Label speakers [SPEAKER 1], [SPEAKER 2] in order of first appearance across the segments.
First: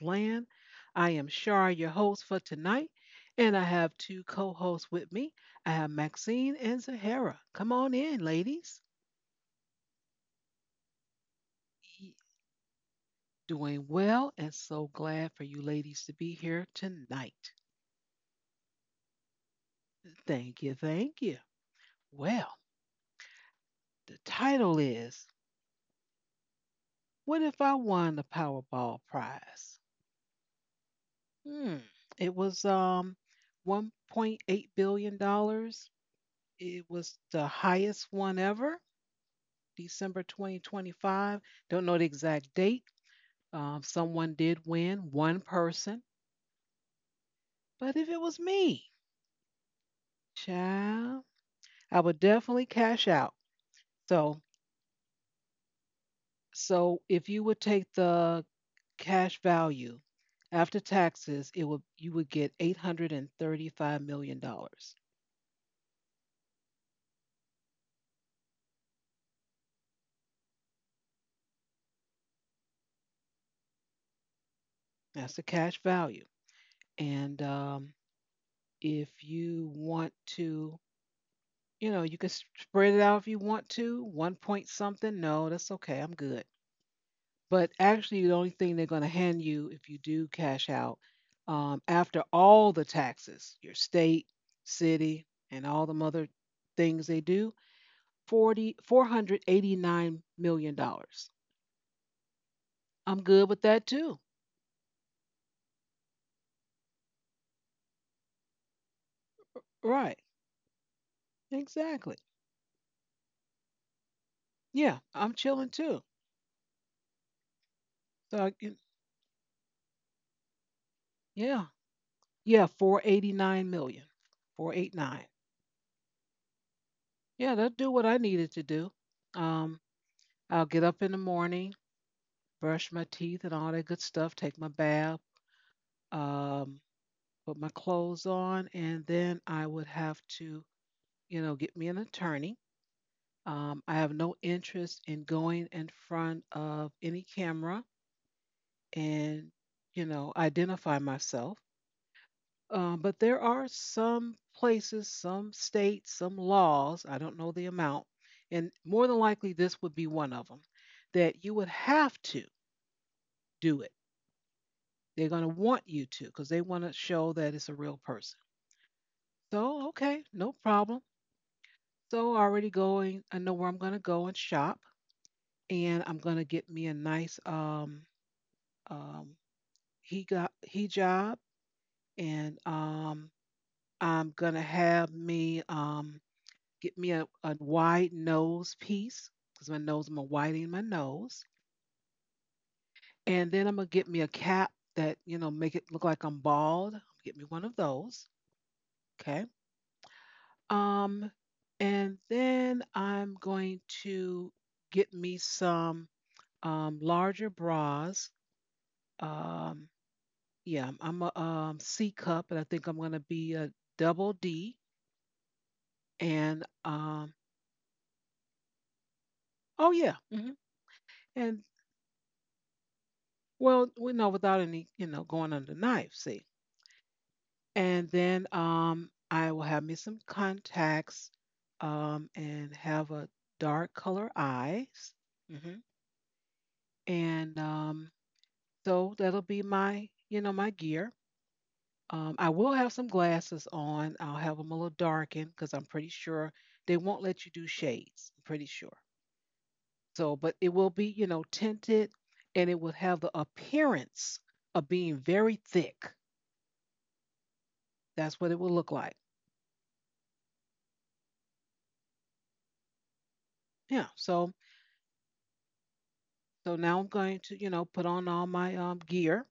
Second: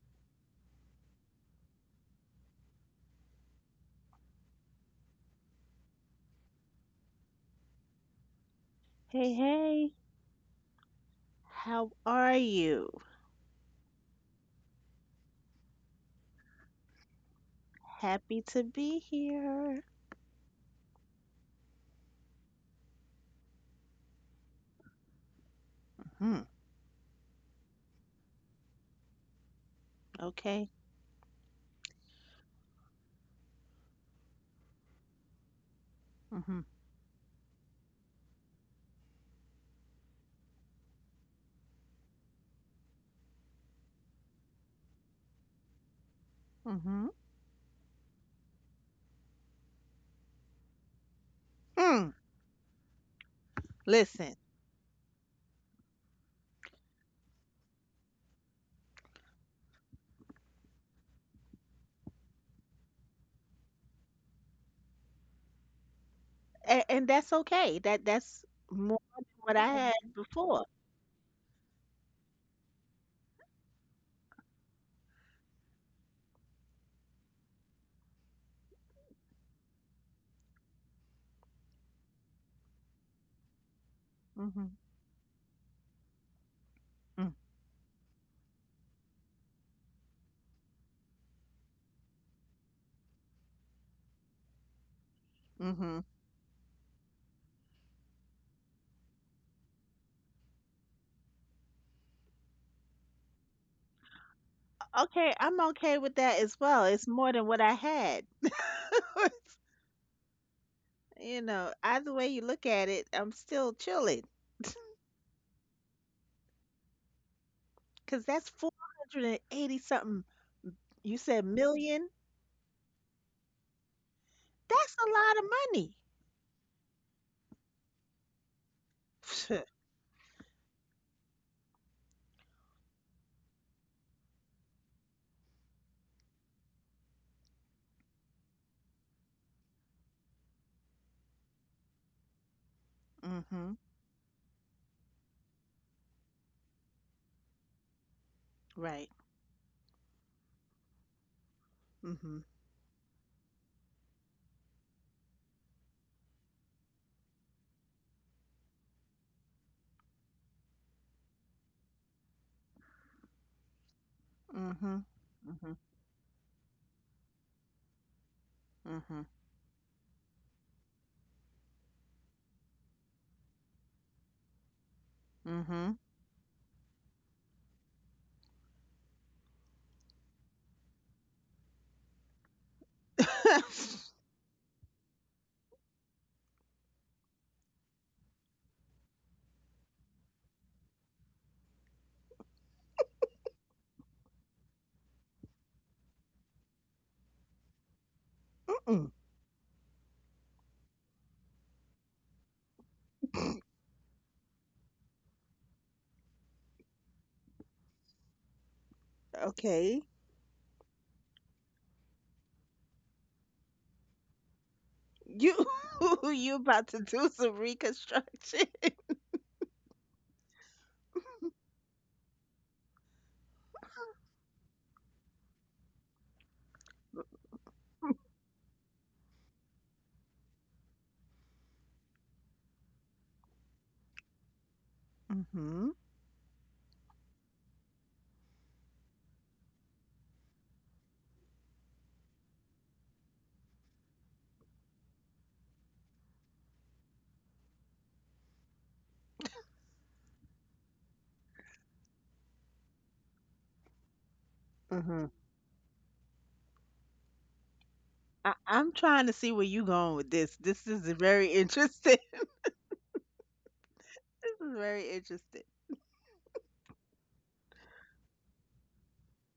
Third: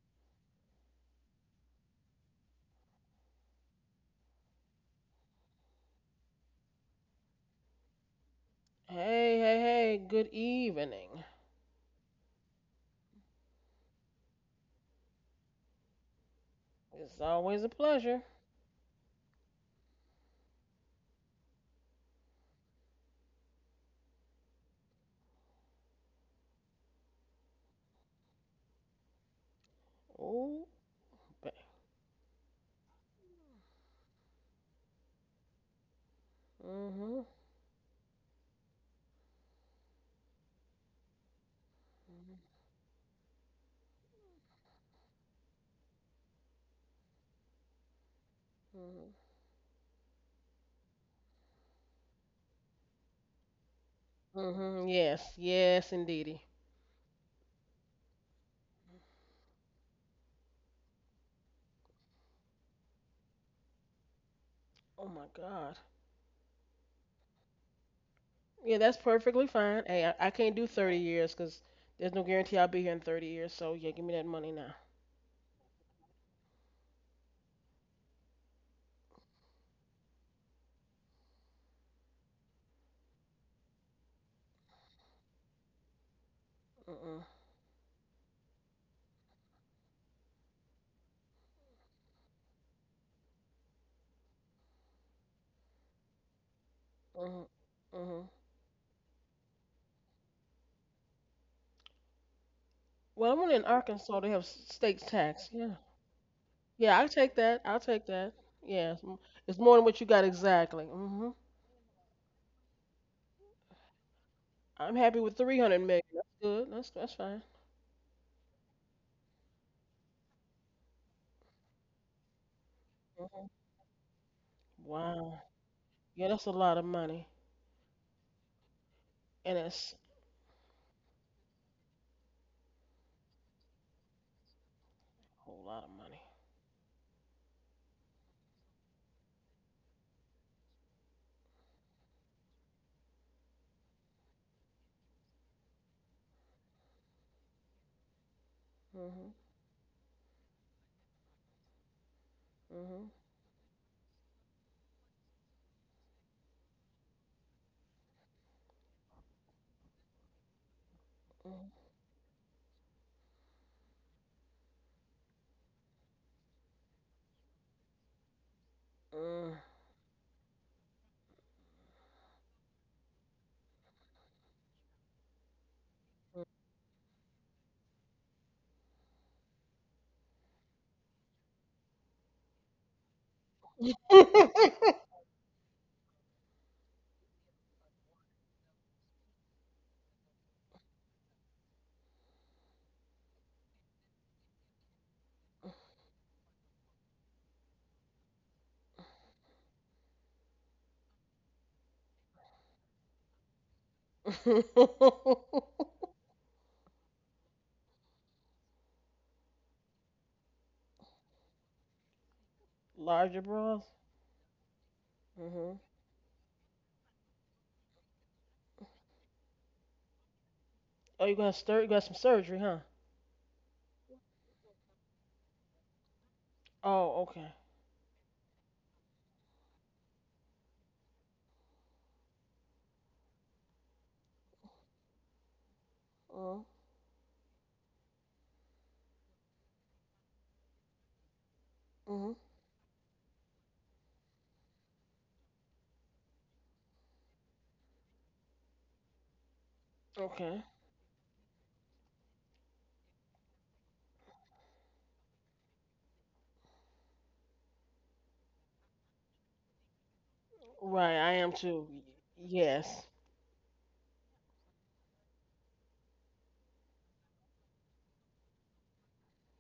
[SPEAKER 1] land. I am Shar, your host for tonight, and I have two co hosts with me. I have Maxine and Zahara. Come on in, ladies.
[SPEAKER 2] Hey,
[SPEAKER 3] Hey, hey,
[SPEAKER 2] hey,
[SPEAKER 3] hey, good evening.
[SPEAKER 2] how
[SPEAKER 1] Y-
[SPEAKER 2] are you?
[SPEAKER 1] Doing well, and so glad for you ladies to be here
[SPEAKER 3] It's
[SPEAKER 1] tonight.
[SPEAKER 3] always a pleasure.
[SPEAKER 2] Happy to be here.
[SPEAKER 1] Thank you, thank you. Well, the title is
[SPEAKER 2] Hmm,
[SPEAKER 1] What If I Won the Powerball Prize?
[SPEAKER 3] Oh,
[SPEAKER 2] okay.
[SPEAKER 3] mm-hmm,
[SPEAKER 1] Hmm, it was $1.8 billion dollars.
[SPEAKER 2] Mm-hmm.
[SPEAKER 1] It was
[SPEAKER 3] mm-hmm,
[SPEAKER 1] the highest one ever. December 2025. Don't know the exact date. Someone did win, one person.
[SPEAKER 2] Mm-hmm.
[SPEAKER 1] But if it was me,
[SPEAKER 3] mm-hmm.
[SPEAKER 1] child, I
[SPEAKER 2] Hmm.
[SPEAKER 1] would definitely cash out.
[SPEAKER 2] Listen,
[SPEAKER 1] So,
[SPEAKER 3] Mm-hmm. Yes, yes, indeedy.
[SPEAKER 1] so if you would take the cash value after taxes, it would you would get $835 million.
[SPEAKER 3] Oh my God.
[SPEAKER 2] and that's okay. That's
[SPEAKER 3] Yeah, that's
[SPEAKER 2] more than
[SPEAKER 3] perfectly
[SPEAKER 2] what I
[SPEAKER 3] fine.
[SPEAKER 2] had
[SPEAKER 3] Hey, I can't do
[SPEAKER 2] before.
[SPEAKER 3] 30 years, cause there's no guarantee I'll be here in 30 years. So yeah, give me that money now.
[SPEAKER 1] That's the cash value. And if you want to, you can spread it out if you want to. One
[SPEAKER 2] Mm-hmm.
[SPEAKER 1] point something. No, that's okay. I'm good.
[SPEAKER 3] Mm-mm,
[SPEAKER 1] But actually, the only thing they're going to hand you if you do cash out, after all the taxes, your state, city, and all
[SPEAKER 2] Mm-hmm.
[SPEAKER 1] the other things they
[SPEAKER 3] mm-hmm,
[SPEAKER 1] do,
[SPEAKER 3] mm-hmm.
[SPEAKER 1] forty four hundred eighty nine million dollars million.
[SPEAKER 3] Well,
[SPEAKER 1] I'm
[SPEAKER 3] I'm only
[SPEAKER 1] good
[SPEAKER 3] in
[SPEAKER 1] with that
[SPEAKER 3] Arkansas.
[SPEAKER 1] too.
[SPEAKER 3] They have state
[SPEAKER 2] Okay,
[SPEAKER 3] tax.
[SPEAKER 2] I'm
[SPEAKER 3] Yeah,
[SPEAKER 2] okay with that as well.
[SPEAKER 3] yeah, I'll
[SPEAKER 2] It's
[SPEAKER 3] take
[SPEAKER 2] more than
[SPEAKER 3] that.
[SPEAKER 2] what I
[SPEAKER 3] I'll take
[SPEAKER 2] had.
[SPEAKER 3] that. Yeah, it's m- it's more than what you got
[SPEAKER 1] Right.
[SPEAKER 3] exactly. Mm-hmm.
[SPEAKER 2] You know, either
[SPEAKER 1] Exactly.
[SPEAKER 2] way you look at it, I'm still chilling.
[SPEAKER 3] I'm
[SPEAKER 1] Yeah.
[SPEAKER 3] happy with
[SPEAKER 1] I'm chilling
[SPEAKER 3] 300 million.
[SPEAKER 1] too.
[SPEAKER 3] That's good. That's fine.
[SPEAKER 2] Because
[SPEAKER 1] So,
[SPEAKER 2] that's 480 something. You said
[SPEAKER 1] yeah.
[SPEAKER 2] million?
[SPEAKER 1] Yeah. four eighty
[SPEAKER 3] Mhm.
[SPEAKER 1] nine million, four
[SPEAKER 2] That's
[SPEAKER 1] eight
[SPEAKER 2] a
[SPEAKER 1] nine.
[SPEAKER 2] lot
[SPEAKER 3] Wow.
[SPEAKER 2] of money.
[SPEAKER 3] Yeah, that's a lot of money,
[SPEAKER 1] Yeah. That'll do what I needed to do.
[SPEAKER 3] and
[SPEAKER 1] Um,
[SPEAKER 3] it's
[SPEAKER 1] I'll get up in the morning, brush my teeth and all that good stuff, take my bath,
[SPEAKER 3] a whole lot of money.
[SPEAKER 1] um, put my clothes on, and then I would have to, get me an attorney.
[SPEAKER 2] Mm-hmm.
[SPEAKER 1] I have no interest in going in front of any camera
[SPEAKER 2] Right.
[SPEAKER 3] Mhm.
[SPEAKER 1] and, identify myself.
[SPEAKER 2] Mhm.
[SPEAKER 1] Um,
[SPEAKER 3] Mhm.
[SPEAKER 1] but there are some places, some states, some laws, I don't know the amount, and more than likely this would be one of them, that you would have to do it.
[SPEAKER 2] Mhm.
[SPEAKER 1] They're going to
[SPEAKER 2] Mhm.
[SPEAKER 1] want you to because they want to show that it's a real person.
[SPEAKER 2] Mhm.
[SPEAKER 1] So, okay, no problem. So already going, I know where I'm gonna go and shop,
[SPEAKER 2] Mhm.
[SPEAKER 1] and I'm
[SPEAKER 3] Mhm.
[SPEAKER 1] gonna get me a nice um he got hijab, and I'm gonna have me get me a wide nose piece because my nose I'm gonna widen my nose, and then I'm gonna get me a cap that make it look like I'm bald. Get me one of those,
[SPEAKER 2] Mm-mm.
[SPEAKER 1] okay? Um, and then I'm going to
[SPEAKER 3] Mm.
[SPEAKER 1] get me some larger bras. Um,
[SPEAKER 2] Okay.
[SPEAKER 1] yeah, I'm a C cup, and I think I'm going to
[SPEAKER 3] Larger
[SPEAKER 1] be a
[SPEAKER 3] bras.
[SPEAKER 1] double D.
[SPEAKER 2] You
[SPEAKER 3] Mhm.
[SPEAKER 2] you
[SPEAKER 1] And
[SPEAKER 2] about to do some reconstruction.
[SPEAKER 1] oh yeah, hmm
[SPEAKER 3] Oh, you got
[SPEAKER 1] and
[SPEAKER 3] stir. You got some surgery, huh?
[SPEAKER 1] well, we know without any, going under the knife. See,
[SPEAKER 3] Oh, okay.
[SPEAKER 1] and then I will have me some contacts, and have a dark color eyes. Hmm
[SPEAKER 2] Mhm.
[SPEAKER 3] Mhm.
[SPEAKER 1] And so that'll be my gear. Um,
[SPEAKER 3] Mhm.
[SPEAKER 1] I will have some glasses on. I'll have them a little darkened because I'm pretty sure they won't let you do shades. I'm pretty sure. So, but
[SPEAKER 3] Okay.
[SPEAKER 1] it will be, tinted, and it will have the appearance of being
[SPEAKER 2] Mhm.
[SPEAKER 1] very thick. That's what
[SPEAKER 2] I
[SPEAKER 1] it will
[SPEAKER 2] I'm
[SPEAKER 1] look like.
[SPEAKER 2] trying to see where you going with this. This is
[SPEAKER 3] Right, I
[SPEAKER 2] very
[SPEAKER 3] am too.
[SPEAKER 2] interesting.
[SPEAKER 3] Yes.
[SPEAKER 1] Yeah.
[SPEAKER 2] This
[SPEAKER 1] So,
[SPEAKER 2] is very interesting.
[SPEAKER 1] so now I'm going to, put on all my gear.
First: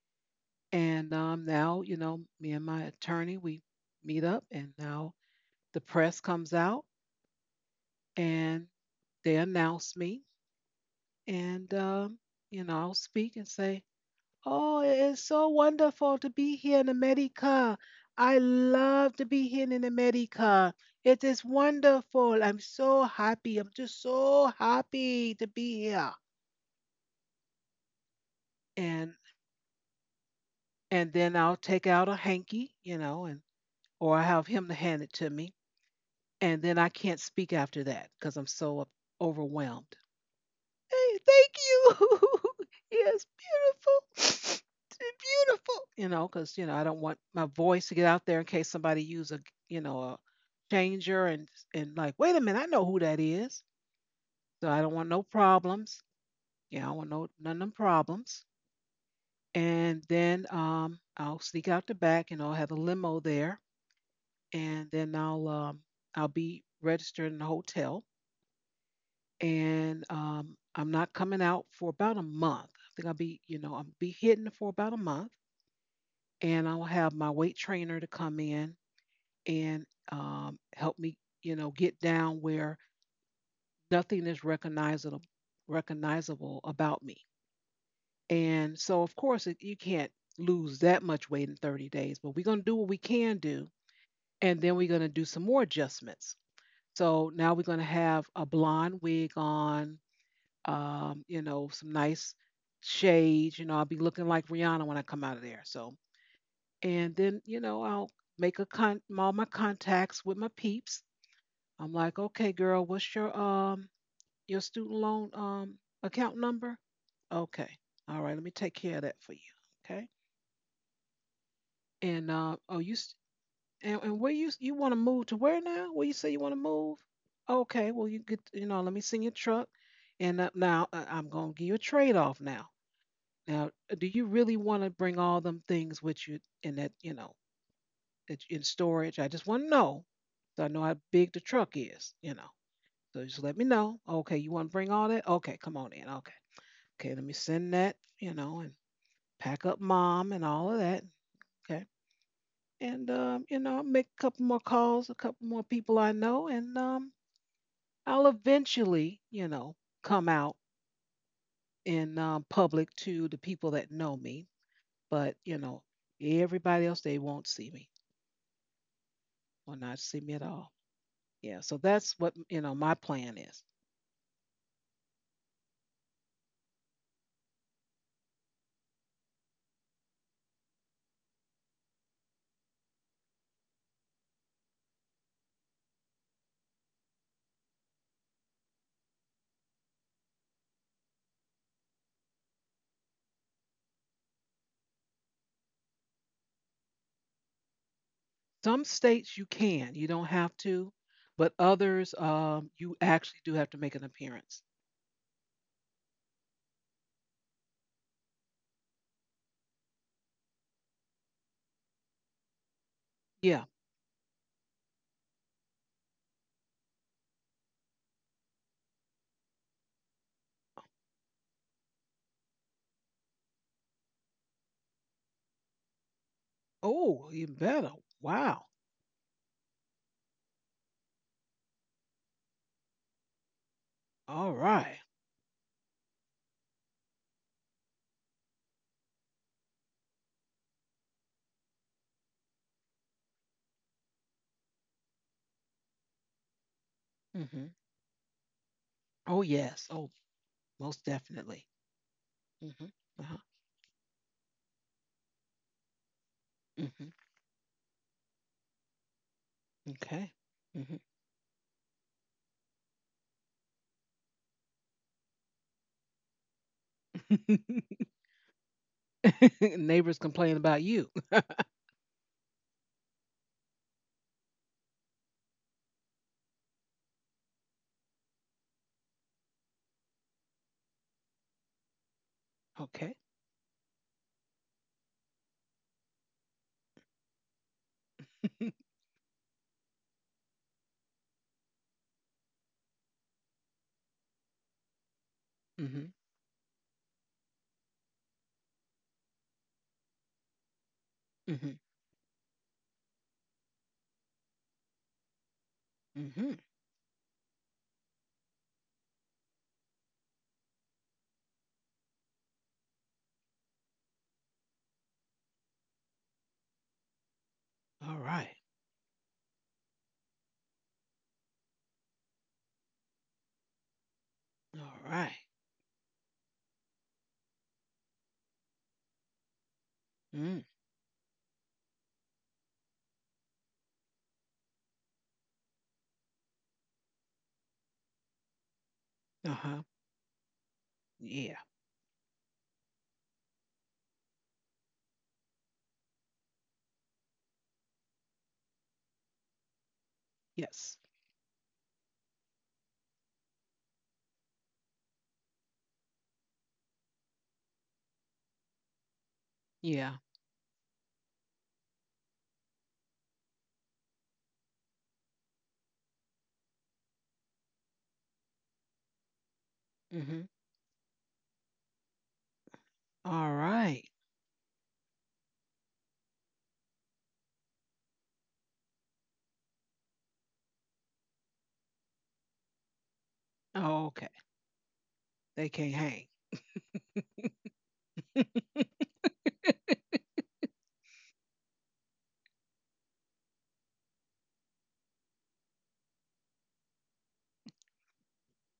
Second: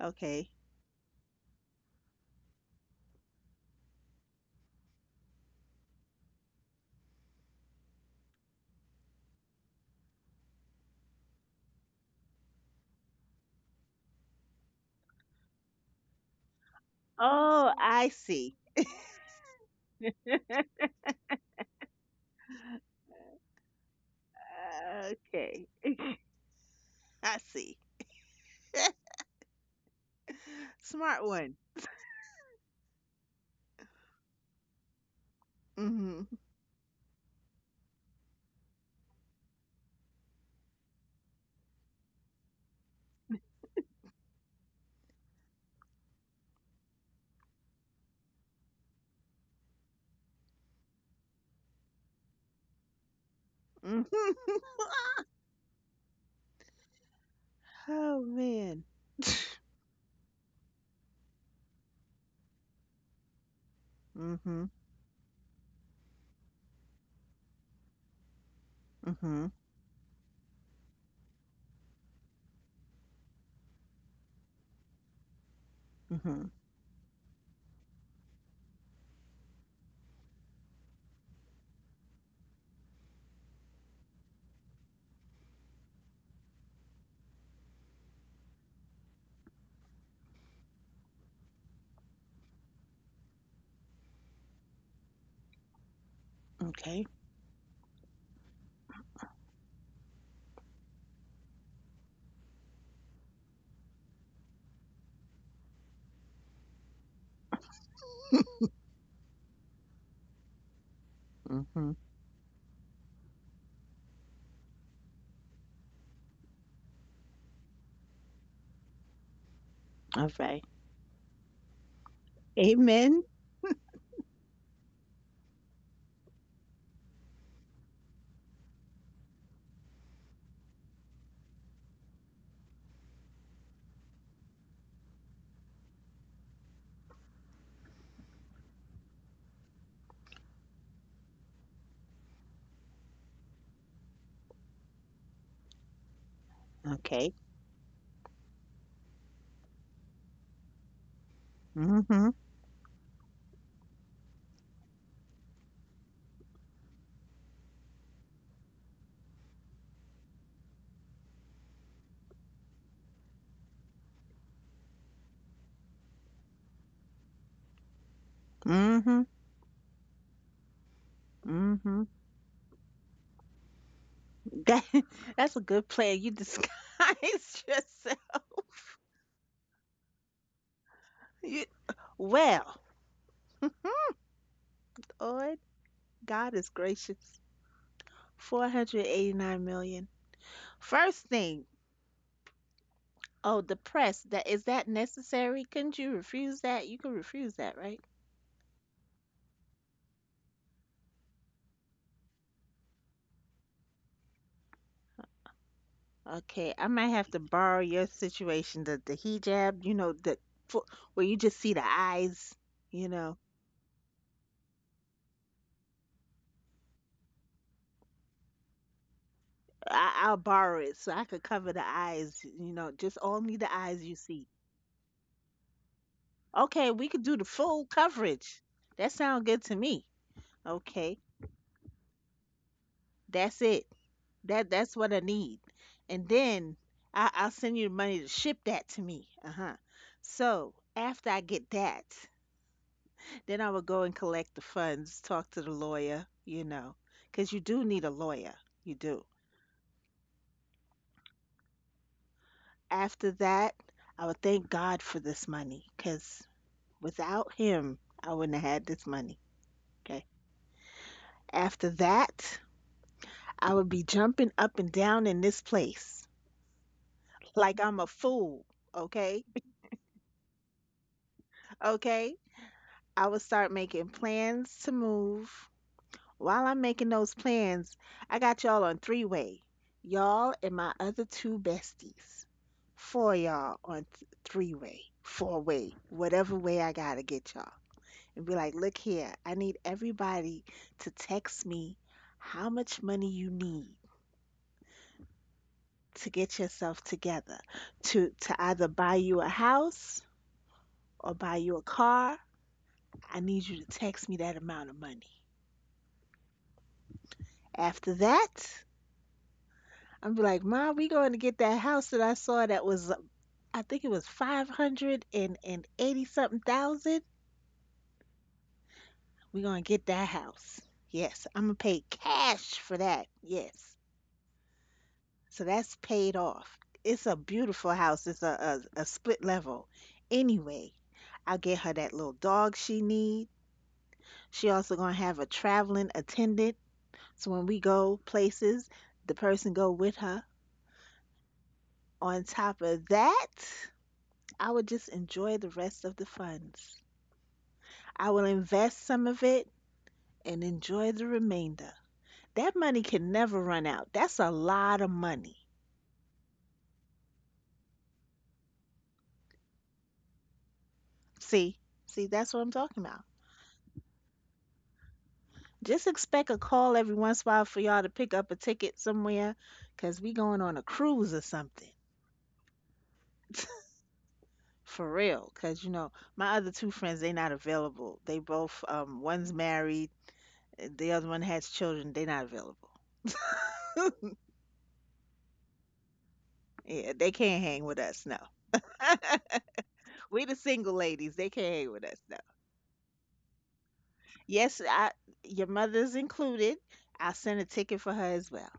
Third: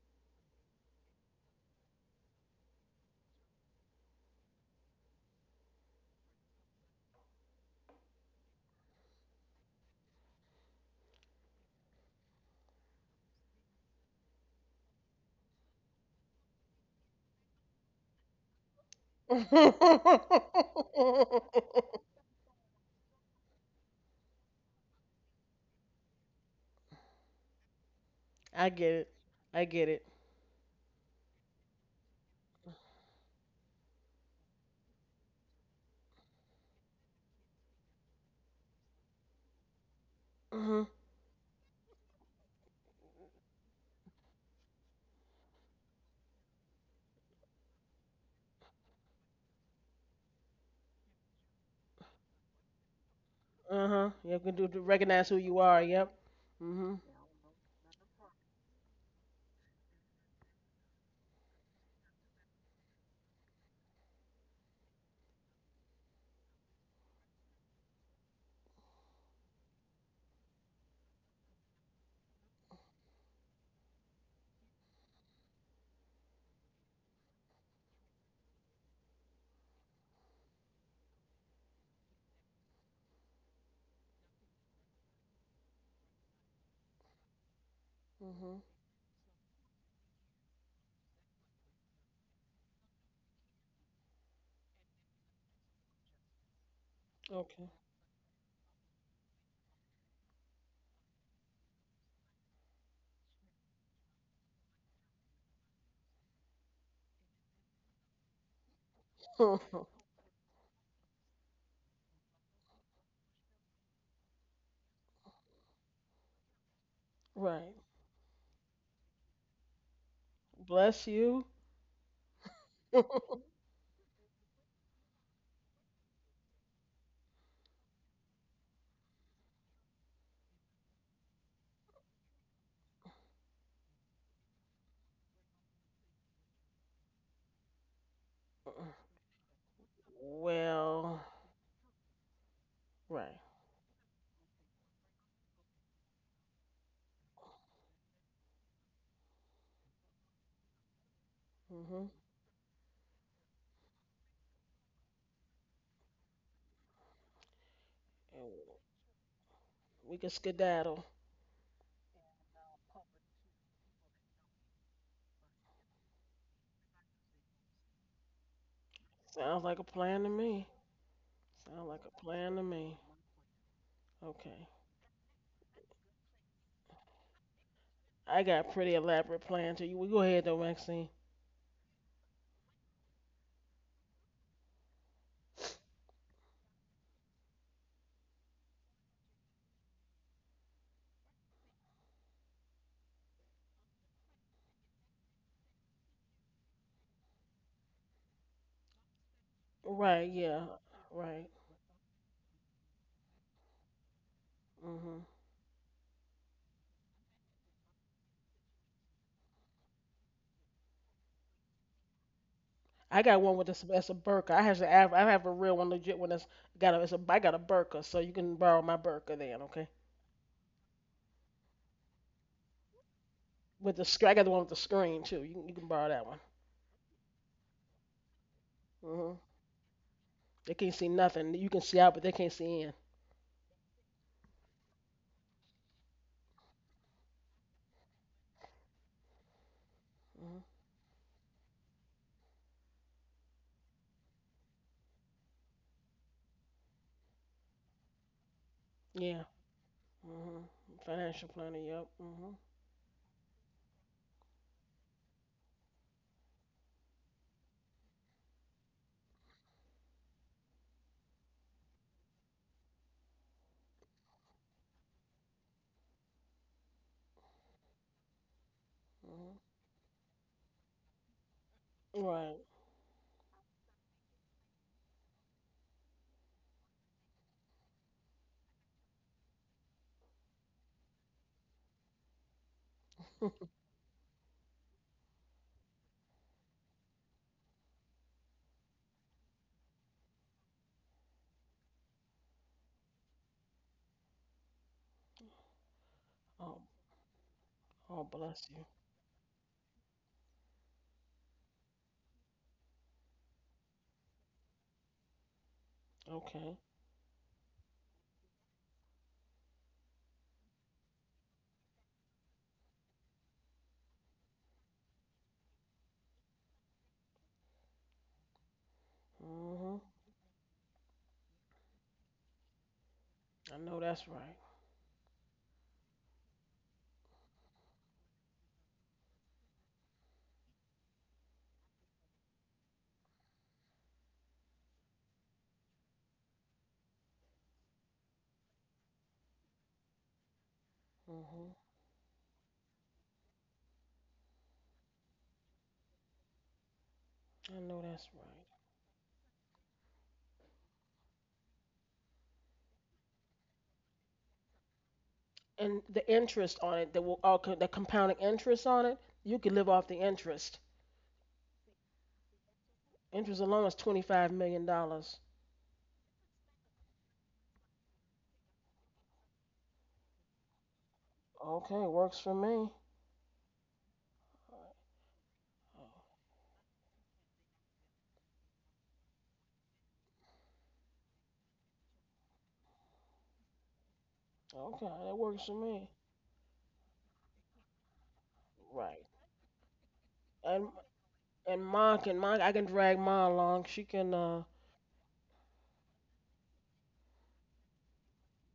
[SPEAKER 2] Okay.
[SPEAKER 1] And now, me and my attorney, we meet up, and now the press comes out and they announce me. And, um, I'll speak and say, "Oh, it is so wonderful to be here in
[SPEAKER 2] Oh,
[SPEAKER 1] America.
[SPEAKER 2] I
[SPEAKER 1] I
[SPEAKER 2] see.
[SPEAKER 1] love to be here in America. It is wonderful. I'm so happy. I'm just so happy to
[SPEAKER 2] Okay.
[SPEAKER 1] be here."
[SPEAKER 2] I see.
[SPEAKER 3] I get
[SPEAKER 1] And
[SPEAKER 3] it. I get it.
[SPEAKER 1] and
[SPEAKER 2] Smart
[SPEAKER 1] then I'll
[SPEAKER 2] one.
[SPEAKER 1] take out a hanky, and or I have him to hand it to me.
[SPEAKER 2] Mhm.
[SPEAKER 1] And then I can't speak after that because I'm so overwhelmed.
[SPEAKER 3] Mhm.
[SPEAKER 1] Hey, thank you. Yes, beautiful. Beautiful. Because, I don't want my voice to get out there in case somebody use a changer, and like, wait a minute, I know who that is.
[SPEAKER 3] Uh
[SPEAKER 2] Mhm.
[SPEAKER 3] huh. You can
[SPEAKER 1] So
[SPEAKER 3] do
[SPEAKER 1] I
[SPEAKER 3] to
[SPEAKER 1] don't want no
[SPEAKER 3] recognize who you are.
[SPEAKER 1] problems.
[SPEAKER 3] Yep.
[SPEAKER 1] Yeah, I don't
[SPEAKER 3] Mhm.
[SPEAKER 1] want no, none of them
[SPEAKER 2] Oh,
[SPEAKER 1] problems.
[SPEAKER 2] man.
[SPEAKER 1] And then I'll sneak out the back, and I'll have a limo there.
[SPEAKER 2] Mhm.
[SPEAKER 1] And then I'll be registered in the hotel,
[SPEAKER 2] Mhm.
[SPEAKER 1] and I'm not coming out for about a month. I think I'll be hidden for about a month,
[SPEAKER 2] Mhm.
[SPEAKER 1] and I'll have my weight trainer to come in and help me, get down where nothing is recognizable about me.
[SPEAKER 3] Mhm.
[SPEAKER 1] And so, of course, you can't lose that much weight in 30 days, but we're going to do what we can do, and then we're going to do some more adjustments.
[SPEAKER 2] Okay.
[SPEAKER 1] So now we're
[SPEAKER 3] Okay.
[SPEAKER 1] going to have a blonde wig on. Some nice shades. I'll be looking like Rihanna when I come out of there. So, and then, I'll make a con all my contacts with my peeps. I'm
[SPEAKER 2] Mhm.
[SPEAKER 1] like, okay, girl, what's your student loan account number? Okay,
[SPEAKER 3] Right.
[SPEAKER 1] all right, let me take care of that for you. Okay,
[SPEAKER 2] Alright.
[SPEAKER 3] Bless you.
[SPEAKER 1] and oh,
[SPEAKER 2] Amen.
[SPEAKER 1] and where you want to move to where now? Where you say you want to move? Okay, well you get you know, let me send your truck, and now I'm gonna give you a trade off now. Now, do you really want to bring all them things with you in that, in storage? I just want to know. So I know how
[SPEAKER 3] Well,
[SPEAKER 1] big the truck is, So just
[SPEAKER 3] right.
[SPEAKER 1] let me know. Okay, you want to bring all that? Okay, come on in. Okay. Okay, let me
[SPEAKER 2] Okay.
[SPEAKER 1] send that, and pack up mom and all of that.
[SPEAKER 3] Hmm.
[SPEAKER 1] Okay.
[SPEAKER 3] And
[SPEAKER 2] Mhm.
[SPEAKER 1] I'll make a couple more calls, a couple more people I know, and I'll eventually,
[SPEAKER 3] we
[SPEAKER 1] come
[SPEAKER 3] can
[SPEAKER 1] out
[SPEAKER 3] skedaddle.
[SPEAKER 1] in public to the people that know me. But everybody else they won't see me,
[SPEAKER 2] Mhm.
[SPEAKER 3] Sounds
[SPEAKER 1] or
[SPEAKER 3] like a
[SPEAKER 1] not see
[SPEAKER 3] plan to
[SPEAKER 1] me at
[SPEAKER 3] me.
[SPEAKER 1] all. Yeah, so
[SPEAKER 3] Sounds like
[SPEAKER 2] Mhm.
[SPEAKER 1] that's
[SPEAKER 3] a
[SPEAKER 1] what
[SPEAKER 3] plan to
[SPEAKER 1] my
[SPEAKER 3] me.
[SPEAKER 1] plan is.
[SPEAKER 3] Okay.
[SPEAKER 2] That that's a good plan. You disguise yourself.
[SPEAKER 3] I got pretty elaborate plan to you. We go ahead though, Maxine.
[SPEAKER 2] You, well, Lord, God is gracious. 489 million. First thing. Oh, the press. That is that necessary? Couldn't you refuse that? You could refuse that, right?
[SPEAKER 1] Some states you can, you don't
[SPEAKER 3] Right,
[SPEAKER 1] have
[SPEAKER 3] yeah.
[SPEAKER 1] to,
[SPEAKER 3] Right.
[SPEAKER 1] but others you actually do have to make an appearance.
[SPEAKER 3] Mhm.
[SPEAKER 2] Okay. I might have to borrow your situation. The hijab. You know the fu- where you just see the eyes. You
[SPEAKER 3] I
[SPEAKER 2] know.
[SPEAKER 3] got one
[SPEAKER 1] Yeah.
[SPEAKER 3] with this that's a burka. I have a real one, legit one that's got a it's a I got a burka, so you can borrow my burka then, okay?
[SPEAKER 2] I'll borrow it so I could cover the eyes, you know, just only the eyes you
[SPEAKER 3] I got
[SPEAKER 2] see.
[SPEAKER 3] the one with the screen too. You can borrow that one.
[SPEAKER 2] Okay, we
[SPEAKER 1] Oh,
[SPEAKER 2] could do the
[SPEAKER 1] even better.
[SPEAKER 2] full
[SPEAKER 1] Wow.
[SPEAKER 2] coverage. That
[SPEAKER 3] Mm-hmm.
[SPEAKER 2] sounds good to me.
[SPEAKER 3] They can't see
[SPEAKER 2] Okay,
[SPEAKER 3] nothing. You can see out, but they can't see in.
[SPEAKER 2] that's it.
[SPEAKER 1] All
[SPEAKER 2] That
[SPEAKER 1] right.
[SPEAKER 2] that's what I need. And then I'll send you the money to ship that to me. Uh huh.
[SPEAKER 3] Hmm.
[SPEAKER 2] So after I get that, then I will go and collect the funds, talk to the lawyer, because
[SPEAKER 1] Mm-hmm.
[SPEAKER 2] you do need a lawyer. You do.
[SPEAKER 1] Oh
[SPEAKER 3] Yeah.
[SPEAKER 1] yes. Oh,
[SPEAKER 3] Hmm.
[SPEAKER 1] most
[SPEAKER 3] Financial
[SPEAKER 1] definitely.
[SPEAKER 3] planner. Yep. Hmm.
[SPEAKER 1] Mm-hmm. Uh-huh.
[SPEAKER 2] After that, I would thank God for this money because
[SPEAKER 1] Mm-hmm.
[SPEAKER 2] without him, I wouldn't have had this money.
[SPEAKER 1] Okay.
[SPEAKER 2] Okay. After that, I would be jumping up and down in this place
[SPEAKER 1] Mm-hmm.
[SPEAKER 2] like I'm a fool. Okay.
[SPEAKER 3] Hmm.
[SPEAKER 1] Neighbors complain about you.
[SPEAKER 2] Okay.
[SPEAKER 3] Right.
[SPEAKER 2] I would start making plans to move. While I'm making those plans, I got y'all on three way. Y'all and my other two besties.
[SPEAKER 1] Okay.
[SPEAKER 2] Four y'all on three way, four-way, whatever way I gotta get y'all. And be like, look here, I need everybody to text me how much money you need
[SPEAKER 1] Mm-hmm.
[SPEAKER 2] to get
[SPEAKER 3] Oh,
[SPEAKER 2] yourself together
[SPEAKER 3] oh,
[SPEAKER 2] to
[SPEAKER 3] bless you.
[SPEAKER 2] either buy you a house or buy
[SPEAKER 1] Mm-hmm.
[SPEAKER 2] you a car. I need you to text me that amount of money.
[SPEAKER 1] Mm-hmm.
[SPEAKER 3] Okay.
[SPEAKER 2] After that, I'm be like, Mom, we going to get that house that I saw that was I think it was 500 and 80 something thousand.
[SPEAKER 1] All right.
[SPEAKER 2] Going gonna get
[SPEAKER 3] Hmm.
[SPEAKER 2] that house. Yes, I'm gonna pay cash for that.
[SPEAKER 3] I
[SPEAKER 2] Yes.
[SPEAKER 3] know that's right.
[SPEAKER 1] All right.
[SPEAKER 2] So that's paid off. It's a beautiful house. It's a split level.
[SPEAKER 1] Mm.
[SPEAKER 2] Anyway, I'll get her that little dog she needs. She also gonna have a traveling attendant. So when we go places, the
[SPEAKER 1] Uh
[SPEAKER 2] person
[SPEAKER 1] huh.
[SPEAKER 2] go with her.
[SPEAKER 1] Yeah.
[SPEAKER 3] Hmm.
[SPEAKER 2] On top of that, I would just enjoy the rest of the funds.
[SPEAKER 3] I know
[SPEAKER 2] I
[SPEAKER 3] that's
[SPEAKER 2] will
[SPEAKER 3] right.
[SPEAKER 2] invest some of it and
[SPEAKER 1] Yes.
[SPEAKER 2] enjoy the remainder. That money can never run out. That's a lot of money.
[SPEAKER 3] And the interest on it, that will all the compounding interest on it, you could live off
[SPEAKER 1] Yeah.
[SPEAKER 3] the interest.
[SPEAKER 2] See? See, that's what I'm talking about.
[SPEAKER 3] Interest alone is $25 million.
[SPEAKER 2] Just expect a call every once in a while for y'all to pick up a ticket somewhere, 'cause we
[SPEAKER 1] Mm-hmm.
[SPEAKER 2] going on a cruise or something.
[SPEAKER 3] Okay, works for me.
[SPEAKER 1] All right.
[SPEAKER 3] Right.
[SPEAKER 2] For real, 'cause you know, my other two friends, they not available. They both, one's married, the other one has children. They not available.
[SPEAKER 1] Oh, okay.
[SPEAKER 3] Oh, okay, that
[SPEAKER 1] They
[SPEAKER 3] works for
[SPEAKER 1] can't
[SPEAKER 3] me.
[SPEAKER 1] hang.
[SPEAKER 2] Yeah, they can't hang with us, no.
[SPEAKER 3] Right.
[SPEAKER 2] We the
[SPEAKER 3] And
[SPEAKER 2] single ladies, they can't hang with us,
[SPEAKER 3] Ma
[SPEAKER 2] no.
[SPEAKER 3] can Ma I can drag Ma along. She can
[SPEAKER 2] Yes, your mother's included. I'll send a ticket for her as well.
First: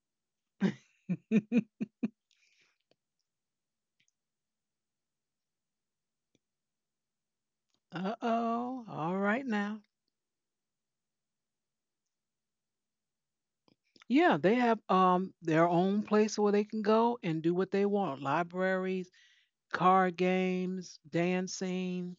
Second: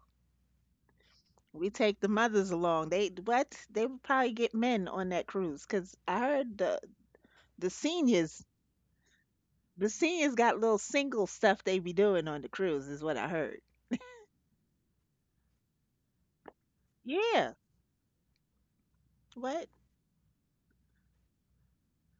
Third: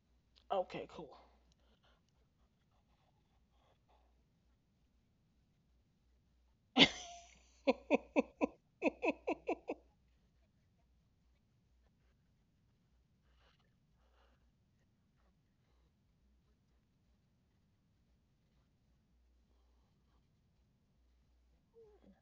[SPEAKER 3] okay, cool.
[SPEAKER 2] We take the mothers along. They what? They would probably get men on that cruise because I heard the The
[SPEAKER 1] Uh
[SPEAKER 2] seniors,
[SPEAKER 1] oh. All right now.
[SPEAKER 2] the seniors got little single stuff they be doing on the cruise, is what I heard.
[SPEAKER 1] Yeah, they have their own place where they can go and do
[SPEAKER 2] Yeah,
[SPEAKER 1] what they want. Libraries,
[SPEAKER 2] what
[SPEAKER 1] card games, dancing,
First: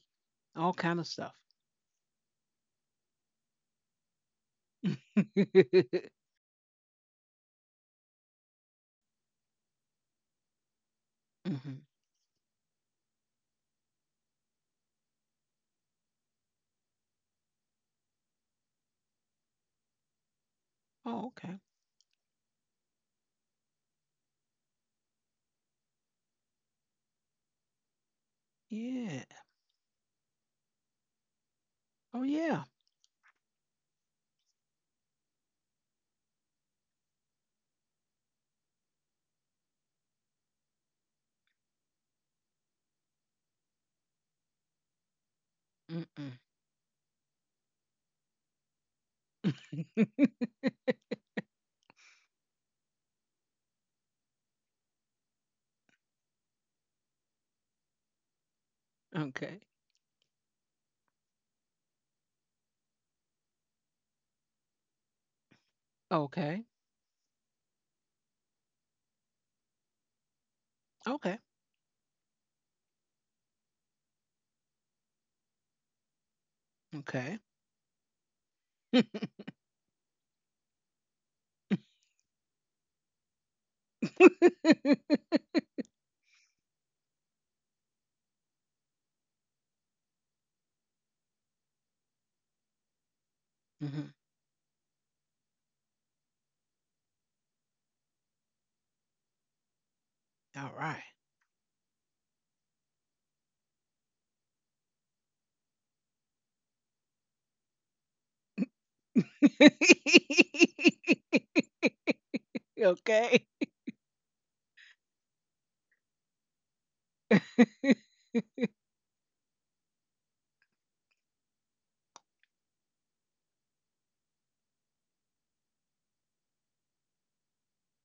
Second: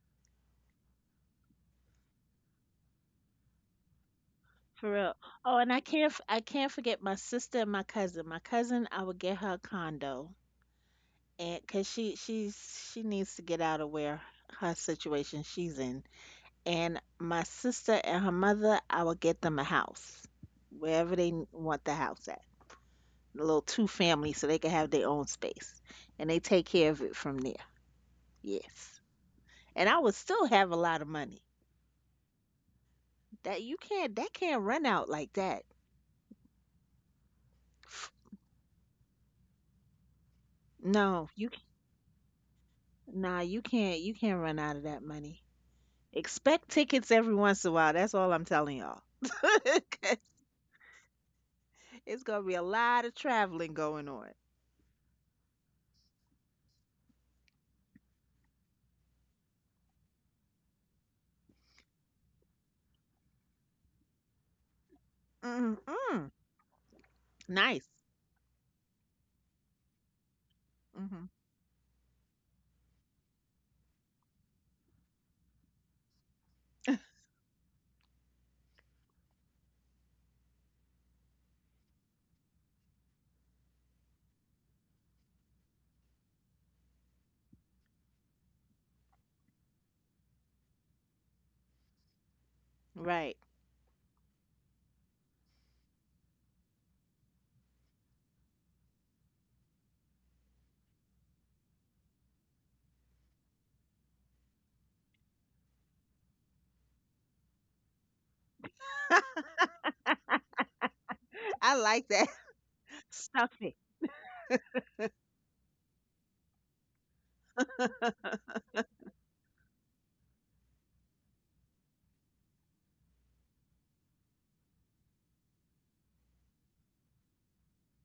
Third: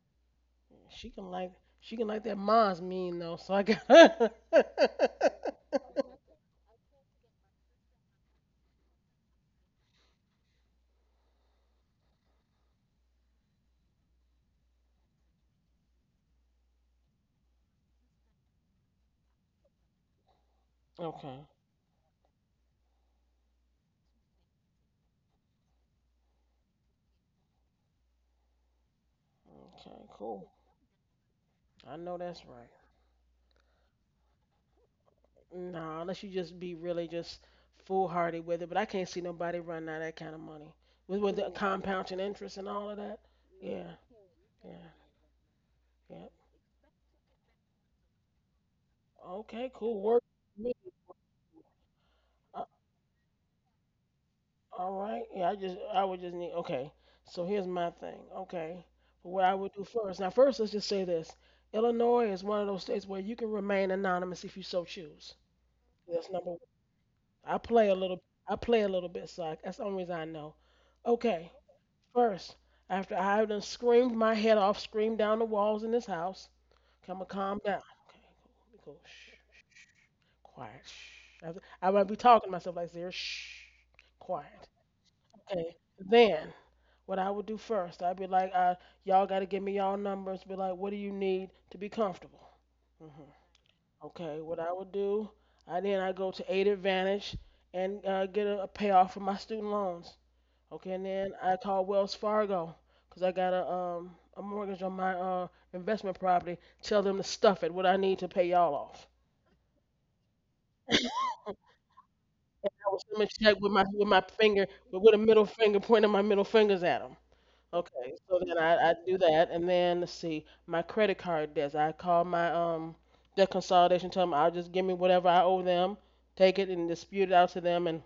[SPEAKER 1] all kind of
[SPEAKER 3] she can
[SPEAKER 1] stuff.
[SPEAKER 3] like she can like that Ma's mean though, so I got
[SPEAKER 2] for real?
[SPEAKER 1] Hmm.
[SPEAKER 2] Oh, and I can't forget my sister and my cousin. My cousin, I would get her a condo, and cause she needs to get out of where her situation she's in. And my sister and her mother, I would get them a house wherever
[SPEAKER 1] Oh,
[SPEAKER 2] they
[SPEAKER 3] Okay.
[SPEAKER 1] okay.
[SPEAKER 2] want the house at. A little two family so they can have their own space. And they take care of it from there. Yes.
[SPEAKER 1] Yeah.
[SPEAKER 2] And I
[SPEAKER 3] Okay,
[SPEAKER 2] would still
[SPEAKER 3] cool.
[SPEAKER 2] have a lot of money.
[SPEAKER 3] I know
[SPEAKER 1] Oh,
[SPEAKER 3] that's
[SPEAKER 1] yeah.
[SPEAKER 3] right.
[SPEAKER 2] That can't run out like that.
[SPEAKER 3] Nah, unless you just be really just foolhardy with it, but I can't see nobody running out of that kind of money.
[SPEAKER 2] No,
[SPEAKER 3] With the Mm. compounding interest and all of that.
[SPEAKER 2] nah, you
[SPEAKER 3] Yeah.
[SPEAKER 2] can't you can't run out of
[SPEAKER 3] Yeah,
[SPEAKER 2] that money.
[SPEAKER 3] yeah.
[SPEAKER 1] Mm-mm.
[SPEAKER 2] Expect tickets every once in a while. That's all I'm telling y'all. all
[SPEAKER 3] Okay, cool. Work
[SPEAKER 2] It's gonna be a lot of traveling going on.
[SPEAKER 3] All right. I would just need okay. So here's my thing. Okay. What I
[SPEAKER 1] Okay.
[SPEAKER 3] would do first. Now first let's just say this. Illinois is one of those states where you can remain anonymous if you so choose. That's
[SPEAKER 2] Mm-mm.
[SPEAKER 3] number one.
[SPEAKER 1] Okay.
[SPEAKER 3] I play
[SPEAKER 2] Nice.
[SPEAKER 3] a little I play a little bit, so that's the only reason I know.
[SPEAKER 2] Hmm.
[SPEAKER 1] Okay.
[SPEAKER 3] Okay. First, after I have done screamed my head off, screamed down the walls in this house, come and
[SPEAKER 1] Okay.
[SPEAKER 3] calm down. Okay, cool, cool. Shh, quiet. Shh. I might be talking to myself like this. Shh, quiet. Okay. Then what I would do first, I'd be like, y'all got to give me y'all numbers. Be like, what do you need to be comfortable? Hmm.
[SPEAKER 2] Right.
[SPEAKER 1] Mhm.
[SPEAKER 3] Okay, what I would do, I go to Aid Advantage and get a payoff for my student loans.
[SPEAKER 1] All
[SPEAKER 3] Okay,
[SPEAKER 1] right.
[SPEAKER 3] and then I call Wells Fargo because I got a mortgage on my investment property. Tell them to stuff it. What I need to pay y'all off. I
[SPEAKER 2] I like that.
[SPEAKER 3] was them a
[SPEAKER 1] Okay.
[SPEAKER 2] Stuff
[SPEAKER 3] check
[SPEAKER 2] it.
[SPEAKER 3] with my finger with a middle finger pointing my middle fingers at them. Okay, so then I do that, and then let's see, my credit card debts. I call my the consolidation, tell them I'll just give me whatever I owe them, take it and dispute it out to them, and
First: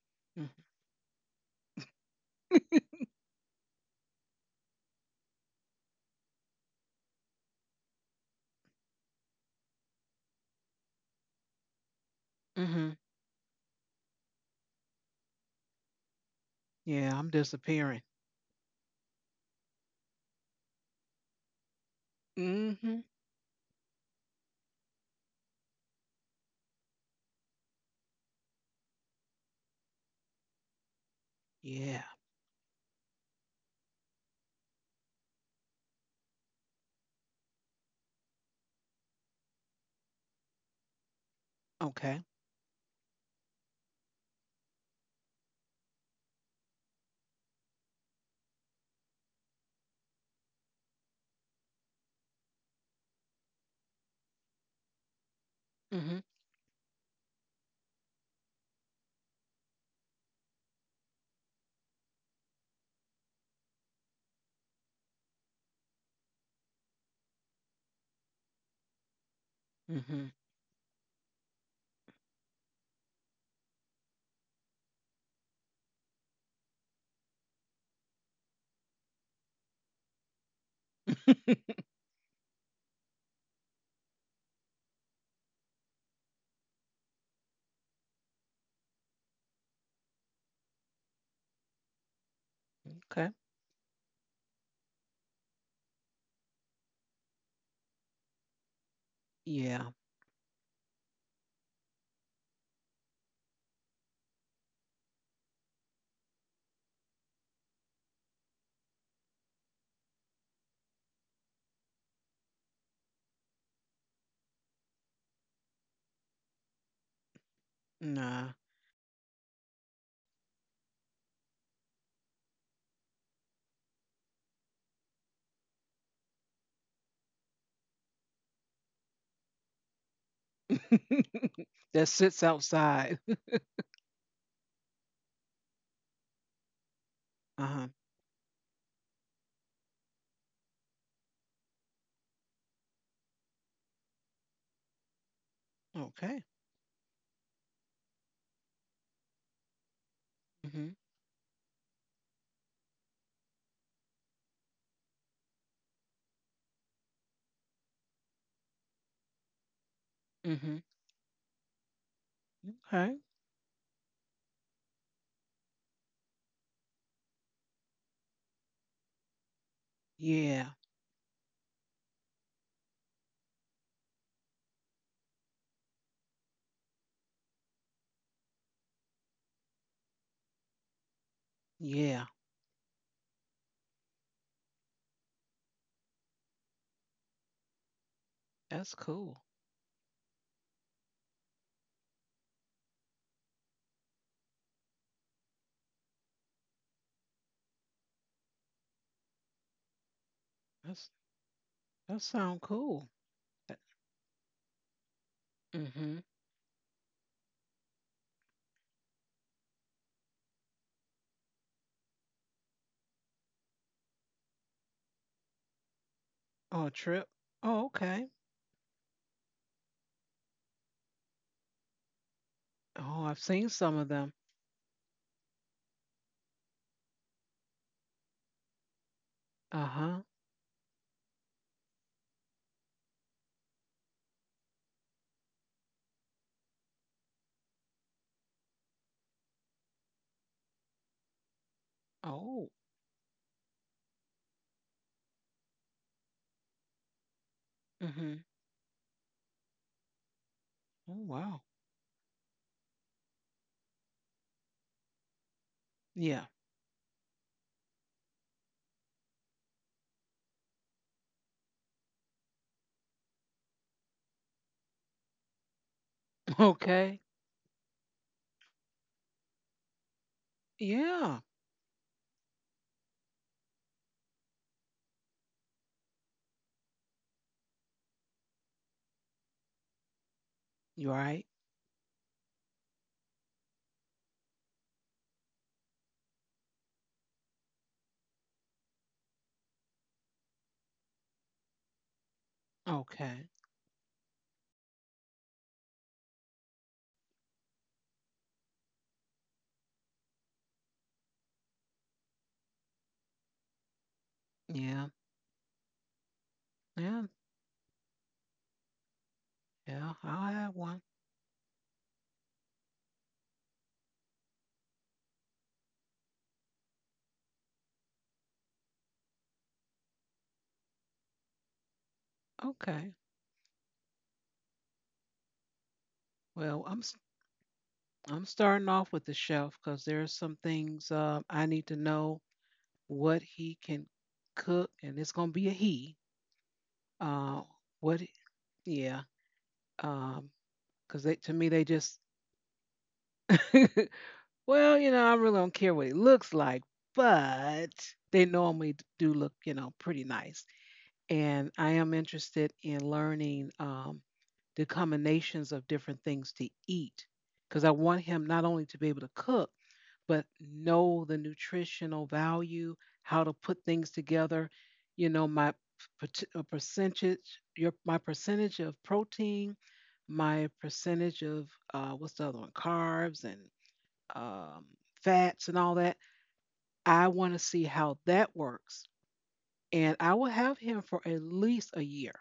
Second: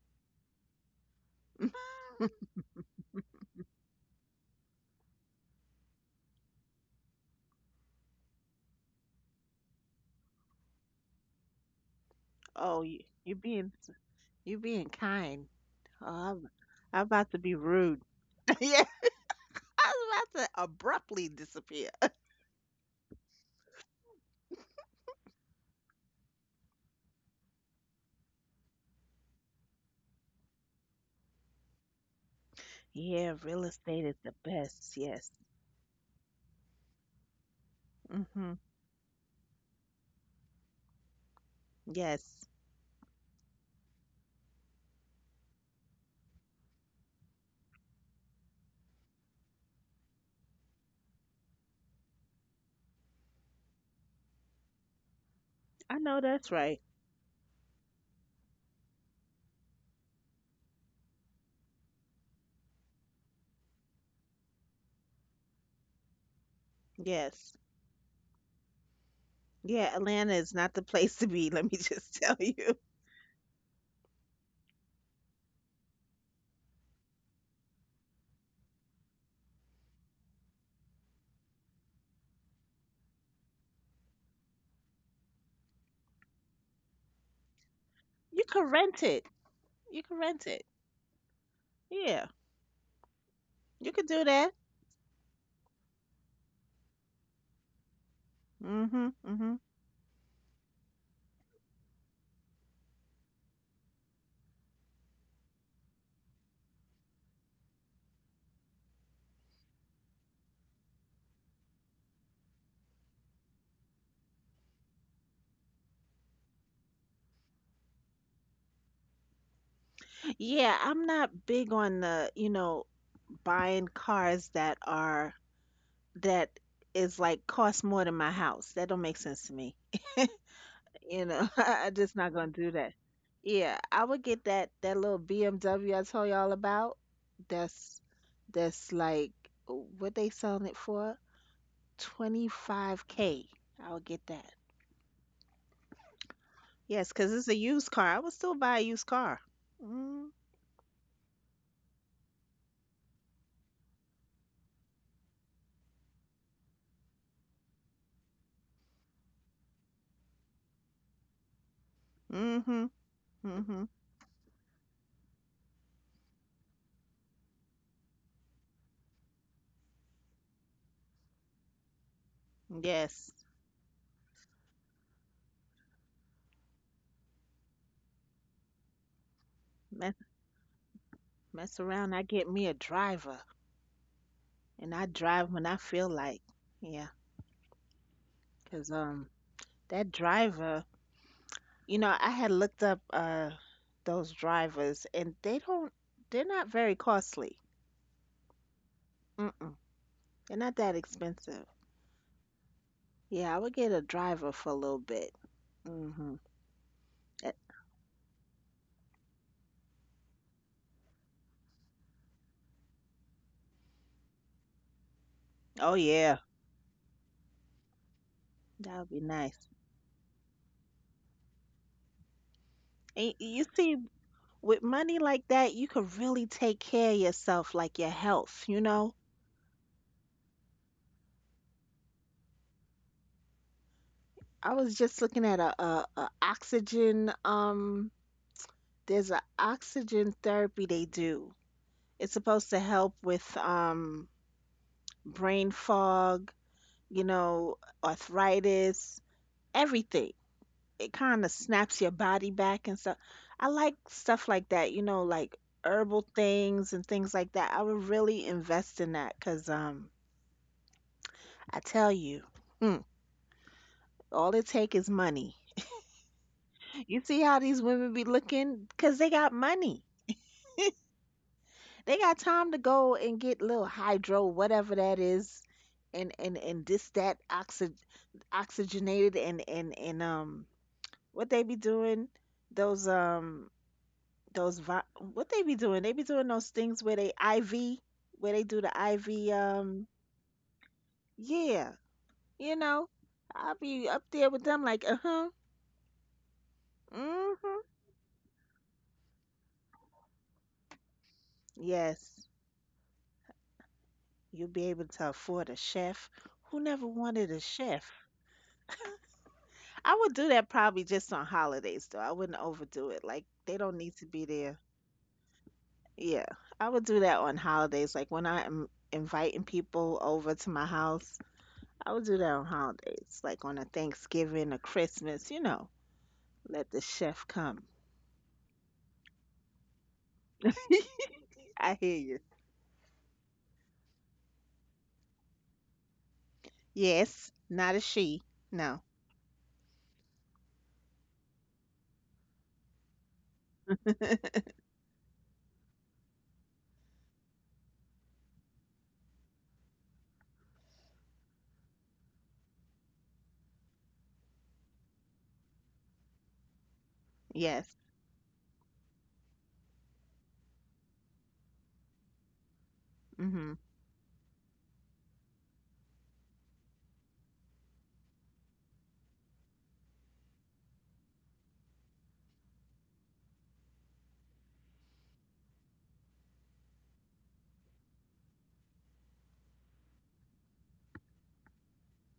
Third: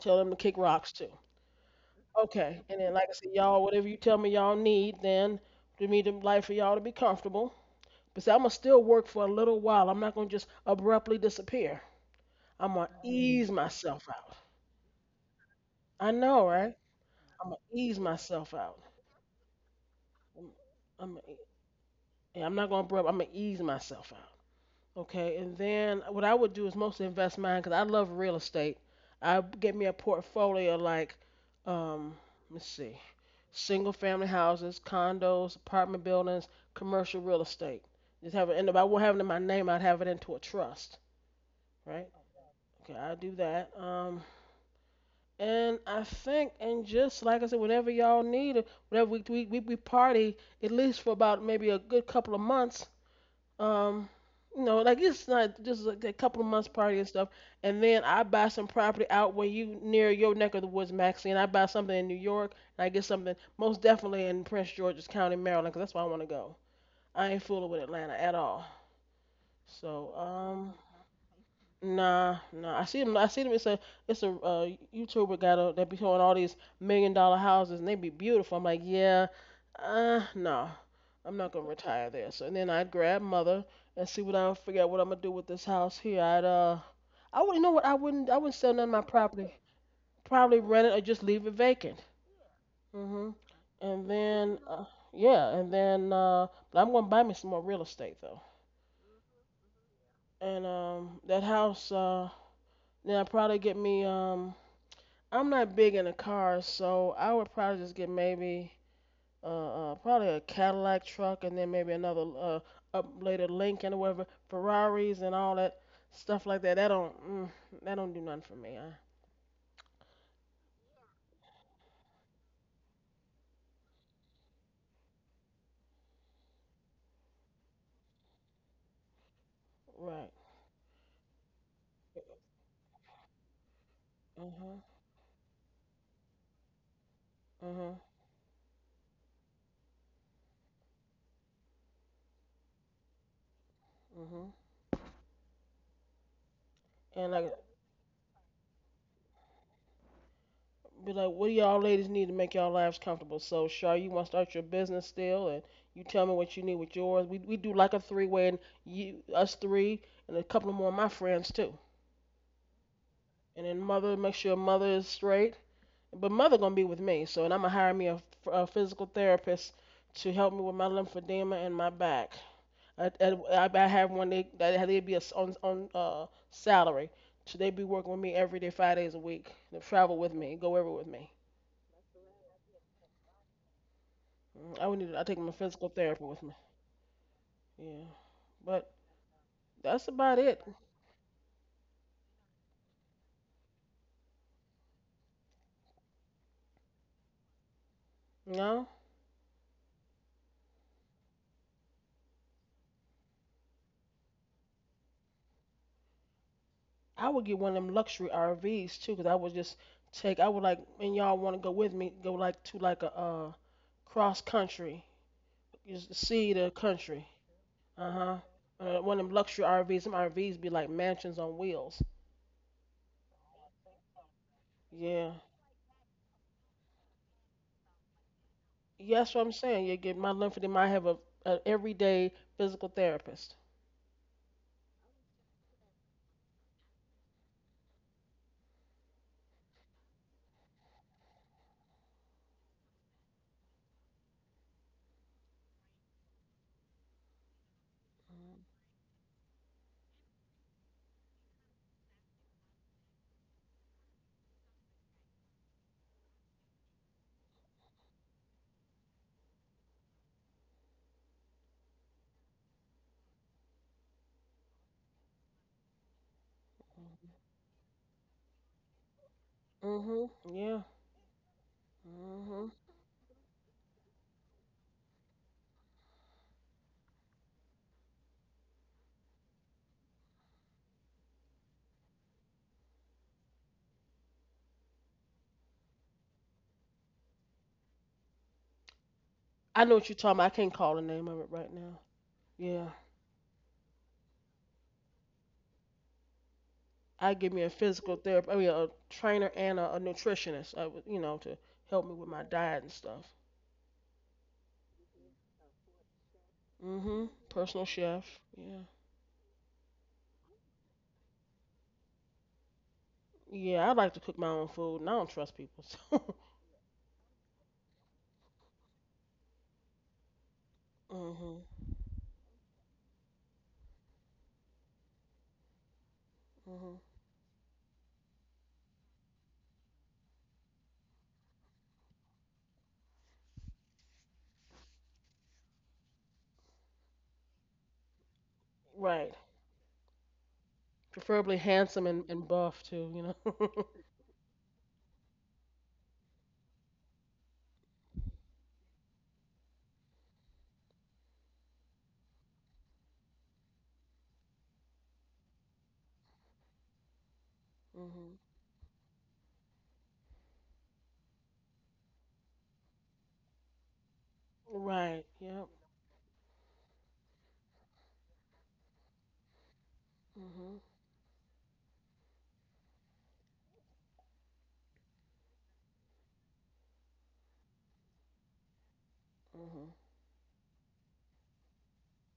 [SPEAKER 3] tell them to kick rocks too. Okay, and then like I said, y'all, whatever you tell me y'all need, then to me the life for y'all to be comfortable. But see, I'm gonna still work for a little while. I'm not gonna just abruptly disappear. I'm
[SPEAKER 2] Oh,
[SPEAKER 3] gonna
[SPEAKER 1] Mm-hmm.
[SPEAKER 2] you are
[SPEAKER 3] ease
[SPEAKER 2] being
[SPEAKER 3] myself out.
[SPEAKER 2] you are being kind.
[SPEAKER 3] I
[SPEAKER 2] Oh,
[SPEAKER 3] know,
[SPEAKER 2] I'm,
[SPEAKER 3] right?
[SPEAKER 2] I'm
[SPEAKER 1] Yeah,
[SPEAKER 2] about
[SPEAKER 1] I'm
[SPEAKER 2] to
[SPEAKER 3] I'm
[SPEAKER 2] be
[SPEAKER 3] gonna ease
[SPEAKER 2] rude.
[SPEAKER 1] disappearing.
[SPEAKER 3] myself
[SPEAKER 2] Yeah.
[SPEAKER 3] out.
[SPEAKER 2] I was about
[SPEAKER 3] I'm,
[SPEAKER 2] to
[SPEAKER 3] I'm,
[SPEAKER 2] abruptly disappear.
[SPEAKER 3] yeah, I'm not gonna
[SPEAKER 1] Hmm.
[SPEAKER 3] abrupt. I'm gonna ease myself Okay, and then what I would do is mostly invest mine because I love real estate. I get me a portfolio like,
[SPEAKER 1] Yeah.
[SPEAKER 3] um, let's see,
[SPEAKER 2] Yeah, real
[SPEAKER 3] single
[SPEAKER 2] estate is
[SPEAKER 3] family
[SPEAKER 2] the
[SPEAKER 3] houses,
[SPEAKER 2] best. Yes.
[SPEAKER 3] condos, apartment buildings, commercial real estate. Just have
[SPEAKER 2] Hmm.
[SPEAKER 3] it, and if I won't have it in my name, I'd have it into a trust, right?
[SPEAKER 1] Okay.
[SPEAKER 2] Yes.
[SPEAKER 3] Okay, I do that. And I think, and just like I said, whenever y'all need it, whenever we party, at least for about maybe a good couple of months, um you know like it's not just
[SPEAKER 2] I
[SPEAKER 3] like a
[SPEAKER 2] know
[SPEAKER 1] Hmm.
[SPEAKER 3] couple of
[SPEAKER 2] that's
[SPEAKER 3] months
[SPEAKER 2] right.
[SPEAKER 3] party and stuff and then I buy some property out where you near your neck of the woods Maxie and I buy something in New York and I get something most definitely in Prince George's county Maryland, 'cause that's where I want to go. I ain't
[SPEAKER 2] Yes.
[SPEAKER 3] fooling with Atlanta at all
[SPEAKER 2] Yeah,
[SPEAKER 3] so
[SPEAKER 1] Mm-hmm.
[SPEAKER 2] Atlanta is not the place to be, let me just tell
[SPEAKER 3] Nah,
[SPEAKER 2] you.
[SPEAKER 3] nah. I see them. I see them. It's a YouTuber guy though that be showing all these million dollar houses and they be beautiful. I'm like, yeah, no, I'm not gonna retire there. So and then I'd grab mother and see what I figure out what I'm gonna do with this house here. I'd I would you know what I
[SPEAKER 2] You
[SPEAKER 3] wouldn't
[SPEAKER 2] can
[SPEAKER 3] sell none of
[SPEAKER 2] rent
[SPEAKER 3] my
[SPEAKER 2] it.
[SPEAKER 3] property.
[SPEAKER 2] You can rent
[SPEAKER 3] Probably
[SPEAKER 2] it.
[SPEAKER 3] rent it or just leave it vacant.
[SPEAKER 2] Yeah.
[SPEAKER 1] Okay.
[SPEAKER 3] Mhm.
[SPEAKER 2] You could
[SPEAKER 3] And
[SPEAKER 2] do that.
[SPEAKER 3] then yeah, and then but I'm gonna buy me some more real estate though.
[SPEAKER 2] Hmm. Hmm.
[SPEAKER 1] Yeah.
[SPEAKER 3] And that house then I probably get me I'm not big into cars, so I would probably just get maybe probably a Cadillac truck and then maybe another up later Lincoln or whatever Ferraris and all that stuff like that. That don't mm, that don't do nothing
[SPEAKER 1] Nah.
[SPEAKER 3] for me. I,
[SPEAKER 2] Yeah, I'm not big on the, you know, buying cars that are that is like cost more than my house. That don't make sense to me.
[SPEAKER 3] right.
[SPEAKER 2] You know, I
[SPEAKER 1] That
[SPEAKER 2] just not
[SPEAKER 1] sits
[SPEAKER 2] gonna do that.
[SPEAKER 1] outside.
[SPEAKER 2] Yeah, I would get that
[SPEAKER 3] Mhm.
[SPEAKER 2] that little BMW I told y'all about.
[SPEAKER 1] Uh-huh.
[SPEAKER 3] Mhm.
[SPEAKER 2] That's that's like what they selling it for? 25K. I would get that.
[SPEAKER 3] Mhm.
[SPEAKER 1] Okay.
[SPEAKER 2] Yes, 'cause
[SPEAKER 3] And
[SPEAKER 2] it's
[SPEAKER 3] like
[SPEAKER 2] a used car. I would still buy a used car. Mm,
[SPEAKER 1] Hmm.
[SPEAKER 3] be like, what do y'all ladies need to make y'all lives comfortable? So Shar, you want to start your business still, and you tell me what you need with yours. We do like a three way, and you us three and a couple of
[SPEAKER 1] Hmm.
[SPEAKER 3] more of my friends too.
[SPEAKER 2] mm-hmm.
[SPEAKER 1] Okay.
[SPEAKER 3] And then
[SPEAKER 2] Mm-hmm.
[SPEAKER 3] mother make sure mother is straight. But mother gonna be with me, so and I'm gonna hire me a physical therapist to help me
[SPEAKER 1] Yeah.
[SPEAKER 3] with my lymphedema and my back.
[SPEAKER 2] Yes.
[SPEAKER 3] I have one they that they'd be a s on salary, so they'd be working with me every day, 5 days a week. They
[SPEAKER 2] Mess,
[SPEAKER 3] travel with me, go everywhere with me.
[SPEAKER 2] mess around. I
[SPEAKER 1] Yeah.
[SPEAKER 2] get me a driver
[SPEAKER 3] Mm, I
[SPEAKER 2] and
[SPEAKER 3] would
[SPEAKER 2] I
[SPEAKER 3] need I take
[SPEAKER 2] drive
[SPEAKER 3] my
[SPEAKER 2] when I
[SPEAKER 3] physical
[SPEAKER 2] feel
[SPEAKER 3] therapy
[SPEAKER 2] like.
[SPEAKER 3] with me.
[SPEAKER 2] Yeah,
[SPEAKER 3] Yeah,
[SPEAKER 2] 'cause
[SPEAKER 3] but
[SPEAKER 1] That's cool.
[SPEAKER 3] that's
[SPEAKER 2] that
[SPEAKER 3] about it.
[SPEAKER 2] driver. You know, I had looked up those drivers, and they're not very costly.
[SPEAKER 3] You know.
[SPEAKER 2] Mm-mm. They're not that
[SPEAKER 1] That's
[SPEAKER 2] expensive.
[SPEAKER 1] that sound cool.
[SPEAKER 2] Yeah, I would
[SPEAKER 1] That-
[SPEAKER 2] get a driver for a little bit.
[SPEAKER 1] hmm.
[SPEAKER 2] Mm-hmm.
[SPEAKER 3] I would get one of them luxury RVs too, 'cause I would just take. I would like, and y'all want to go with me? Go like to like a cross country,
[SPEAKER 2] Oh
[SPEAKER 3] just
[SPEAKER 2] yeah,
[SPEAKER 3] see the
[SPEAKER 1] Oh, a trip.
[SPEAKER 3] country.
[SPEAKER 1] Oh, okay.
[SPEAKER 3] Uh-huh.
[SPEAKER 2] that would be
[SPEAKER 3] One of them luxury
[SPEAKER 2] nice.
[SPEAKER 3] RVs. Some RVs be like mansions on wheels.
[SPEAKER 1] Oh,
[SPEAKER 2] And
[SPEAKER 1] I've
[SPEAKER 2] you
[SPEAKER 1] seen some
[SPEAKER 2] see,
[SPEAKER 1] of them.
[SPEAKER 2] with money
[SPEAKER 3] Yeah.
[SPEAKER 2] like that, you could really take care of yourself, like your health, you know?
[SPEAKER 3] Yeah, that's what I'm saying. You get
[SPEAKER 1] Uh-huh.
[SPEAKER 3] my lymph edema. A everyday physical therapist.
[SPEAKER 2] I was just looking at a oxygen, there's a oxygen therapy they do. It's supposed
[SPEAKER 1] Oh.
[SPEAKER 2] to help with brain fog, you know,
[SPEAKER 1] Hmm.
[SPEAKER 2] arthritis, everything.
[SPEAKER 1] Oh,
[SPEAKER 2] It kind of
[SPEAKER 1] wow.
[SPEAKER 2] snaps your body back and stuff. I like stuff like that, like herbal
[SPEAKER 1] Yeah.
[SPEAKER 2] things and things like that. I would really invest in that because I tell you, mm, all it take is money. You
[SPEAKER 1] Okay.
[SPEAKER 2] see how these women be looking? Because they got money.
[SPEAKER 3] Mhm. Yeah.
[SPEAKER 1] Yeah.
[SPEAKER 2] They got time
[SPEAKER 3] Mhm.
[SPEAKER 2] to go and get little hydro, whatever that is, and this that oxy, oxygenated and
[SPEAKER 1] You right?
[SPEAKER 2] what they be doing, those um those what they be doing those things where they iv where they do the iv,
[SPEAKER 3] I know
[SPEAKER 2] um
[SPEAKER 3] what you're talking about. I can't call the name of it right
[SPEAKER 2] yeah,
[SPEAKER 3] now.
[SPEAKER 2] you
[SPEAKER 3] Yeah.
[SPEAKER 2] know,
[SPEAKER 1] Okay.
[SPEAKER 2] I'll be up there with them like, uh-huh,
[SPEAKER 3] I give me a
[SPEAKER 2] mm-hmm.
[SPEAKER 3] physical therapist, I mean a trainer and a nutritionist, I would, you know, to help me with my
[SPEAKER 2] Yes,
[SPEAKER 3] diet and stuff.
[SPEAKER 2] you'll be able
[SPEAKER 1] Yeah.
[SPEAKER 2] to afford a chef who never
[SPEAKER 1] Yeah.
[SPEAKER 3] Mhm.
[SPEAKER 2] wanted a
[SPEAKER 3] Personal
[SPEAKER 2] chef.
[SPEAKER 3] chef. Yeah.
[SPEAKER 2] I
[SPEAKER 1] Yeah.
[SPEAKER 2] would do
[SPEAKER 1] I'll
[SPEAKER 2] that
[SPEAKER 1] have one.
[SPEAKER 2] probably just on holidays, though. I wouldn't overdo it, like they
[SPEAKER 3] Yeah,
[SPEAKER 2] don't
[SPEAKER 3] I
[SPEAKER 2] need
[SPEAKER 3] like
[SPEAKER 2] to
[SPEAKER 3] to cook
[SPEAKER 2] be
[SPEAKER 3] my own
[SPEAKER 2] there.
[SPEAKER 3] food, and I don't trust people. So.
[SPEAKER 2] Yeah, I would do that on holidays, like when I'm inviting people over to my house.
[SPEAKER 3] Mhm.
[SPEAKER 2] I would do that on
[SPEAKER 1] Okay.
[SPEAKER 2] holidays, like on a Thanksgiving, a Christmas, you know.
[SPEAKER 1] Well,
[SPEAKER 2] Let
[SPEAKER 3] Mhm.
[SPEAKER 2] the chef come.
[SPEAKER 1] I'm starting off with the chef because there's some things, I need to
[SPEAKER 2] I hear
[SPEAKER 1] know
[SPEAKER 2] you.
[SPEAKER 1] what he can cook, and it's gonna be a he.
[SPEAKER 2] Yes,
[SPEAKER 1] Uh,
[SPEAKER 2] not a
[SPEAKER 1] what?
[SPEAKER 2] she. No.
[SPEAKER 1] Yeah.
[SPEAKER 3] Right.
[SPEAKER 1] Um, because they to
[SPEAKER 3] Preferably
[SPEAKER 1] me they
[SPEAKER 3] handsome
[SPEAKER 1] just
[SPEAKER 3] and buff too, you know.
[SPEAKER 1] well, I really don't care what it looks like, but they normally do look, pretty nice. And I am interested in learning. The combinations of different things to eat, because I
[SPEAKER 2] Yes.
[SPEAKER 1] want
[SPEAKER 3] Mhm.
[SPEAKER 1] him not only to be able to cook, but know the nutritional value, how to
[SPEAKER 2] Mm-hmm.
[SPEAKER 1] put things together.
[SPEAKER 3] Right.
[SPEAKER 1] You know,
[SPEAKER 3] Yep.
[SPEAKER 1] my percentage, your my percentage of protein, my
[SPEAKER 3] Mhm.
[SPEAKER 1] percentage of what's the other one, carbs and um, fats and all that. I want to see how that works,
[SPEAKER 3] Mhm.
[SPEAKER 1] and I will have him for at least a year,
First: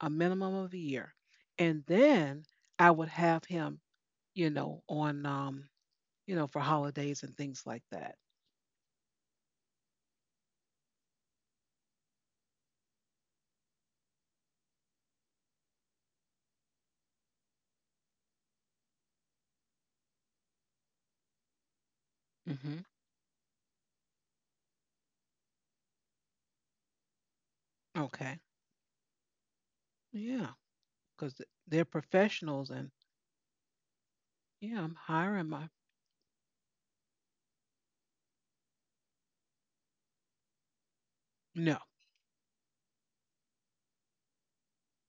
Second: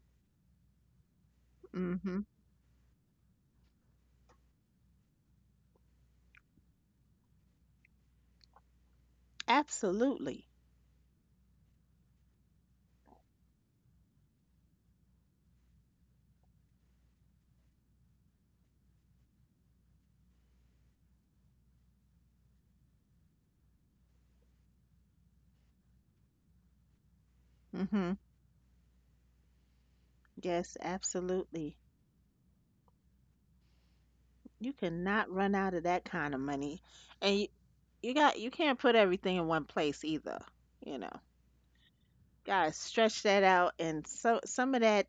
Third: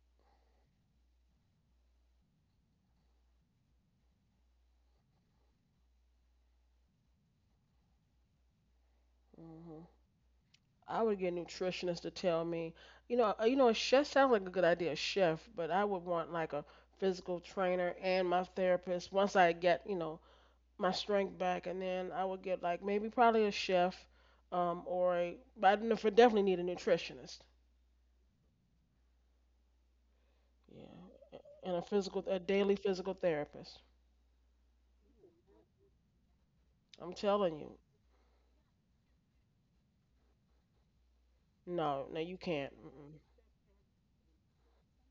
[SPEAKER 1] a minimum of a year, and
[SPEAKER 2] Mm-hmm.
[SPEAKER 1] then I would have him, on, for holidays and things like that.
[SPEAKER 3] Mhm.
[SPEAKER 2] Absolutely.
[SPEAKER 3] I would get a nutritionist to tell me, a chef sounds like a good idea, a chef, but I would want like a physical trainer and my therapist once I get, you know, my strength back, and then I would get
[SPEAKER 1] Hmm.
[SPEAKER 3] like maybe probably a chef, or a, but I don't know if I definitely need a nutritionist,
[SPEAKER 2] Mm-hmm.
[SPEAKER 1] Okay, yeah,
[SPEAKER 2] Yes,
[SPEAKER 1] because
[SPEAKER 3] yeah, and
[SPEAKER 2] absolutely.
[SPEAKER 3] a
[SPEAKER 1] they're
[SPEAKER 3] physical, a
[SPEAKER 1] professionals,
[SPEAKER 3] daily
[SPEAKER 1] and
[SPEAKER 3] physical therapist.
[SPEAKER 2] You
[SPEAKER 1] yeah, I'm
[SPEAKER 2] cannot
[SPEAKER 1] hiring
[SPEAKER 2] run
[SPEAKER 1] my,
[SPEAKER 2] out of that kind of money.
[SPEAKER 3] I'm
[SPEAKER 2] And you,
[SPEAKER 3] telling you,
[SPEAKER 2] you got you can't put everything in one place either, you know.
[SPEAKER 1] no,
[SPEAKER 3] no, no, you can't.
[SPEAKER 2] Gotta
[SPEAKER 3] Mm-mm.
[SPEAKER 2] stretch that out, and so some of that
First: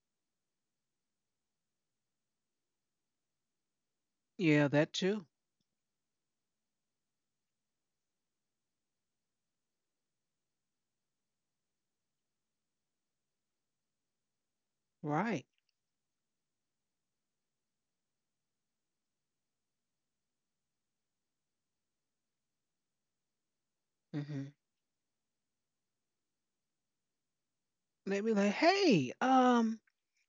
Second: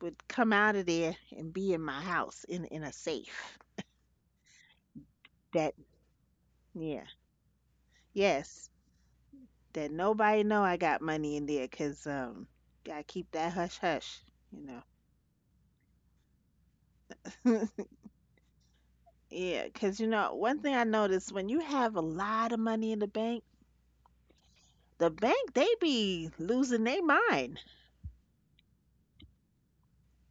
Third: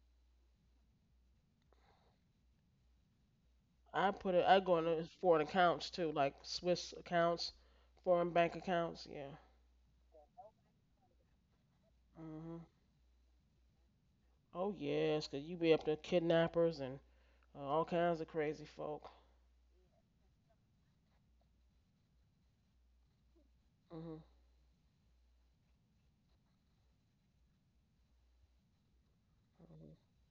[SPEAKER 2] would come out of there and be in my house in a safe.
[SPEAKER 3] I
[SPEAKER 1] yeah,
[SPEAKER 3] go
[SPEAKER 1] that
[SPEAKER 3] into
[SPEAKER 1] too,
[SPEAKER 3] foreign
[SPEAKER 2] That
[SPEAKER 3] accounts too, like Swiss
[SPEAKER 2] yeah.
[SPEAKER 3] accounts, foreign bank
[SPEAKER 2] Yes.
[SPEAKER 3] accounts, yeah.
[SPEAKER 2] That nobody know I got money in there, 'cause
[SPEAKER 3] Hmm.
[SPEAKER 2] gotta keep that hush hush, you
[SPEAKER 3] Oh
[SPEAKER 2] know.
[SPEAKER 3] yes, 'cause
[SPEAKER 1] right?
[SPEAKER 3] you be up to kidnappers and all kinds of crazy folk.
[SPEAKER 2] Yeah, 'cause you know, one thing I noticed, when you have a lot of money in
[SPEAKER 3] Hmm.
[SPEAKER 1] Hmm.
[SPEAKER 2] the bank they be losing their mind.
[SPEAKER 1] They'd be like, hey,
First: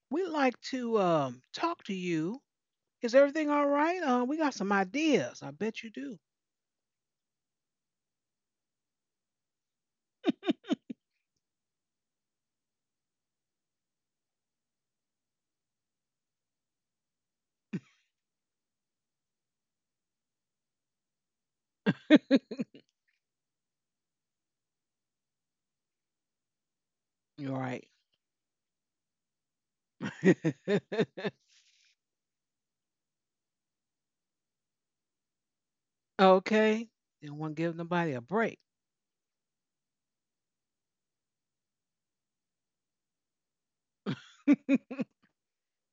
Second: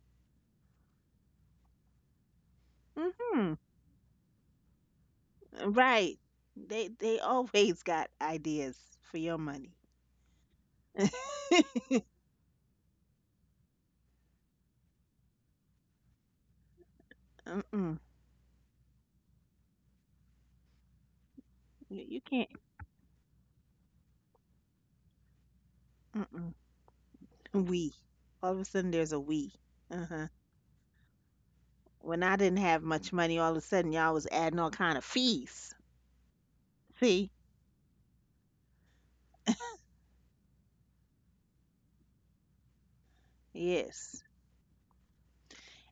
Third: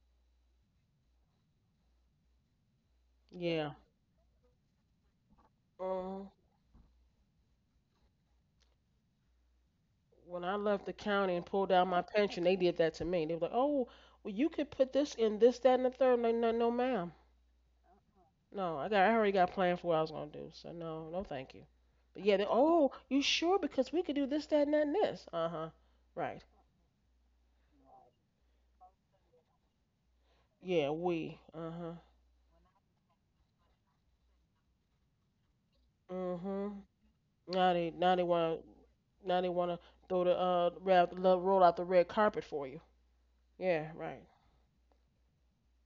[SPEAKER 1] we'd like to talk to you. Is everything
[SPEAKER 2] Mhm.
[SPEAKER 1] all
[SPEAKER 3] Yeah.
[SPEAKER 1] right? We got some ideas. I bet you do.
[SPEAKER 2] Right.
[SPEAKER 3] Hmm.
[SPEAKER 2] They always got ideas for your money.
[SPEAKER 3] When I left the county and pulled out my pension, they did that to me. They were like, "Oh, well, you could put this in this, that, and the third." No, no, no, ma'am.
[SPEAKER 2] Mm-mm.
[SPEAKER 3] No, I got, I already got planned for what I was gonna do. So no, no, thank you.
[SPEAKER 2] You
[SPEAKER 3] But yeah, they,
[SPEAKER 2] can't.
[SPEAKER 3] oh, you sure? Because we could do this, that, and that, and this. Uh huh. Right.
[SPEAKER 2] Mm-mm.
[SPEAKER 1] You right.
[SPEAKER 2] We. All of a sudden, there's a we. Uh huh.
[SPEAKER 3] Yeah, we. Uh huh.
[SPEAKER 2] When I didn't have much money, all of a sudden y'all was adding all kind of fees.
[SPEAKER 1] Okay.
[SPEAKER 3] Mhm.
[SPEAKER 1] They
[SPEAKER 2] See?
[SPEAKER 1] don't want to give
[SPEAKER 3] Now they,
[SPEAKER 1] nobody a
[SPEAKER 3] now they
[SPEAKER 1] break.
[SPEAKER 3] want Now they want to throw the ra- lo- roll out the red carpet for you. Yeah,
[SPEAKER 2] Yes.
[SPEAKER 3] right.
[SPEAKER 1] Okay.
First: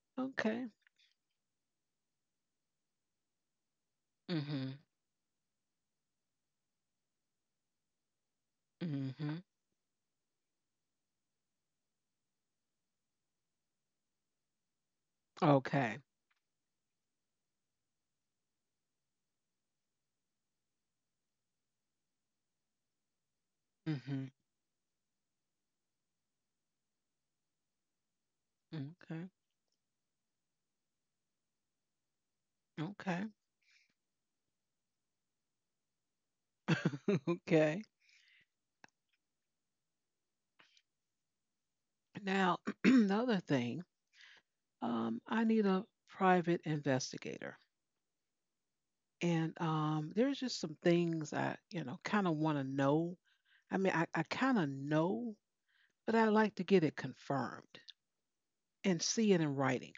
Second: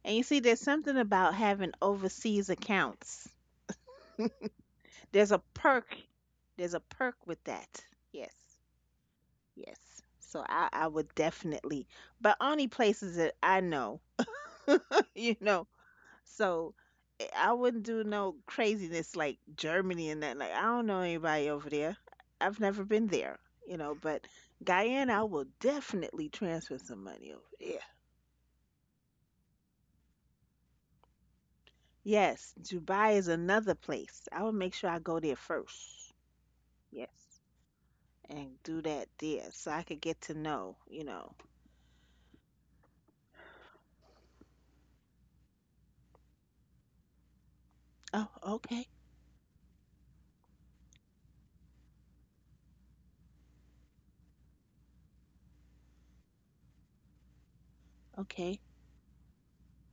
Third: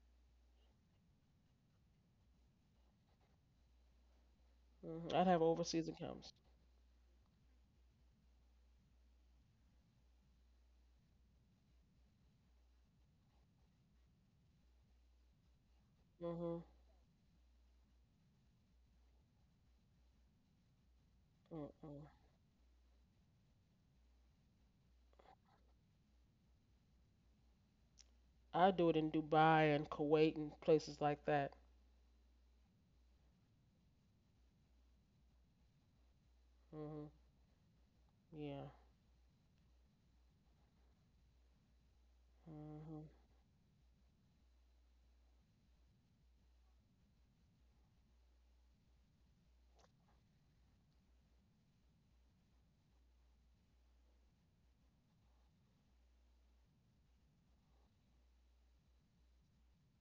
[SPEAKER 2] And you see, there's something about having overseas accounts.
[SPEAKER 1] Mm-hmm.
[SPEAKER 3] I'd
[SPEAKER 2] There's
[SPEAKER 3] have
[SPEAKER 2] a
[SPEAKER 3] overseas
[SPEAKER 2] perk.
[SPEAKER 3] accounts.
[SPEAKER 2] There's a perk with that. Yes.
[SPEAKER 1] Mm-hmm.
[SPEAKER 2] Yes. So I would definitely, but only places that I know, you know.
[SPEAKER 1] Okay.
[SPEAKER 3] Mhm.
[SPEAKER 2] So I wouldn't do no craziness like Germany and that. Like, I don't know anybody over there.
[SPEAKER 3] Mm-mm.
[SPEAKER 2] I've never been there, you know.
[SPEAKER 1] Mm-hmm.
[SPEAKER 2] But Guyana, I will definitely transfer some money over there.
[SPEAKER 3] I do it in
[SPEAKER 1] Okay.
[SPEAKER 3] Dubai and Kuwait and places like that.
[SPEAKER 2] Yes. Dubai
[SPEAKER 1] Okay.
[SPEAKER 2] is another place. I would make sure I go there first.
[SPEAKER 3] Mhm.
[SPEAKER 2] Yes.
[SPEAKER 1] Okay.
[SPEAKER 2] And
[SPEAKER 3] Yeah.
[SPEAKER 2] do that there so I could get to know, you know.
[SPEAKER 1] Now,
[SPEAKER 3] Mhm.
[SPEAKER 1] another thing, I need a private investigator.
[SPEAKER 2] Oh, okay,
[SPEAKER 1] And there's just some things I, kind of want to know. I mean, I kind of know, but I like to get it confirmed
[SPEAKER 2] okay.
[SPEAKER 1] and see it in writing.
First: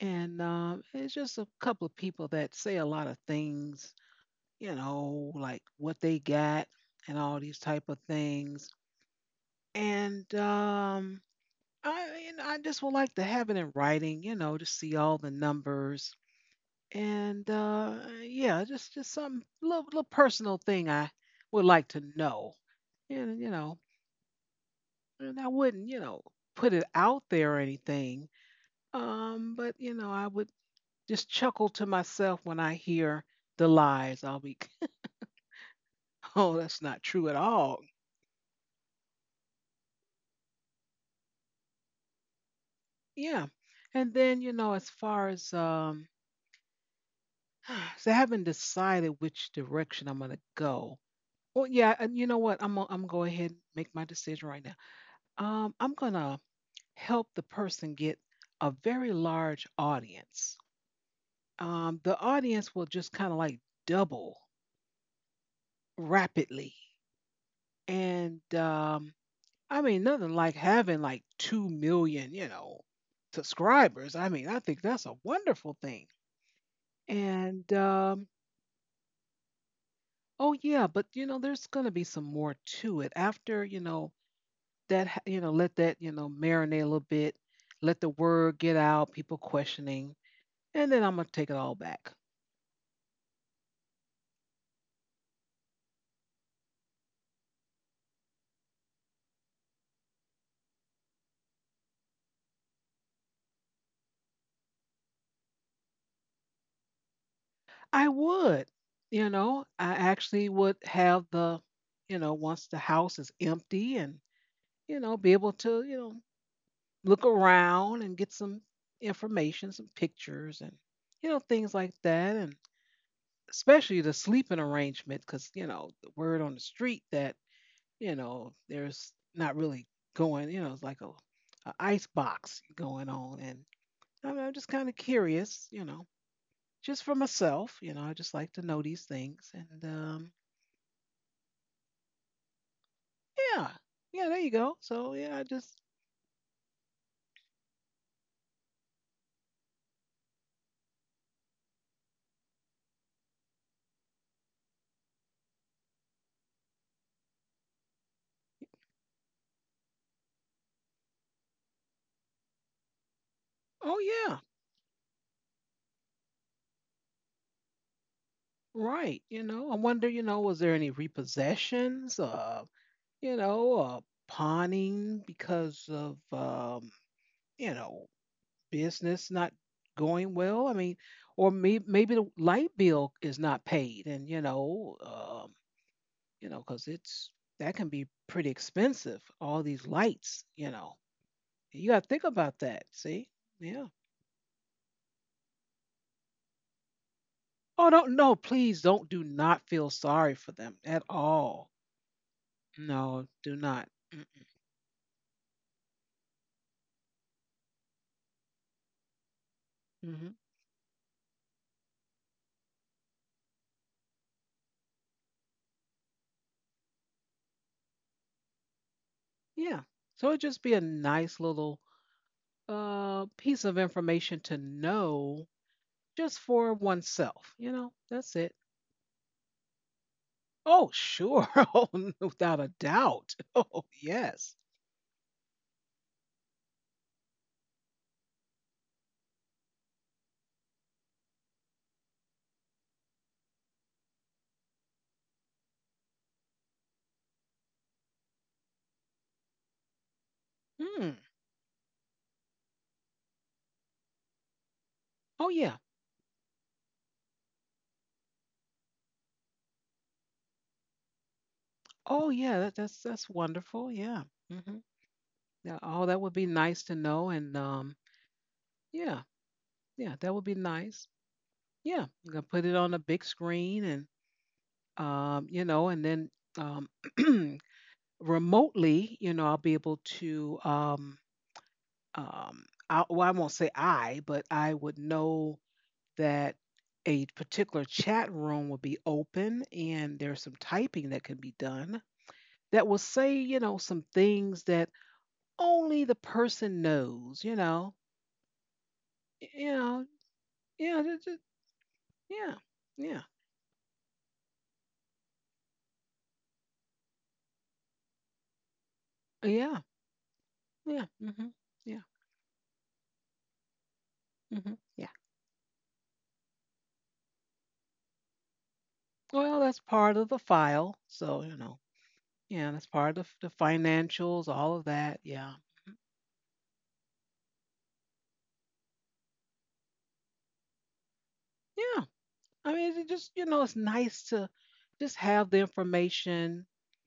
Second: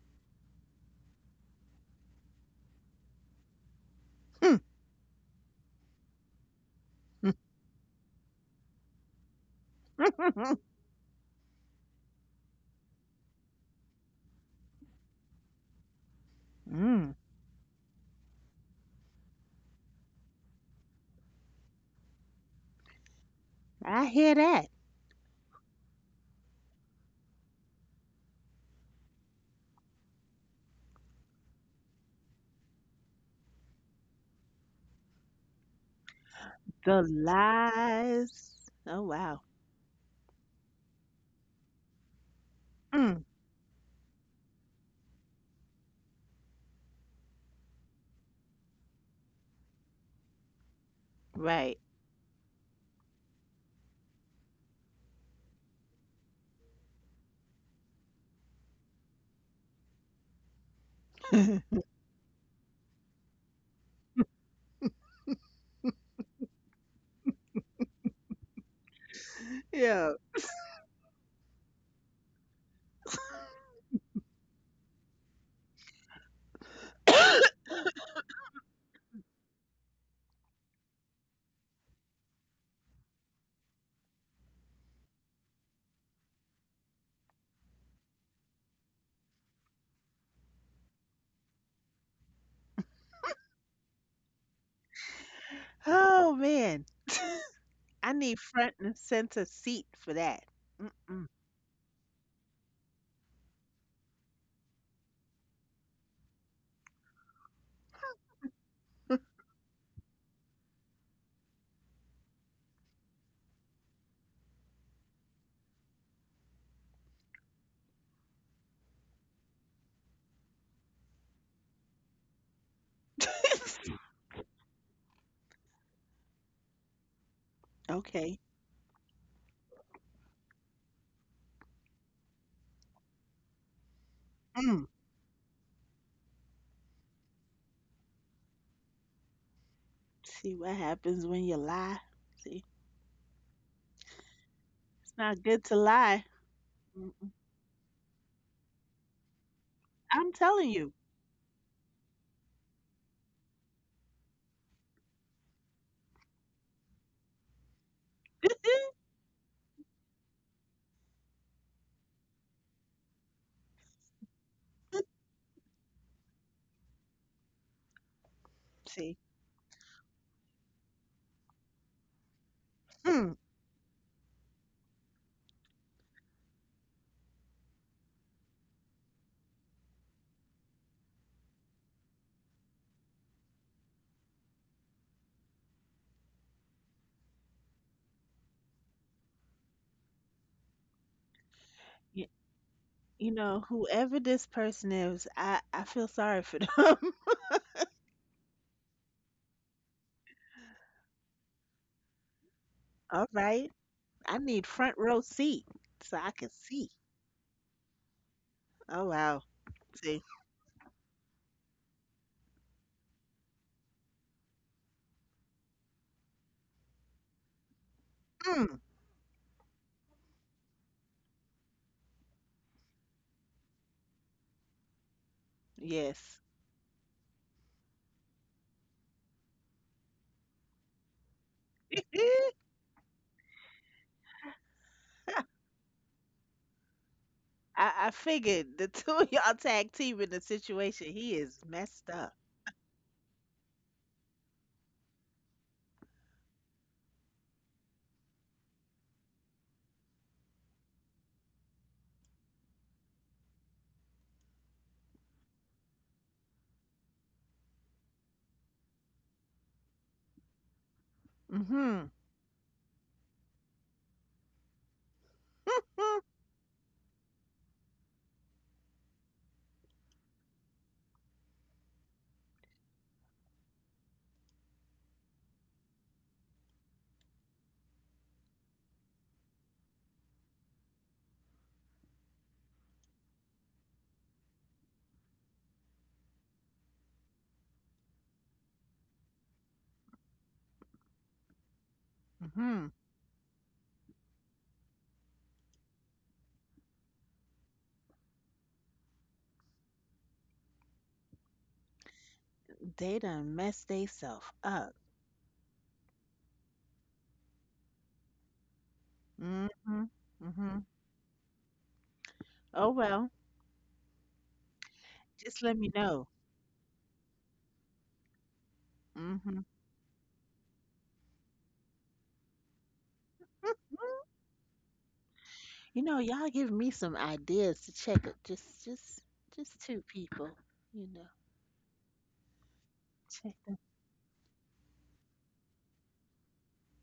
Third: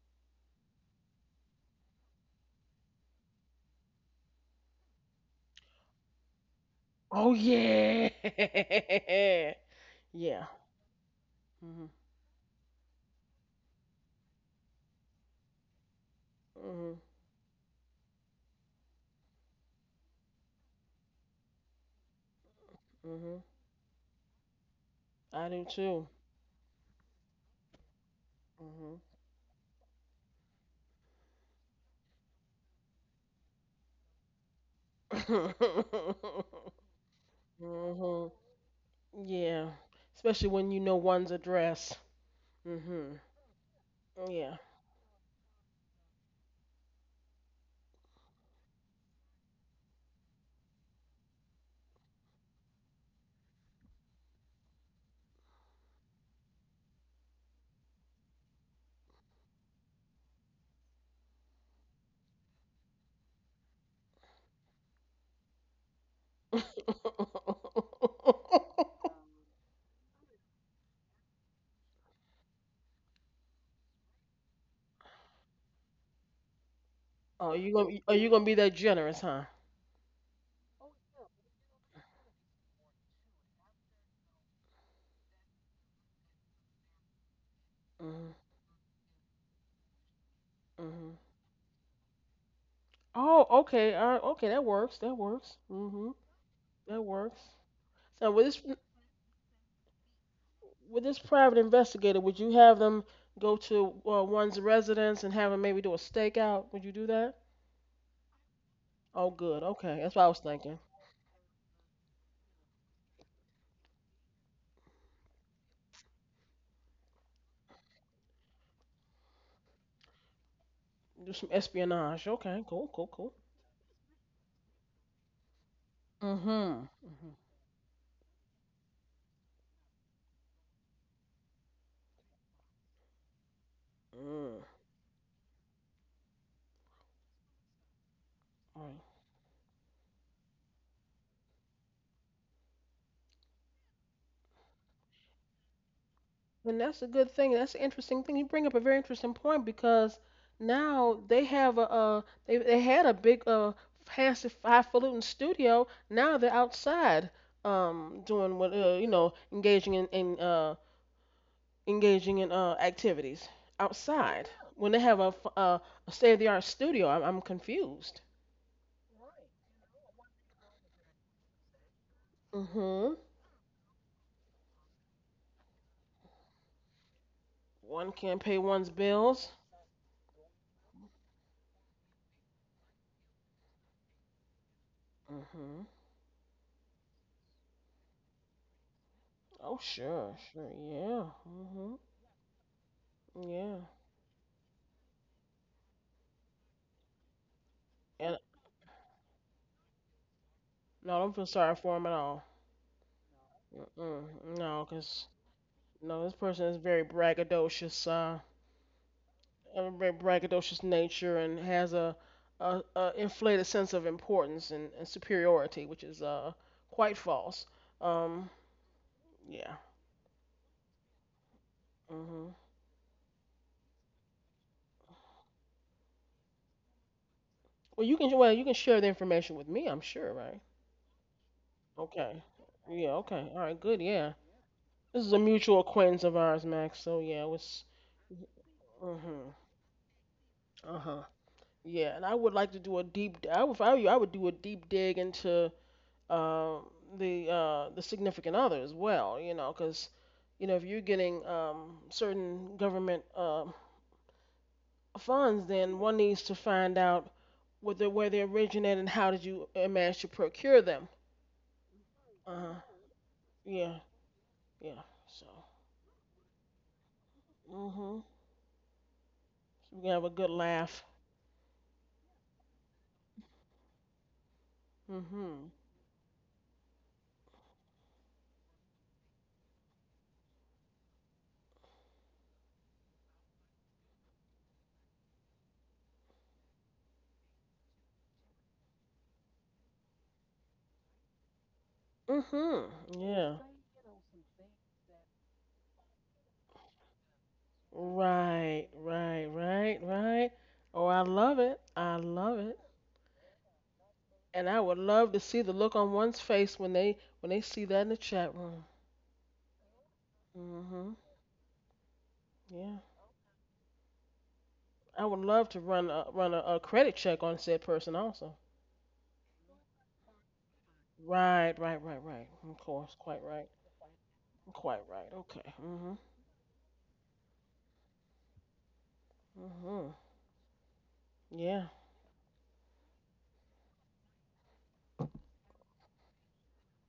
[SPEAKER 1] And it's just a couple of people that say a lot of things,
[SPEAKER 2] Hmm.
[SPEAKER 1] like what they got and
[SPEAKER 3] Oh
[SPEAKER 1] all these type of
[SPEAKER 3] yeah.
[SPEAKER 1] things. And
[SPEAKER 3] Yeah. Mhm.
[SPEAKER 1] I just would like to have it in writing, you know, to see all the numbers.
[SPEAKER 3] Mhm.
[SPEAKER 2] mm,
[SPEAKER 1] And yeah, just some little personal thing I would like to know. And
[SPEAKER 3] Mhm.
[SPEAKER 1] you know,
[SPEAKER 2] I hear that.
[SPEAKER 1] and
[SPEAKER 3] I
[SPEAKER 1] I
[SPEAKER 3] do
[SPEAKER 1] wouldn't, you
[SPEAKER 3] too.
[SPEAKER 1] know, put it out there or anything.
[SPEAKER 3] Mhm.
[SPEAKER 1] But you know, I would just chuckle to myself when I hear the lies. I'll be, oh, that's not
[SPEAKER 2] The
[SPEAKER 1] true at all.
[SPEAKER 3] Mhm.
[SPEAKER 2] lies. Oh, wow.
[SPEAKER 3] Yeah. Especially when you know one's address. Mhm.
[SPEAKER 2] Mm,
[SPEAKER 1] Yeah. And then, you
[SPEAKER 3] Yeah.
[SPEAKER 1] know, as far as so I haven't decided which direction I'm gonna go. Well,
[SPEAKER 2] right.
[SPEAKER 1] yeah, and you know what? I'm gonna go ahead and make my decision right now. I'm gonna help the person get a very large audience. The audience will just kind of like double rapidly. And I mean,
[SPEAKER 2] Yeah.
[SPEAKER 1] nothing like having like 2 million, you know, subscribers. I mean, I think that's a wonderful thing.
[SPEAKER 3] Oh,
[SPEAKER 1] And
[SPEAKER 3] you gonna are you gonna be that generous, huh?
[SPEAKER 1] oh yeah, but you know, there's gonna be some more to it after you know that you know let that you know marinate a little bit, let the
[SPEAKER 3] Hmm.
[SPEAKER 1] word get out, people questioning, and then
[SPEAKER 3] Hmm.
[SPEAKER 1] I'm gonna take it all back.
[SPEAKER 3] Oh, okay. All right. Okay, that works. That works. Hmm.
[SPEAKER 2] Oh, man.
[SPEAKER 3] That works.
[SPEAKER 2] I
[SPEAKER 3] Now,
[SPEAKER 2] need
[SPEAKER 3] with this
[SPEAKER 2] front and center seat for that.
[SPEAKER 3] with this
[SPEAKER 2] Mm-mm.
[SPEAKER 3] private investigator, would you have them go to one's residence and have them maybe do a stakeout? Would you do that?
[SPEAKER 1] I would,
[SPEAKER 3] Oh,
[SPEAKER 1] you
[SPEAKER 3] good.
[SPEAKER 1] know, I
[SPEAKER 3] Okay, that's what I was
[SPEAKER 1] actually
[SPEAKER 3] thinking.
[SPEAKER 1] would have the, you know, once the house is empty and you know be able to you know look around and get some information, some pictures, and
[SPEAKER 3] Do
[SPEAKER 1] you know
[SPEAKER 3] some
[SPEAKER 1] things like
[SPEAKER 3] espionage.
[SPEAKER 1] that, and
[SPEAKER 3] Okay, cool, cool, cool.
[SPEAKER 1] especially the sleeping arrangement, because you know the word
[SPEAKER 3] Mm-hmm.
[SPEAKER 1] on the street
[SPEAKER 3] Mm-hmm.
[SPEAKER 1] that you
[SPEAKER 2] Okay.
[SPEAKER 1] know, there's not really going, you know, it's like a ice box going on. And I mean, I'm
[SPEAKER 3] Mm.
[SPEAKER 1] just kind
[SPEAKER 2] Mm.
[SPEAKER 1] of curious, you know, just for myself, you know, I just like to
[SPEAKER 3] All
[SPEAKER 1] know
[SPEAKER 3] right.
[SPEAKER 1] these things. And
[SPEAKER 2] See what happens when you lie. See,
[SPEAKER 1] yeah, yeah, there you go. So
[SPEAKER 2] it's
[SPEAKER 1] yeah, I
[SPEAKER 2] not good to
[SPEAKER 1] just,
[SPEAKER 2] lie.
[SPEAKER 3] And that's a good
[SPEAKER 2] Mm-mm.
[SPEAKER 3] thing. That's an interesting thing. You bring up a very interesting point because
[SPEAKER 2] I'm telling you.
[SPEAKER 3] now they have a they had a big fancy highfalutin studio. Now they're outside, doing what you know engaging in engaging in activities
[SPEAKER 1] oh yeah,
[SPEAKER 3] outside when they have a state of the art studio. I'm confused.
[SPEAKER 2] See.
[SPEAKER 1] right. You know, I wonder, you know, was there any repossessions,
[SPEAKER 3] Mhm.
[SPEAKER 1] you
[SPEAKER 2] Mm.
[SPEAKER 1] know, pawning because of, you know,
[SPEAKER 3] One can't pay one's
[SPEAKER 1] business not
[SPEAKER 3] bills.
[SPEAKER 1] going well. I mean, or maybe the light bill is not paid, and
[SPEAKER 3] Mhm.
[SPEAKER 1] you know, because it's that can be pretty expensive. All
[SPEAKER 3] Oh
[SPEAKER 1] these
[SPEAKER 3] sure,
[SPEAKER 1] lights, you
[SPEAKER 3] sure,
[SPEAKER 1] know,
[SPEAKER 3] yeah.
[SPEAKER 1] you
[SPEAKER 3] Mhm.
[SPEAKER 1] got to think about that. See,
[SPEAKER 2] You know,
[SPEAKER 3] Yeah.
[SPEAKER 1] yeah.
[SPEAKER 2] whoever this person is, I feel sorry for them.
[SPEAKER 1] Oh, don't please don't do not feel sorry for them at
[SPEAKER 3] No, I don't feel
[SPEAKER 1] all.
[SPEAKER 3] sorry for him at all.
[SPEAKER 1] No,
[SPEAKER 2] All
[SPEAKER 1] do
[SPEAKER 2] right.
[SPEAKER 1] not.
[SPEAKER 3] Mm-mm.
[SPEAKER 2] I need
[SPEAKER 3] No,
[SPEAKER 2] front row
[SPEAKER 3] 'cause
[SPEAKER 2] seat so
[SPEAKER 3] no,
[SPEAKER 2] I
[SPEAKER 3] this
[SPEAKER 2] can
[SPEAKER 3] person is
[SPEAKER 2] see.
[SPEAKER 3] very braggadocious,
[SPEAKER 2] Oh, wow.
[SPEAKER 3] a very
[SPEAKER 2] See?
[SPEAKER 1] Mm-hmm.
[SPEAKER 3] braggadocious nature, and has a inflated sense of importance and superiority, which is quite false. Um,
[SPEAKER 2] Mm,
[SPEAKER 3] yeah.
[SPEAKER 1] Yeah. So it'd just be a nice little
[SPEAKER 3] hmm
[SPEAKER 1] piece of information to know just
[SPEAKER 2] yes.
[SPEAKER 1] for oneself, you know.
[SPEAKER 3] Well,
[SPEAKER 1] That's it.
[SPEAKER 3] you can share the information with me, I'm sure, right?
[SPEAKER 1] Oh, sure. Oh,
[SPEAKER 3] Okay.
[SPEAKER 1] without a
[SPEAKER 3] Yeah.
[SPEAKER 1] doubt.
[SPEAKER 3] Okay. All right.
[SPEAKER 1] Oh,
[SPEAKER 3] Good. Yeah.
[SPEAKER 1] yes.
[SPEAKER 3] This is a
[SPEAKER 2] I,
[SPEAKER 3] mutual acquaintance of ours, Max. So yeah, it was.
[SPEAKER 2] I figured the two of
[SPEAKER 3] Hmm.
[SPEAKER 2] y'all tag team in the
[SPEAKER 3] Uh
[SPEAKER 2] situation,
[SPEAKER 3] huh.
[SPEAKER 2] he is
[SPEAKER 3] Yeah,
[SPEAKER 2] messed
[SPEAKER 3] and I
[SPEAKER 2] up.
[SPEAKER 3] would like to do a deep. D- I would, if I were you, I would, do a deep dig into um the significant other as well. You know, because if you're
[SPEAKER 1] Hmm.
[SPEAKER 3] getting certain government
[SPEAKER 1] Oh,
[SPEAKER 3] funds,
[SPEAKER 1] yeah.
[SPEAKER 3] then one needs to find out what they where they originate and how did you manage to procure them.
[SPEAKER 2] Mm-hmm.
[SPEAKER 1] Oh,
[SPEAKER 3] Uh
[SPEAKER 1] yeah.
[SPEAKER 3] huh.
[SPEAKER 1] That's that's
[SPEAKER 3] Yeah.
[SPEAKER 1] wonderful. Yeah. hmm
[SPEAKER 3] Yeah. So.
[SPEAKER 1] Yeah. Oh, that
[SPEAKER 2] Mm-hmm.
[SPEAKER 1] would be nice to know. And
[SPEAKER 3] Mhm. So
[SPEAKER 1] yeah,
[SPEAKER 3] we can
[SPEAKER 1] yeah,
[SPEAKER 3] have a
[SPEAKER 1] that would
[SPEAKER 3] good
[SPEAKER 1] be
[SPEAKER 3] laugh.
[SPEAKER 1] nice. Yeah, I'm gonna put it on a big screen and you
[SPEAKER 3] Mhm.
[SPEAKER 1] know, and then um, remotely, you know, I'll be able to um, I, well, I won't say I, but I would know that a particular chat room will be open and there's some typing that can be done that
[SPEAKER 3] Mhm.
[SPEAKER 2] Mm-hmm.
[SPEAKER 1] will say,
[SPEAKER 3] Yeah.
[SPEAKER 1] you know, some things that only the person knows, you know.
[SPEAKER 3] Right. Right.
[SPEAKER 1] You
[SPEAKER 3] Right.
[SPEAKER 1] know,
[SPEAKER 3] Right.
[SPEAKER 1] yeah,
[SPEAKER 3] Oh, I love it. I
[SPEAKER 1] yeah,
[SPEAKER 3] love it.
[SPEAKER 1] yeah,
[SPEAKER 2] They done messed theyself
[SPEAKER 3] And I
[SPEAKER 2] up.
[SPEAKER 3] would love to see the look on one's face when they see that in the chat room.
[SPEAKER 1] yeah,
[SPEAKER 2] Mm-hmm. Mm-hmm.
[SPEAKER 1] yeah,
[SPEAKER 3] Mhm.
[SPEAKER 1] hmm yeah,
[SPEAKER 2] Oh
[SPEAKER 3] Yeah.
[SPEAKER 2] well,
[SPEAKER 1] hmm yeah.
[SPEAKER 3] I would
[SPEAKER 2] just
[SPEAKER 3] love to
[SPEAKER 2] let me
[SPEAKER 3] run a,
[SPEAKER 2] know.
[SPEAKER 3] run a, a credit check on said person also.
[SPEAKER 1] Well,
[SPEAKER 2] Hmm.
[SPEAKER 1] that's part of the file. So, you
[SPEAKER 3] Right,
[SPEAKER 1] know,
[SPEAKER 3] right, right, right. Of
[SPEAKER 1] yeah, that's
[SPEAKER 3] course,
[SPEAKER 1] part
[SPEAKER 3] quite
[SPEAKER 1] of the
[SPEAKER 3] right.
[SPEAKER 1] financials, all of
[SPEAKER 3] Quite
[SPEAKER 1] that.
[SPEAKER 3] right.
[SPEAKER 1] Yeah,
[SPEAKER 3] Okay.
[SPEAKER 2] You
[SPEAKER 3] Mhm.
[SPEAKER 2] know, y'all give me some ideas to check up. Just two
[SPEAKER 3] Mhm.
[SPEAKER 2] people. You know,
[SPEAKER 3] Yeah.
[SPEAKER 1] yeah. I mean, it just, you
[SPEAKER 2] check
[SPEAKER 1] know, it's
[SPEAKER 2] them
[SPEAKER 1] nice to just have the information.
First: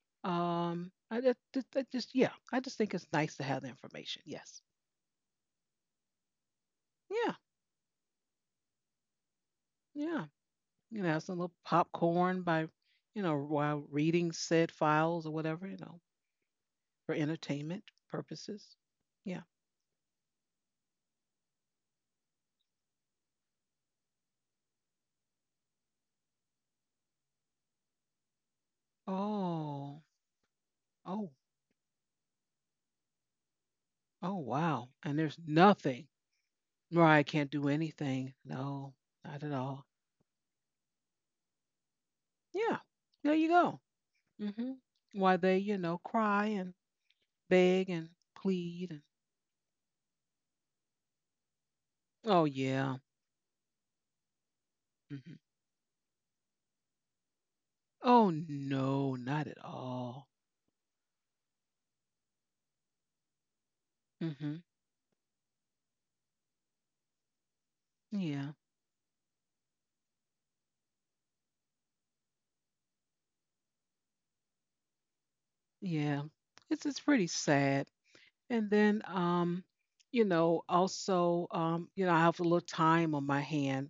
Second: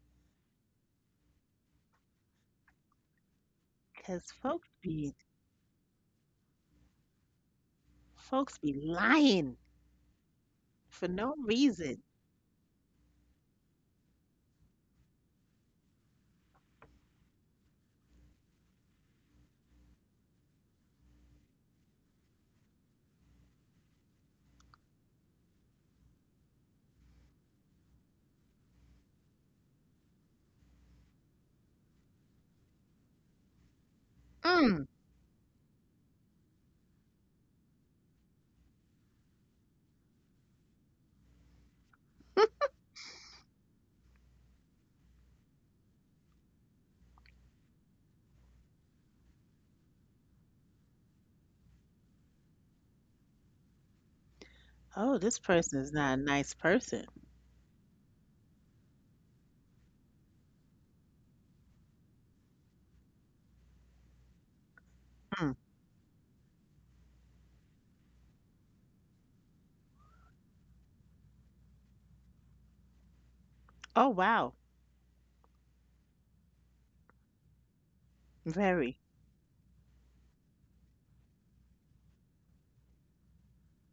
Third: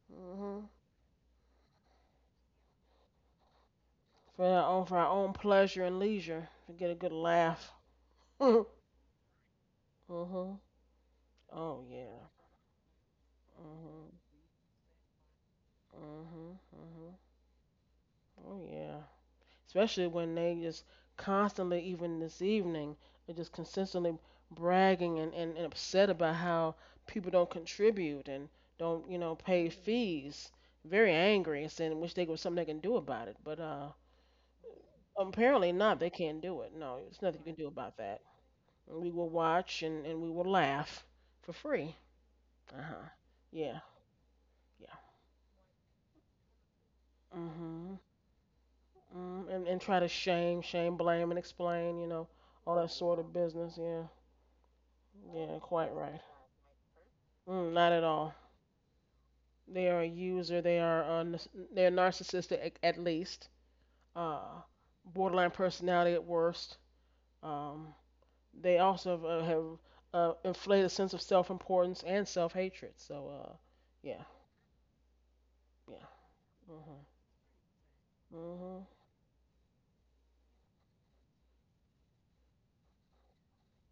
[SPEAKER 3] Mhm.
[SPEAKER 1] I just, I just, yeah, I just think it's nice to have the information.
[SPEAKER 2] because
[SPEAKER 3] For
[SPEAKER 1] Yes.
[SPEAKER 3] our own for our own pleasure and leisure to get a good
[SPEAKER 1] Yeah.
[SPEAKER 3] laugh.
[SPEAKER 2] folks
[SPEAKER 3] Mhm.
[SPEAKER 2] be lying
[SPEAKER 1] Yeah.
[SPEAKER 3] Oh
[SPEAKER 1] You
[SPEAKER 2] for
[SPEAKER 1] know,
[SPEAKER 2] no
[SPEAKER 1] some little
[SPEAKER 2] reason.
[SPEAKER 3] yeah.
[SPEAKER 1] popcorn by, you know, while
[SPEAKER 3] Mhm.
[SPEAKER 1] reading said files or whatever, you know,
[SPEAKER 3] Mhm.
[SPEAKER 1] for
[SPEAKER 3] Mhm.
[SPEAKER 1] entertainment
[SPEAKER 3] Oh
[SPEAKER 1] purposes.
[SPEAKER 3] yeah.
[SPEAKER 1] Yeah.
[SPEAKER 3] Especially when they just constantly, even this evening, are just consistently bragging and upset about how people don't contribute and don't pay
[SPEAKER 1] Oh.
[SPEAKER 3] fees. Very
[SPEAKER 1] Oh.
[SPEAKER 3] angry and saying, wish they was something they can do about it. But
[SPEAKER 1] Oh,
[SPEAKER 2] Mm.
[SPEAKER 1] wow. And there's
[SPEAKER 3] apparently not.
[SPEAKER 1] nothing.
[SPEAKER 3] They can't do it. No, there's
[SPEAKER 1] Mariah
[SPEAKER 3] nothing
[SPEAKER 1] can't
[SPEAKER 3] you can do
[SPEAKER 1] do
[SPEAKER 3] about that.
[SPEAKER 1] anything. No,
[SPEAKER 3] And we will
[SPEAKER 1] not at
[SPEAKER 3] watch
[SPEAKER 1] all.
[SPEAKER 3] and we will laugh for free.
[SPEAKER 1] Yeah.
[SPEAKER 3] Uh huh.
[SPEAKER 1] There you go.
[SPEAKER 3] Yeah.
[SPEAKER 1] Hmm
[SPEAKER 3] Yeah.
[SPEAKER 1] Why they, you know, cry and beg
[SPEAKER 3] Mm-hmm.
[SPEAKER 1] and plead and,
[SPEAKER 3] And try to shame, blame, and explain,
[SPEAKER 1] oh,
[SPEAKER 3] all that
[SPEAKER 1] yeah.
[SPEAKER 3] sort of business. Yeah.
[SPEAKER 2] Oh,
[SPEAKER 1] Mm-hmm.
[SPEAKER 2] this
[SPEAKER 3] Yeah,
[SPEAKER 2] person is
[SPEAKER 3] quite
[SPEAKER 2] not
[SPEAKER 3] right.
[SPEAKER 2] a nice person.
[SPEAKER 3] Mm, not at
[SPEAKER 1] Oh
[SPEAKER 3] all.
[SPEAKER 1] no, not at
[SPEAKER 3] They are a
[SPEAKER 1] all.
[SPEAKER 3] user. They're narcissistic at least.
[SPEAKER 1] Hmm
[SPEAKER 3] Uh, Borderline
[SPEAKER 2] Mm.
[SPEAKER 3] personality at worst. Um,
[SPEAKER 1] Yeah,
[SPEAKER 3] they also have inflated a sense of self-importance and self-hatred. So,
[SPEAKER 2] Oh
[SPEAKER 3] yeah,
[SPEAKER 2] wow,
[SPEAKER 3] yeah.
[SPEAKER 1] yeah. It's
[SPEAKER 3] Mhm.
[SPEAKER 1] pretty sad. And
[SPEAKER 3] Mhm.
[SPEAKER 2] very.
[SPEAKER 1] then you know, also you know, I have a little time on my hand.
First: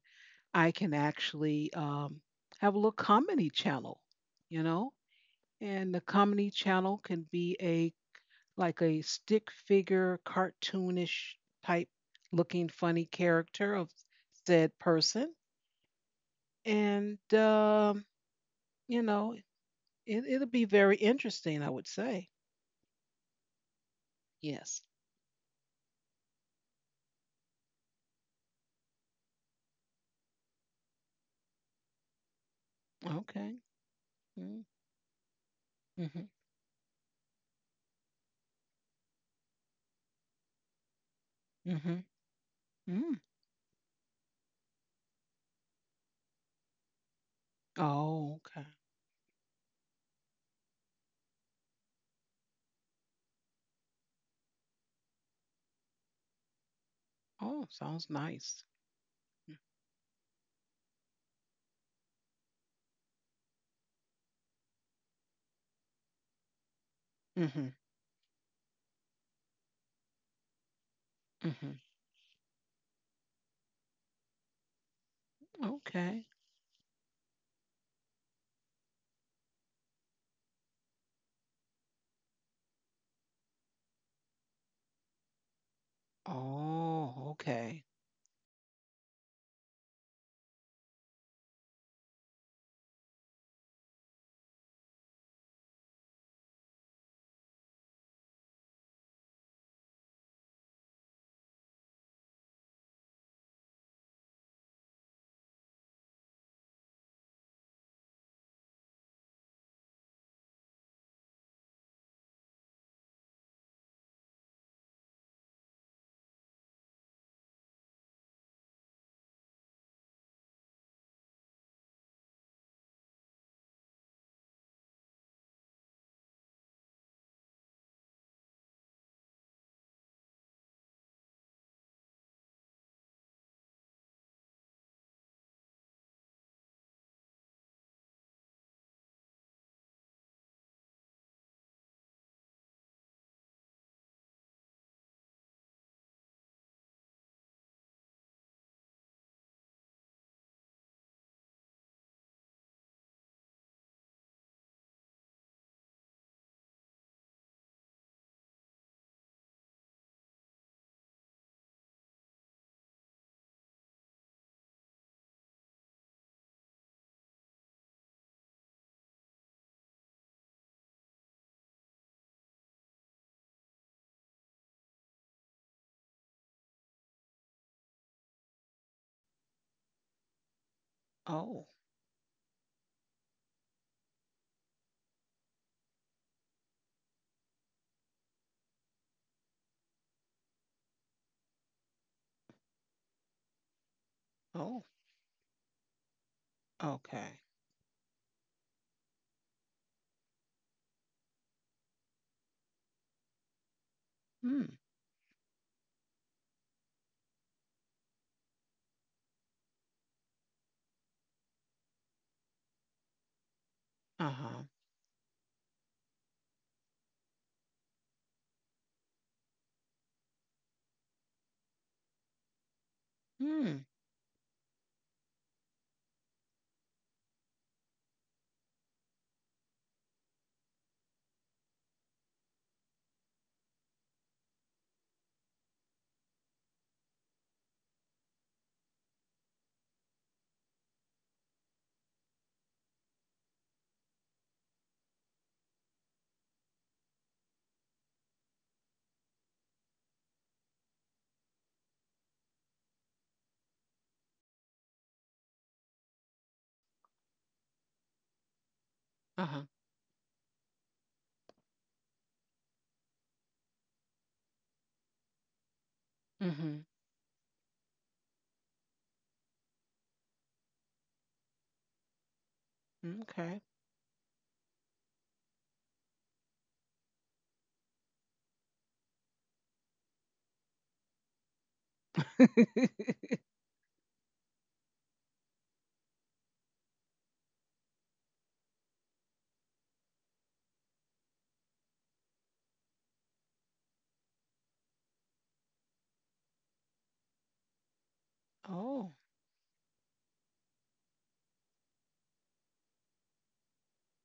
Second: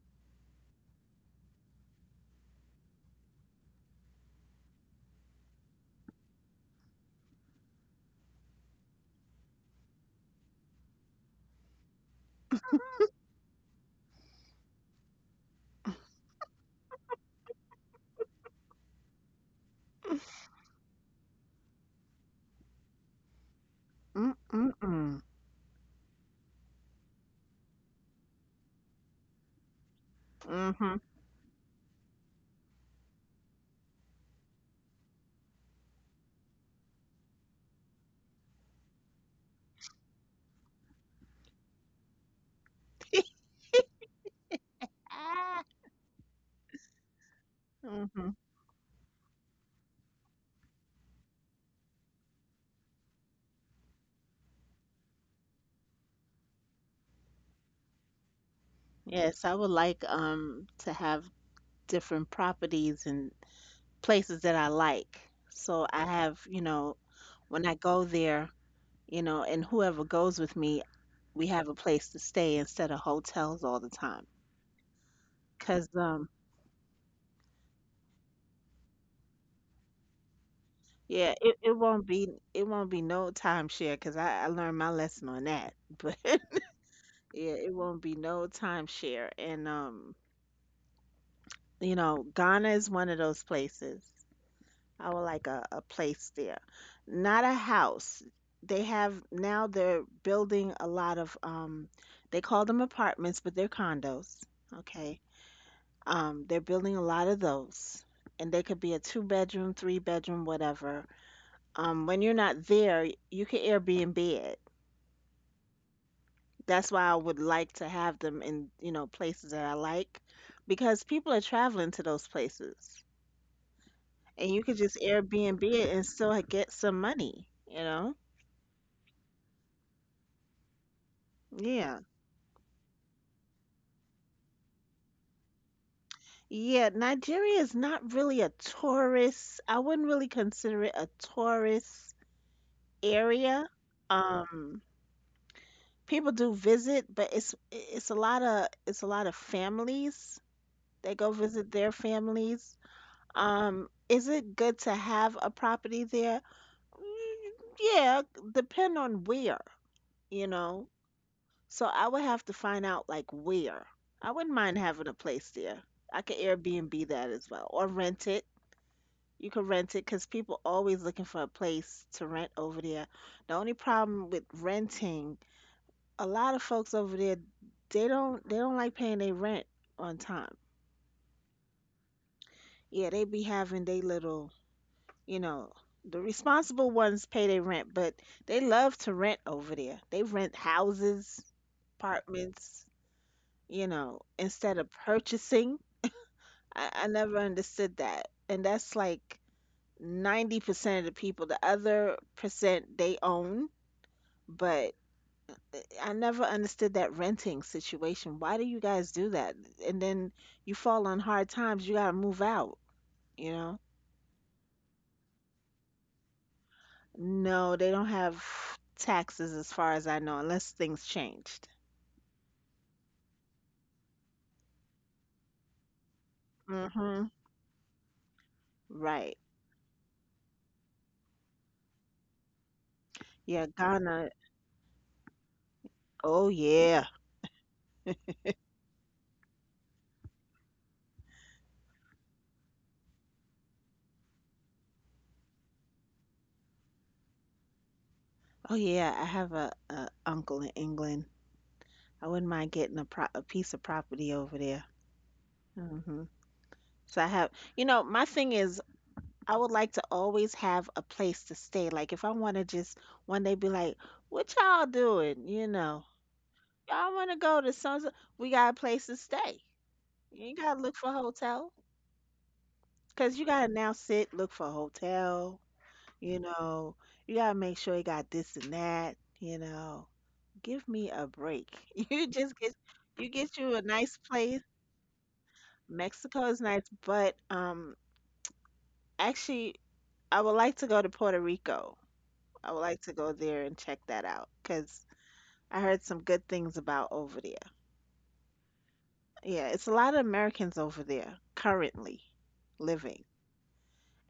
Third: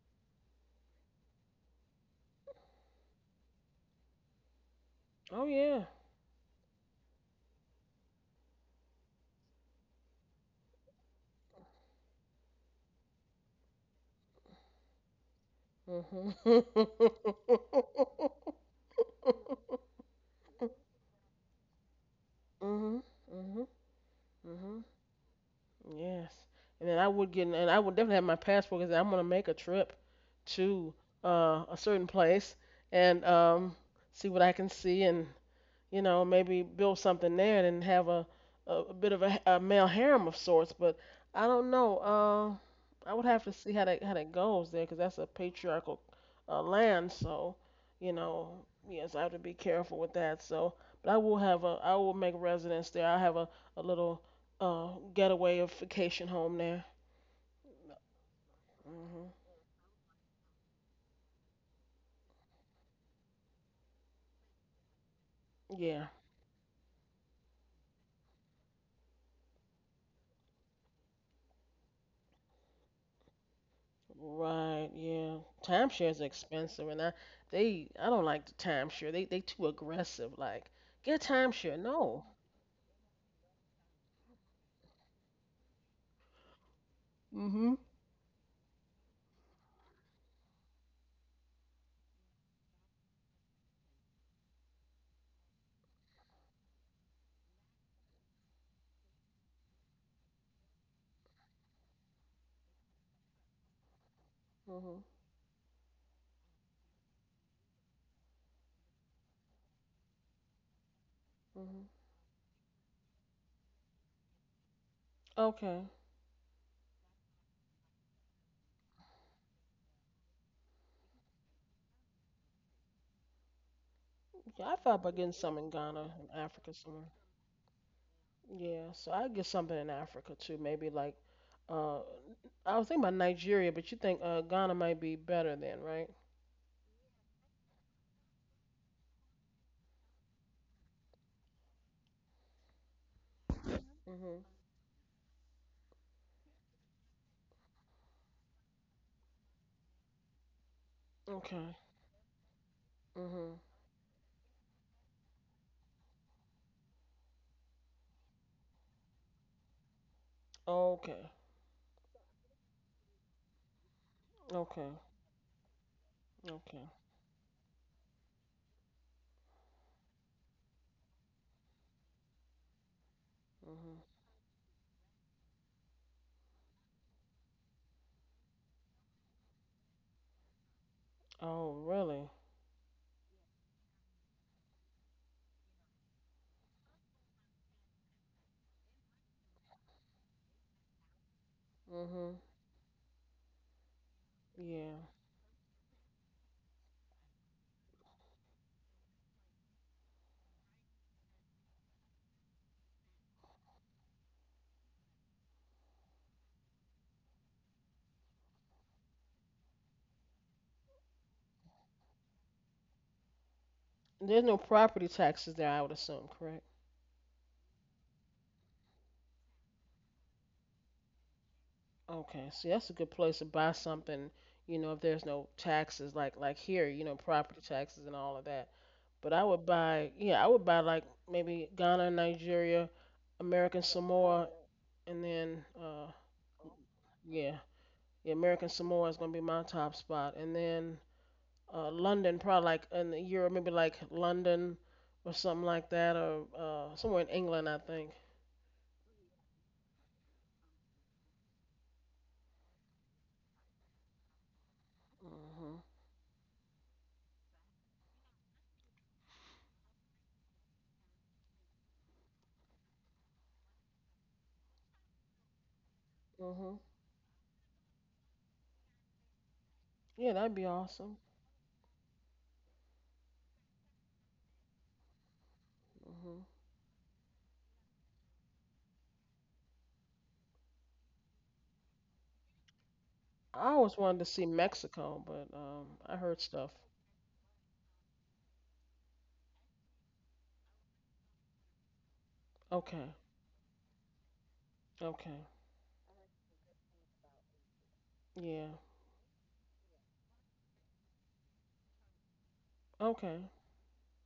[SPEAKER 1] I can actually have a little comedy channel, you know?
[SPEAKER 3] Oh yeah.
[SPEAKER 1] And the comedy channel can be a like a stick figure, cartoonish type looking funny character of said person.
[SPEAKER 3] Mhm.
[SPEAKER 1] And you know, it it'll be very interesting, I would say.
[SPEAKER 3] Mhm. Mhm.
[SPEAKER 2] Mm mm
[SPEAKER 1] Yes.
[SPEAKER 3] Mhm.
[SPEAKER 2] mm.
[SPEAKER 3] Yes. And then I would definitely have my passport because I'm gonna make a trip
[SPEAKER 2] Mm-hmm.
[SPEAKER 3] to a certain place and
[SPEAKER 1] Okay.
[SPEAKER 3] see what I
[SPEAKER 1] Mm.
[SPEAKER 3] can see and
[SPEAKER 1] Mhm.
[SPEAKER 3] maybe build something there and have a bit of a male harem of sorts. But I don't know.
[SPEAKER 1] Mhm.
[SPEAKER 3] I
[SPEAKER 1] Mm.
[SPEAKER 3] would have to see how that goes there, because that's a
[SPEAKER 2] Ah.
[SPEAKER 3] patriarchal land. So,
[SPEAKER 2] Mm-hmm.
[SPEAKER 1] Oh, okay.
[SPEAKER 3] yes, I have to be careful with that. So, but I will make residence there. I will have a little getaway vacation home there.
[SPEAKER 1] Oh, sounds nice.
[SPEAKER 3] Hmm.
[SPEAKER 2] Yes, I would like to have different properties and places that I like. So I
[SPEAKER 3] Yeah.
[SPEAKER 2] have, you know, when I
[SPEAKER 1] Mhm.
[SPEAKER 2] go there. You know, and whoever goes with me, we have a
[SPEAKER 1] Mhm.
[SPEAKER 2] place to stay instead of hotels all the time.
[SPEAKER 3] Right, yeah.
[SPEAKER 2] Cause
[SPEAKER 3] Timeshares
[SPEAKER 1] Okay.
[SPEAKER 3] are expensive, and I don't like the timeshare. They too aggressive. Like get
[SPEAKER 2] yeah,
[SPEAKER 3] a timeshare. No.
[SPEAKER 2] it won't be no timeshare. Cause I learned my lesson on that. But
[SPEAKER 1] Oh,
[SPEAKER 2] yeah, it
[SPEAKER 3] Mhm.
[SPEAKER 1] okay.
[SPEAKER 2] won't be no timeshare. And you know, Ghana is one of those places. I would like a place there, not a house. They have now they're building a lot of they call them apartments, but they're condos.
[SPEAKER 3] Mhm.
[SPEAKER 2] Okay. They're building a lot of those, and they could be a two bedroom, three-bedroom, whatever.
[SPEAKER 3] Mhm.
[SPEAKER 2] When you're not there, you can Airbnb it.
[SPEAKER 3] Okay.
[SPEAKER 2] That's why I would like to have them in, you know, places that I like because people are traveling to those places. And you
[SPEAKER 3] Yeah,
[SPEAKER 2] could
[SPEAKER 3] I
[SPEAKER 2] just
[SPEAKER 3] thought about getting some
[SPEAKER 2] Airbnb
[SPEAKER 3] in
[SPEAKER 2] it and
[SPEAKER 3] Ghana, in
[SPEAKER 2] still get
[SPEAKER 3] Africa
[SPEAKER 2] some
[SPEAKER 3] somewhere.
[SPEAKER 2] money, you know?
[SPEAKER 3] Yeah. So I get something in Africa too. Maybe like,
[SPEAKER 2] Yeah.
[SPEAKER 3] uh, I was thinking about Nigeria, but you think Ghana might be better then, right?
[SPEAKER 2] Yeah, Nigeria is not really a tourist. I wouldn't really consider it a tourist area.
[SPEAKER 3] Mhm.
[SPEAKER 2] Um, people do visit, but it's a lot of families. They go visit
[SPEAKER 3] Okay.
[SPEAKER 2] their families.
[SPEAKER 3] Mhm.
[SPEAKER 2] Is it good to have a property there? Mm, yeah, depend on where, you know.
[SPEAKER 3] Okay.
[SPEAKER 2] So I would have to find out like where. I wouldn't mind
[SPEAKER 3] Okay.
[SPEAKER 2] having a place there. I could
[SPEAKER 3] Okay.
[SPEAKER 2] Airbnb that as well or rent it. You could rent it because people always looking for a place to rent over there. The only
[SPEAKER 3] Mhm.
[SPEAKER 2] problem with renting a lot of folks over there they don't like paying their rent on time.
[SPEAKER 1] Oh.
[SPEAKER 3] Oh, really?
[SPEAKER 2] Yeah, they be having they little, you know, the responsible ones pay their rent, but they love to rent over there. They rent houses,
[SPEAKER 3] Mhm.
[SPEAKER 2] apartments, you know, instead
[SPEAKER 1] Oh.
[SPEAKER 2] of
[SPEAKER 3] Yeah.
[SPEAKER 2] purchasing. I never
[SPEAKER 1] Okay.
[SPEAKER 2] understood that. And that's like 90% of the people. The other percent they own,
[SPEAKER 1] Hmm.
[SPEAKER 2] but I never understood that renting situation. Why do you guys do that? And then you fall on hard times, you gotta move out, you know?
[SPEAKER 3] There's no
[SPEAKER 1] Uh-huh.
[SPEAKER 3] property taxes there, I would assume, correct?
[SPEAKER 2] No, they don't have taxes as far as I know, unless things changed.
[SPEAKER 3] Okay, so that's a good place to buy
[SPEAKER 1] Hmm.
[SPEAKER 3] something, if there's no taxes, like here,
[SPEAKER 2] Hmm.
[SPEAKER 3] property taxes and all of that.
[SPEAKER 2] Right.
[SPEAKER 3] But I would buy like maybe Ghana, Nigeria,
[SPEAKER 2] Yeah,
[SPEAKER 3] American
[SPEAKER 2] Ghana.
[SPEAKER 3] Samoa, and then
[SPEAKER 2] Oh yeah.
[SPEAKER 3] yeah, yeah, American Samoa is gonna be my top spot, and then London, probably like in the Euro, maybe like London or something like that, or somewhere in England, I think.
[SPEAKER 2] Oh yeah. I have a uncle in England. I wouldn't mind getting a pro a piece of property over there.
[SPEAKER 3] Mhm,
[SPEAKER 2] Hmm. So I have, you know, my thing is I
[SPEAKER 1] Uh-huh.
[SPEAKER 2] would like to always have a place to stay. Like if I want to just one day be like, "What y'all doing?" You know,
[SPEAKER 3] mhm.
[SPEAKER 1] Mhm.
[SPEAKER 2] y'all want to go to some. We got a place to stay.
[SPEAKER 3] Yeah,
[SPEAKER 2] You ain't
[SPEAKER 3] that'd be
[SPEAKER 2] gotta look for
[SPEAKER 3] awesome.
[SPEAKER 2] a hotel because you
[SPEAKER 1] Okay.
[SPEAKER 2] gotta now sit look for a hotel. You
[SPEAKER 3] hmm
[SPEAKER 2] know, you gotta make sure you got this and that. You know, give me a break. You just get you get
[SPEAKER 3] I
[SPEAKER 2] you a
[SPEAKER 3] always
[SPEAKER 2] nice
[SPEAKER 3] wanted to see
[SPEAKER 2] place.
[SPEAKER 3] Mexico, but I heard
[SPEAKER 2] Mexico is
[SPEAKER 3] stuff.
[SPEAKER 2] nice, but actually, I would like to go to Puerto Rico. I would like to
[SPEAKER 3] Okay,
[SPEAKER 2] go there and check that out because
[SPEAKER 3] okay,
[SPEAKER 2] I heard some good things about over there.
[SPEAKER 3] yeah,
[SPEAKER 1] Oh,
[SPEAKER 2] Yeah, it's a lot of Americans over there currently living,
[SPEAKER 3] okay.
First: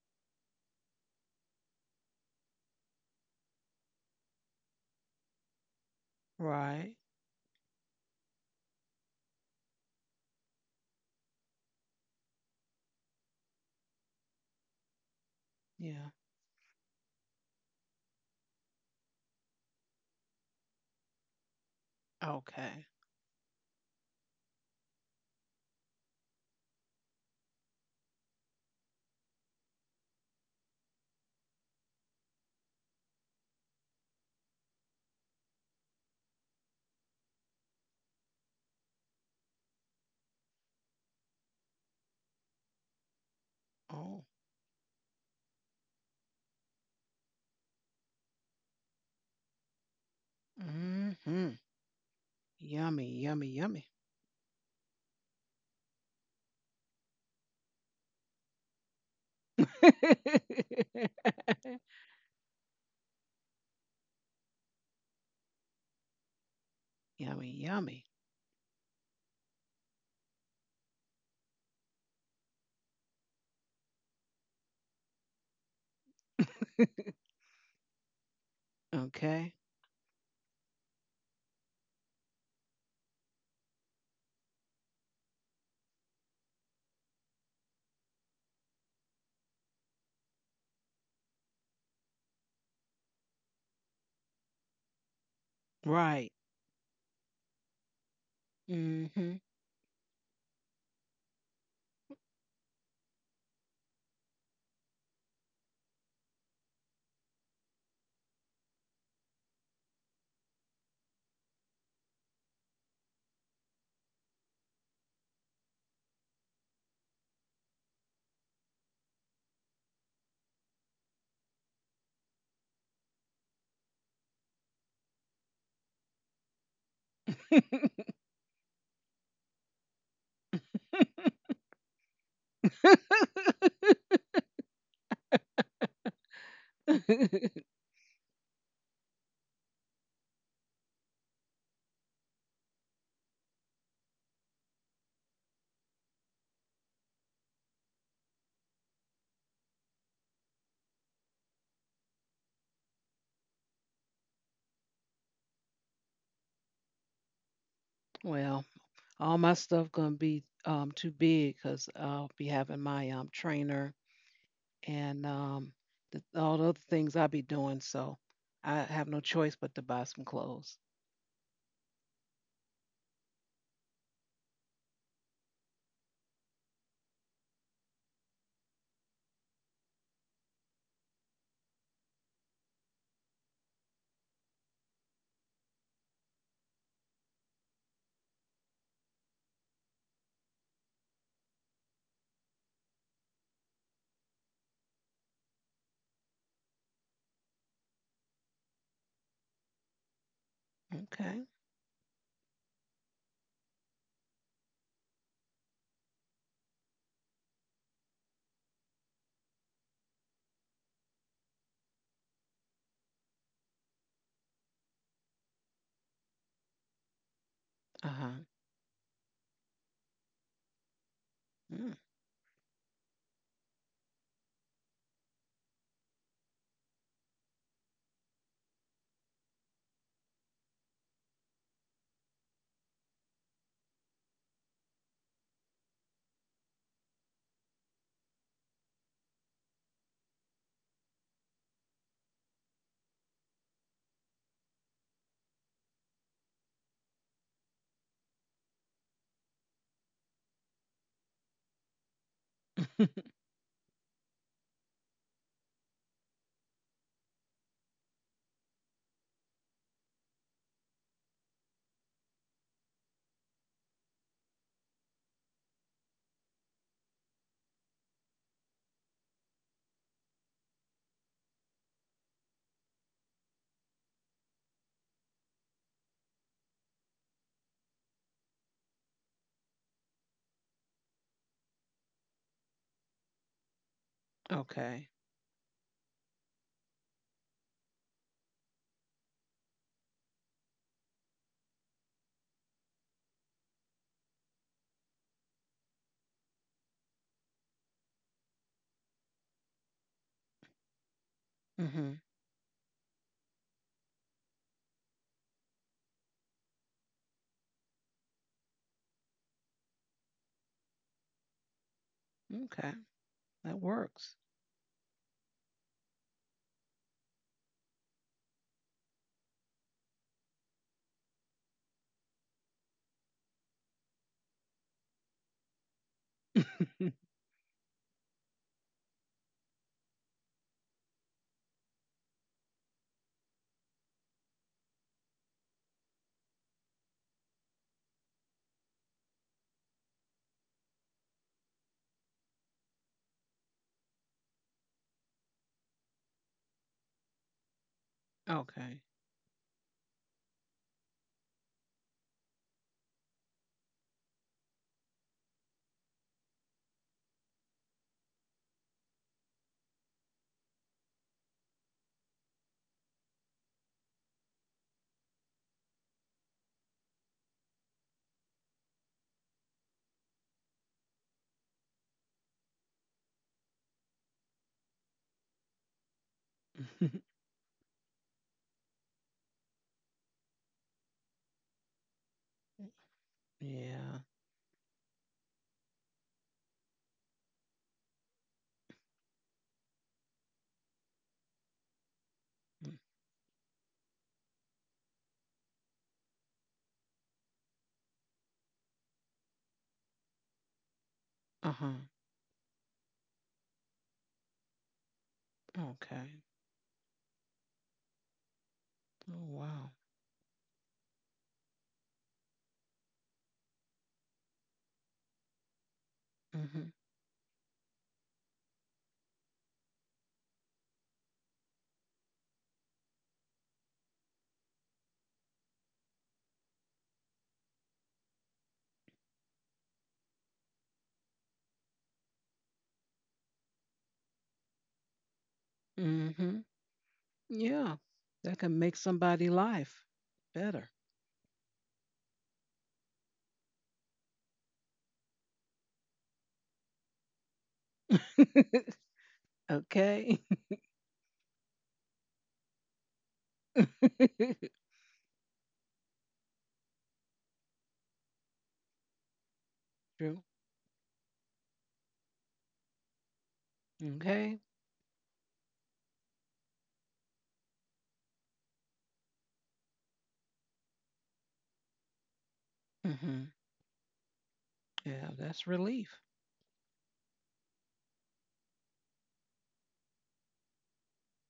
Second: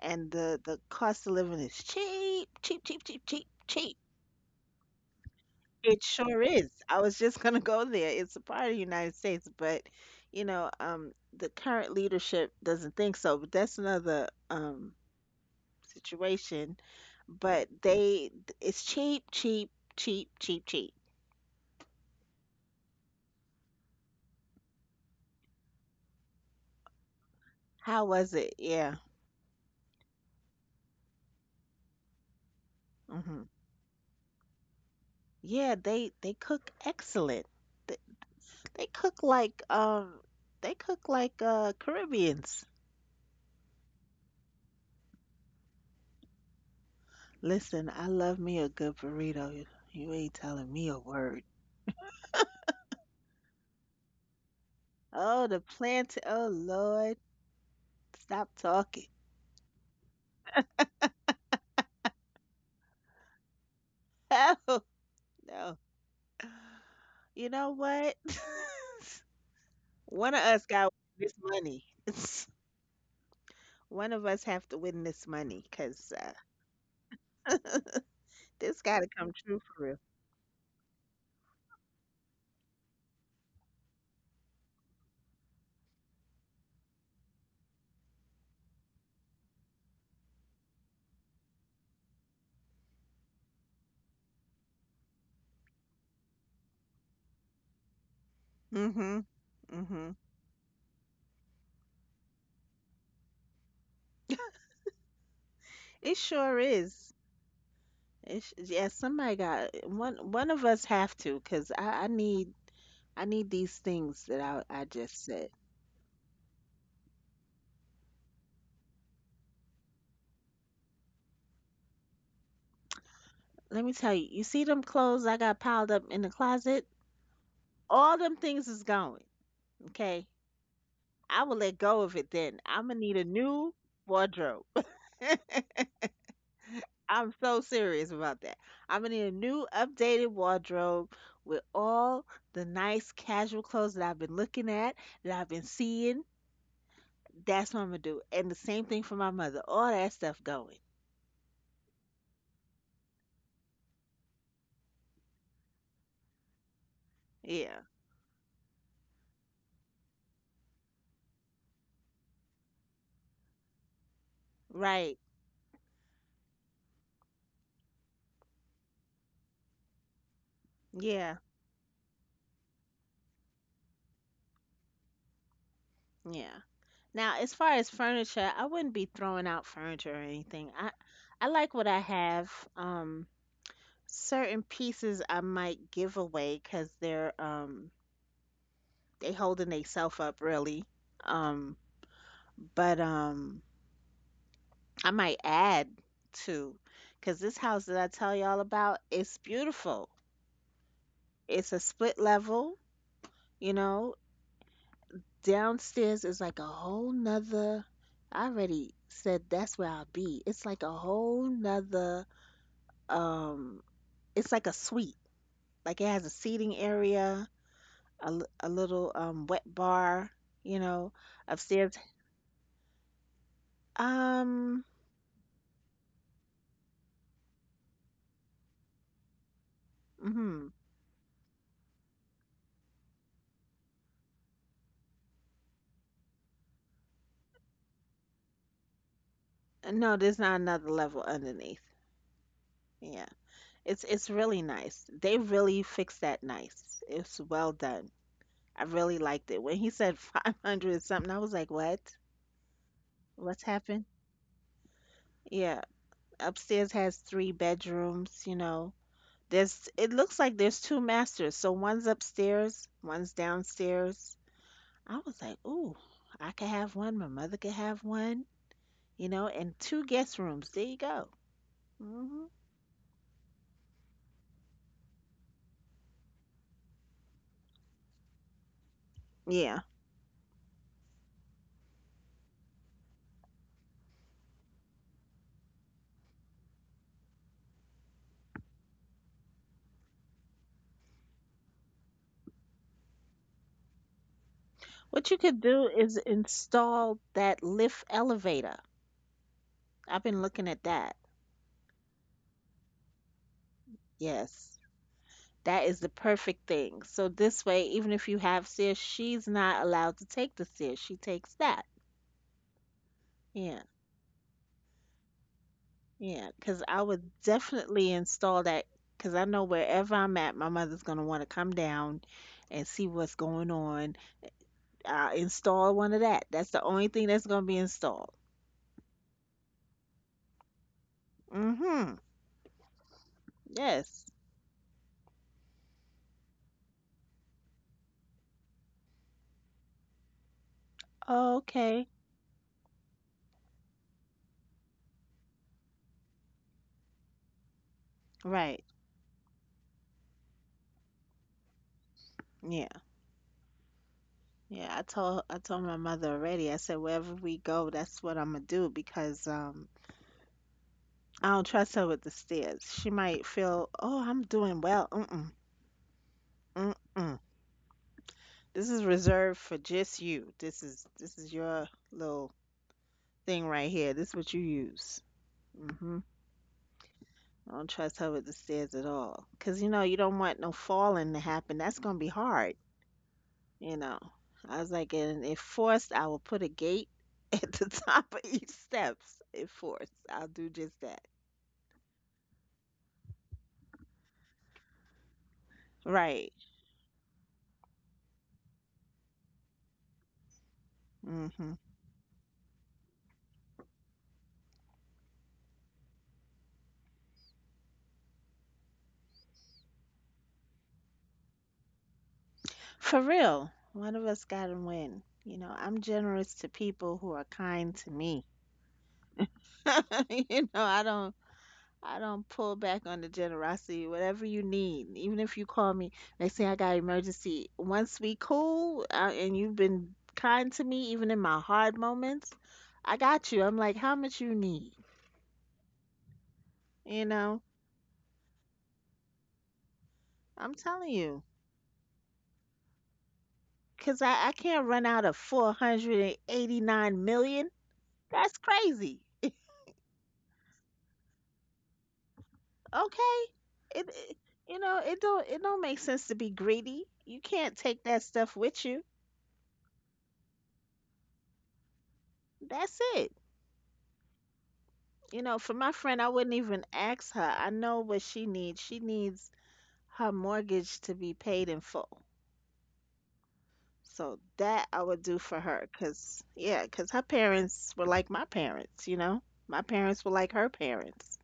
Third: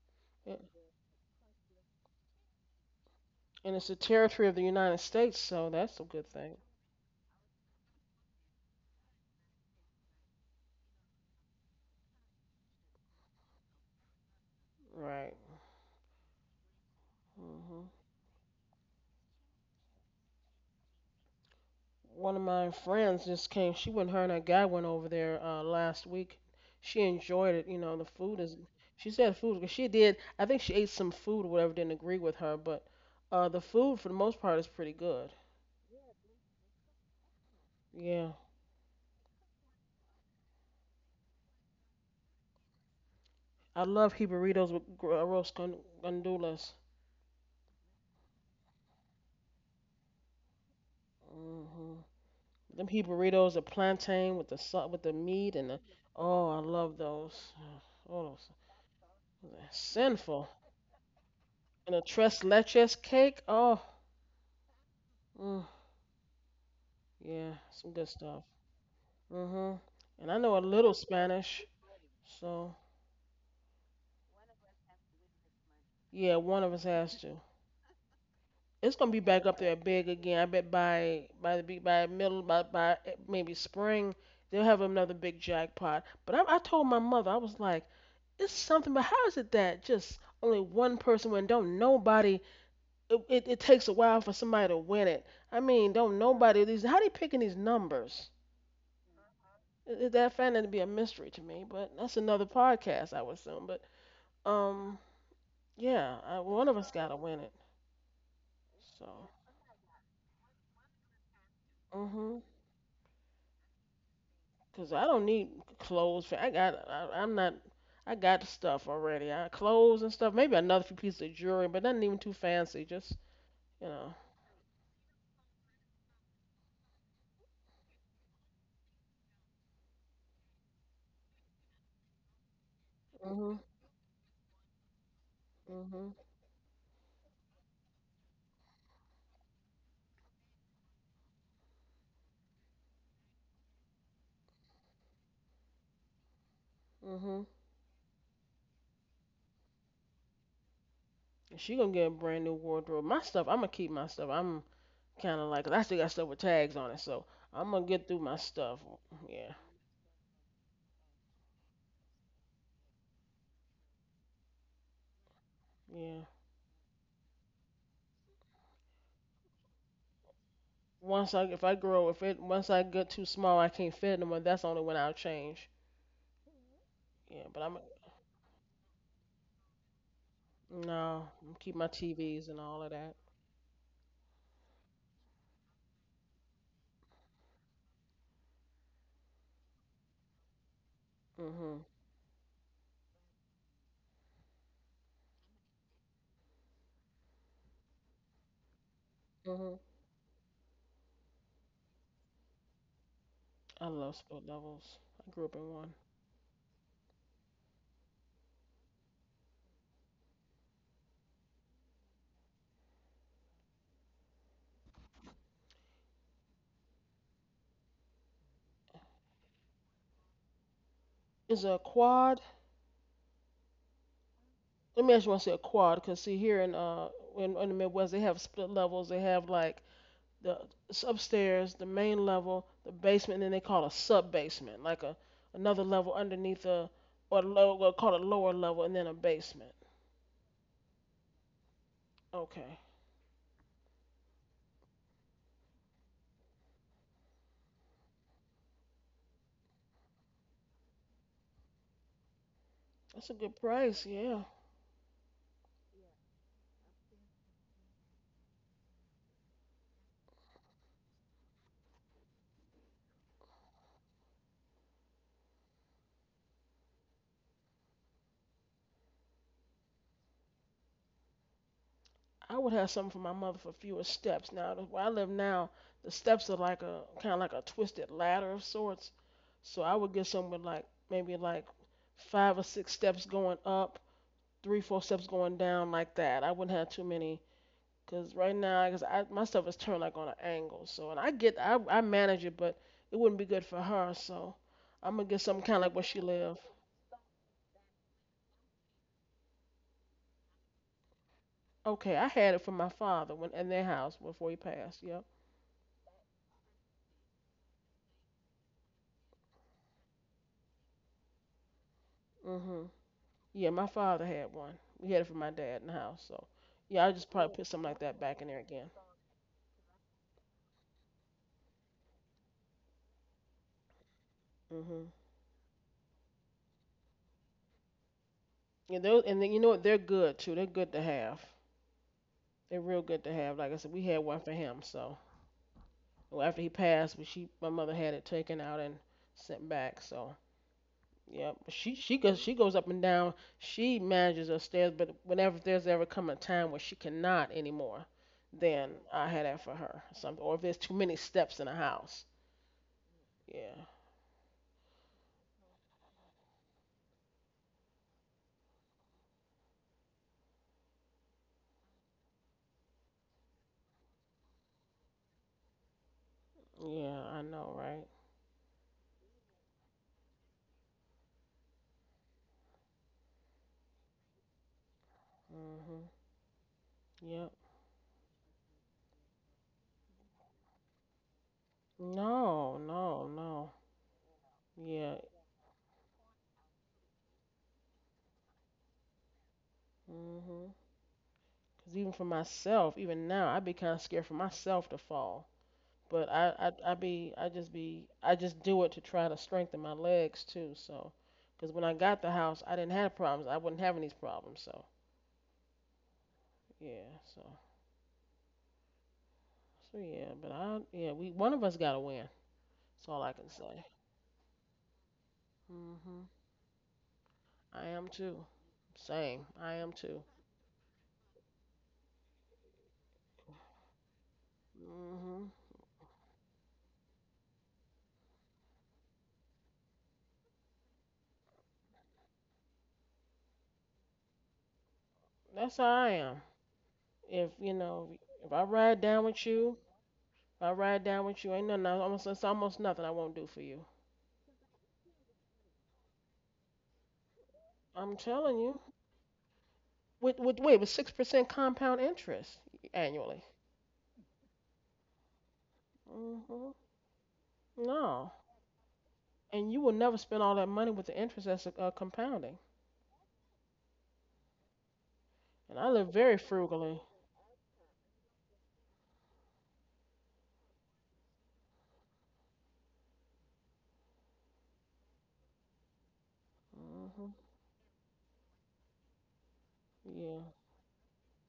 [SPEAKER 2] and
[SPEAKER 3] Yeah.
[SPEAKER 2] the cost of living is cheap, cheap, cheap, cheap, cheap,
[SPEAKER 3] And it's a
[SPEAKER 2] cheap.
[SPEAKER 3] territory of the United States, so that's
[SPEAKER 2] It
[SPEAKER 3] a good
[SPEAKER 2] sure
[SPEAKER 3] thing,
[SPEAKER 2] is.
[SPEAKER 1] right.
[SPEAKER 2] I was just gonna go there. It's a part of the United States, but you know, the current leadership doesn't think so. But that's another
[SPEAKER 3] right?
[SPEAKER 1] Yeah.
[SPEAKER 2] situation. But
[SPEAKER 3] hmm
[SPEAKER 2] they, it's cheap, cheap, cheap, cheap, cheap.
[SPEAKER 3] One of my
[SPEAKER 1] Okay.
[SPEAKER 3] friends just came. She went. Her and her guy went over there last week. She enjoyed it. You know, the
[SPEAKER 2] How was
[SPEAKER 3] food
[SPEAKER 2] it?
[SPEAKER 3] is.
[SPEAKER 2] Yeah.
[SPEAKER 3] She said food. 'Cause she did. I think she ate some food or whatever didn't agree with her, but
[SPEAKER 2] Mm-hmm.
[SPEAKER 3] the food for the most part is pretty good.
[SPEAKER 2] Yeah, they cook excellent. They,
[SPEAKER 3] Yeah.
[SPEAKER 2] they cook like um they cook like Caribbeans.
[SPEAKER 3] I love
[SPEAKER 1] Oh.
[SPEAKER 3] he burritos with roast gondolas.
[SPEAKER 2] Listen, I love me a good burrito. You ain't telling me a word.
[SPEAKER 1] Mhm.
[SPEAKER 3] hmm Them he
[SPEAKER 1] Yummy, yummy,
[SPEAKER 3] burritos, the
[SPEAKER 1] yummy.
[SPEAKER 3] plantain with with the
[SPEAKER 2] Oh,
[SPEAKER 3] meat
[SPEAKER 2] the
[SPEAKER 3] and
[SPEAKER 2] plant. Oh,
[SPEAKER 3] I love
[SPEAKER 2] Lord.
[SPEAKER 3] those. Oh, those
[SPEAKER 2] Stop talking.
[SPEAKER 3] they're sinful. And the tres leches cake. Oh,
[SPEAKER 2] Oh,
[SPEAKER 3] mm,
[SPEAKER 2] no.
[SPEAKER 1] Yummy,
[SPEAKER 2] You
[SPEAKER 3] yeah,
[SPEAKER 2] know
[SPEAKER 3] some
[SPEAKER 1] yummy.
[SPEAKER 3] good
[SPEAKER 2] what?
[SPEAKER 3] stuff. hmm And
[SPEAKER 2] One
[SPEAKER 3] I
[SPEAKER 2] of
[SPEAKER 3] know a
[SPEAKER 2] us got
[SPEAKER 3] little
[SPEAKER 2] this
[SPEAKER 3] Spanish,
[SPEAKER 2] money.
[SPEAKER 3] so
[SPEAKER 2] One of us have to win this money because
[SPEAKER 3] yeah, one of us has to.
[SPEAKER 2] this
[SPEAKER 3] It's
[SPEAKER 2] got to
[SPEAKER 3] gonna be
[SPEAKER 2] come
[SPEAKER 3] back
[SPEAKER 1] Okay.
[SPEAKER 3] up
[SPEAKER 2] true
[SPEAKER 3] there
[SPEAKER 2] for real.
[SPEAKER 3] big again. I bet by the big by middle by eh, maybe spring they'll have another big jackpot. But I told my mother I was like, it's something. But how is it that just only one person win? Don't nobody. It takes a while for somebody to win it. I mean, don't
[SPEAKER 1] Right.
[SPEAKER 3] nobody. These how they picking these numbers?
[SPEAKER 2] Mm-hmm.
[SPEAKER 1] hmm
[SPEAKER 2] Mm-hmm.
[SPEAKER 3] That found that to be a mystery to me. But that's another podcast, I would assume. But um,
[SPEAKER 2] It
[SPEAKER 3] yeah,
[SPEAKER 2] sure
[SPEAKER 3] one of us
[SPEAKER 2] is.
[SPEAKER 3] gotta win it.
[SPEAKER 2] It's, yeah,
[SPEAKER 3] So.
[SPEAKER 2] somebody got one. One of us have to, cause
[SPEAKER 3] Mm-hmm.
[SPEAKER 2] I need these things that I
[SPEAKER 3] Cause I
[SPEAKER 2] just
[SPEAKER 3] don't
[SPEAKER 2] said.
[SPEAKER 3] need clothes for. I got. I'm not. I got the stuff already. I clothes and stuff. Maybe another few pieces of jewelry, but nothing even too fancy. Just
[SPEAKER 2] Let
[SPEAKER 3] you
[SPEAKER 2] me tell
[SPEAKER 3] know.
[SPEAKER 2] you. You see them clothes I got piled up in the closet? All them things is going. Okay, I will let go of it. Then I'm gonna need a
[SPEAKER 3] Mhm.
[SPEAKER 2] new wardrobe.
[SPEAKER 3] Mhm.
[SPEAKER 2] I'm so serious about that. I'm gonna need a new updated wardrobe with all the nice casual clothes that I've been looking at, that I've been seeing.
[SPEAKER 3] Mhm.
[SPEAKER 2] That's what I'm gonna do. And the same thing for my mother. All that stuff going.
[SPEAKER 3] And she gonna get a brand new wardrobe. My stuff. I'm gonna keep my stuff. I'm kind of like. I still got stuff with tags on it, so I'm
[SPEAKER 2] Yeah.
[SPEAKER 3] gonna get through my
[SPEAKER 1] Well,
[SPEAKER 3] stuff.
[SPEAKER 1] all my
[SPEAKER 3] Yeah.
[SPEAKER 1] stuff gonna be too big because I'll be having my trainer
[SPEAKER 2] Right.
[SPEAKER 1] and the,
[SPEAKER 3] Yeah.
[SPEAKER 1] all the other things I'll be doing. So I have no choice but to buy some clothes.
[SPEAKER 3] Once
[SPEAKER 2] Yeah.
[SPEAKER 3] I if I grow if it once I get too small I can't fit anymore. That's only when I'll change.
[SPEAKER 2] Yeah. Now,
[SPEAKER 3] Yeah.
[SPEAKER 2] as
[SPEAKER 3] But
[SPEAKER 2] far
[SPEAKER 3] I'm.
[SPEAKER 2] as furniture, I wouldn't be throwing out furniture or anything.
[SPEAKER 3] No.
[SPEAKER 2] I
[SPEAKER 3] I'm
[SPEAKER 2] like
[SPEAKER 3] keep
[SPEAKER 2] what
[SPEAKER 3] my
[SPEAKER 2] I
[SPEAKER 3] TVs
[SPEAKER 2] have.
[SPEAKER 3] and all of that.
[SPEAKER 2] Um, certain pieces I might give away 'cause they're they holding they self up really. Um,
[SPEAKER 3] Mhm.
[SPEAKER 2] but I might add to 'cause this house that I tell y'all about is
[SPEAKER 3] Mhm.
[SPEAKER 2] beautiful.
[SPEAKER 1] Okay.
[SPEAKER 2] It's a split level, you
[SPEAKER 3] I love
[SPEAKER 2] know.
[SPEAKER 3] split levels. I grew up in one.
[SPEAKER 2] Downstairs is like a whole nother. I already said that's where I'll be. It's like a whole nother. Um, it's like a suite. Like it has a seating area,
[SPEAKER 1] Uh huh.
[SPEAKER 2] a little wet bar. You know,
[SPEAKER 3] Is a
[SPEAKER 1] Mm.
[SPEAKER 2] upstairs.
[SPEAKER 3] quad?
[SPEAKER 2] Um,
[SPEAKER 3] Let me actually want to say a quad, because see here in the Midwest they have split levels. They have like the
[SPEAKER 2] hmm
[SPEAKER 3] it's upstairs, the main level, the basement, and then they call a sub basement, like a another level underneath well, call it lower level, and then a basement.
[SPEAKER 2] no, there's not another level underneath.
[SPEAKER 3] Okay,
[SPEAKER 2] Yeah, it's really nice. They really fixed that nice. It's well done. I really liked it. When he said 500 something, I was like, what?
[SPEAKER 3] that's a good
[SPEAKER 2] What's
[SPEAKER 3] price.
[SPEAKER 2] happened?
[SPEAKER 3] Yeah.
[SPEAKER 2] Yeah, upstairs has three bedrooms, you know. There's it looks like there's two masters. So one's upstairs, one's downstairs. I was like, "Ooh, I could have one, my mother could have one, you know, and two guest rooms. There you go." Hmm.
[SPEAKER 3] I would have something for my mother for fewer steps. Now, where I live now, the steps are like a kind of like a twisted ladder of sorts.
[SPEAKER 2] Yeah.
[SPEAKER 3] So I would get something with like maybe like five or six steps going up, three, four
[SPEAKER 1] Okay.
[SPEAKER 3] steps going down, like that. I wouldn't have too many. Cause right now, cause I my stuff is turned like on an angle. So and I get I manage it, but it wouldn't be good for her. So I'm
[SPEAKER 2] What
[SPEAKER 3] gonna
[SPEAKER 2] you
[SPEAKER 3] get
[SPEAKER 2] could
[SPEAKER 3] something kind of
[SPEAKER 2] do
[SPEAKER 3] like where
[SPEAKER 2] is
[SPEAKER 3] she live.
[SPEAKER 2] install that lift elevator. I've been looking at that.
[SPEAKER 3] Okay,
[SPEAKER 1] hmm
[SPEAKER 3] I had it from my father when in their house before he
[SPEAKER 2] Yes.
[SPEAKER 3] passed. Yep.
[SPEAKER 2] That is the perfect thing. So this way, even if you have stairs, she's not allowed to take the stairs. She takes that.
[SPEAKER 3] hmm
[SPEAKER 1] Okay.
[SPEAKER 3] Yeah,
[SPEAKER 1] That
[SPEAKER 3] my
[SPEAKER 2] Yeah.
[SPEAKER 3] father
[SPEAKER 1] works.
[SPEAKER 3] had one. We had it for my dad in the house, so
[SPEAKER 2] Yeah, because
[SPEAKER 3] yeah,
[SPEAKER 2] I
[SPEAKER 3] I
[SPEAKER 2] would
[SPEAKER 3] just probably put something like
[SPEAKER 2] definitely
[SPEAKER 3] that back in there
[SPEAKER 2] install
[SPEAKER 3] again.
[SPEAKER 2] that because I know wherever I'm at, my mother's going to want to come down and see what's going on.
[SPEAKER 3] Mhm.
[SPEAKER 2] Install one of that. That's the only thing that's going to be installed.
[SPEAKER 3] And then, you know what? They're good too. They're good to have.
[SPEAKER 2] Mm-hmm.
[SPEAKER 3] They're real good to have. Like I said, we had
[SPEAKER 2] Yes.
[SPEAKER 3] one for him. So well, after he passed, my mother had it taken out and sent back. So yeah, but she
[SPEAKER 2] Okay.
[SPEAKER 3] she goes she goes up and down. She manages upstairs, but whenever there's ever come a time where she cannot anymore, then
[SPEAKER 2] Right.
[SPEAKER 1] okay.
[SPEAKER 3] I had that for her. Something, or if there's too many steps in a house.
[SPEAKER 2] Yeah.
[SPEAKER 3] Yeah,
[SPEAKER 2] Yeah. I told my mother already. I said wherever we go, that's what I'm gonna do because I don't trust her with the stairs. She might feel, oh, I'm doing well. Mm-mm.
[SPEAKER 3] yeah, I
[SPEAKER 2] Mm-mm.
[SPEAKER 3] know, right?
[SPEAKER 2] This is reserved for just you. This is your little thing right here. This is what you use.
[SPEAKER 3] Hmm.
[SPEAKER 2] Hmm.
[SPEAKER 3] Yep.
[SPEAKER 2] I don't trust her with the stairs at all. Cause you know you don't want no falling to happen. That's gonna be
[SPEAKER 3] No,
[SPEAKER 2] hard.
[SPEAKER 3] no, no.
[SPEAKER 2] You
[SPEAKER 1] yeah.
[SPEAKER 2] know. I was
[SPEAKER 3] Yeah.
[SPEAKER 2] like, and if forced, I will put a gate at the top of each steps. If forced, I'll
[SPEAKER 3] Hmm.
[SPEAKER 2] do just that.
[SPEAKER 3] Cause even for myself, even now, I'd be kind of scared for myself to fall. But
[SPEAKER 2] Right.
[SPEAKER 3] I be, I just do it to try to strengthen my legs too. So,
[SPEAKER 1] Uh
[SPEAKER 3] cause
[SPEAKER 2] Hmm.
[SPEAKER 3] when
[SPEAKER 1] huh.
[SPEAKER 3] I got the house, I didn't have problems. I wasn't having these problems. So,
[SPEAKER 1] Okay.
[SPEAKER 3] yeah. So,
[SPEAKER 1] Oh wow.
[SPEAKER 3] so, yeah. But one of us gotta win. That's all
[SPEAKER 2] For
[SPEAKER 3] I can
[SPEAKER 2] real.
[SPEAKER 3] say.
[SPEAKER 2] One of us gotta win. You know, I'm
[SPEAKER 3] Hmm.
[SPEAKER 2] generous to
[SPEAKER 1] Mhm.
[SPEAKER 2] people who are
[SPEAKER 3] I
[SPEAKER 2] kind
[SPEAKER 3] am
[SPEAKER 2] to
[SPEAKER 3] too.
[SPEAKER 2] me.
[SPEAKER 3] Same. I am too.
[SPEAKER 2] You know, I don't. I don't pull back on the generosity. Whatever you need,
[SPEAKER 3] Hmm.
[SPEAKER 2] even if you call me, they say I got emergency. Once we cool, and you've been kind to me, even in my hard moments, I got you. I'm like, how much you need?
[SPEAKER 3] That's how I am.
[SPEAKER 1] Mhm.
[SPEAKER 2] You
[SPEAKER 3] If
[SPEAKER 2] know,
[SPEAKER 3] you
[SPEAKER 1] Yeah.
[SPEAKER 3] know, if
[SPEAKER 1] That
[SPEAKER 3] I
[SPEAKER 1] can make
[SPEAKER 3] ride down with
[SPEAKER 1] somebody'
[SPEAKER 3] you,
[SPEAKER 1] life
[SPEAKER 3] if I
[SPEAKER 2] I'm
[SPEAKER 1] better.
[SPEAKER 3] ride
[SPEAKER 2] telling
[SPEAKER 3] down with
[SPEAKER 2] you,
[SPEAKER 3] you, ain't nothing. I almost it's almost nothing I won't do for you.
[SPEAKER 2] cause I can't run out of 489 million.
[SPEAKER 3] I'm telling
[SPEAKER 2] That's
[SPEAKER 3] you.
[SPEAKER 2] crazy.
[SPEAKER 1] okay.
[SPEAKER 3] With 6% compound interest annually.
[SPEAKER 2] Okay, it you know it don't make sense to be
[SPEAKER 3] Mhm.
[SPEAKER 2] greedy. You can't take that
[SPEAKER 3] No,
[SPEAKER 2] stuff with you.
[SPEAKER 3] and you will never spend
[SPEAKER 1] True.
[SPEAKER 3] all that money with the interest that's compounding.
[SPEAKER 2] That's it.
[SPEAKER 1] Okay.
[SPEAKER 2] You know, for
[SPEAKER 3] And I
[SPEAKER 2] my
[SPEAKER 3] live
[SPEAKER 2] friend, I
[SPEAKER 3] very
[SPEAKER 2] wouldn't even
[SPEAKER 3] frugally.
[SPEAKER 2] ask her. I know what she needs. She needs her mortgage to be paid in full.
[SPEAKER 1] Mhm.
[SPEAKER 2] So that I
[SPEAKER 1] Yeah,
[SPEAKER 2] would do for
[SPEAKER 1] that's
[SPEAKER 2] her,
[SPEAKER 1] relief.
[SPEAKER 2] 'cause yeah, 'cause her
[SPEAKER 3] Mhm.
[SPEAKER 2] parents were like my parents, you know. My parents were
[SPEAKER 3] Yeah.
[SPEAKER 2] like her parents.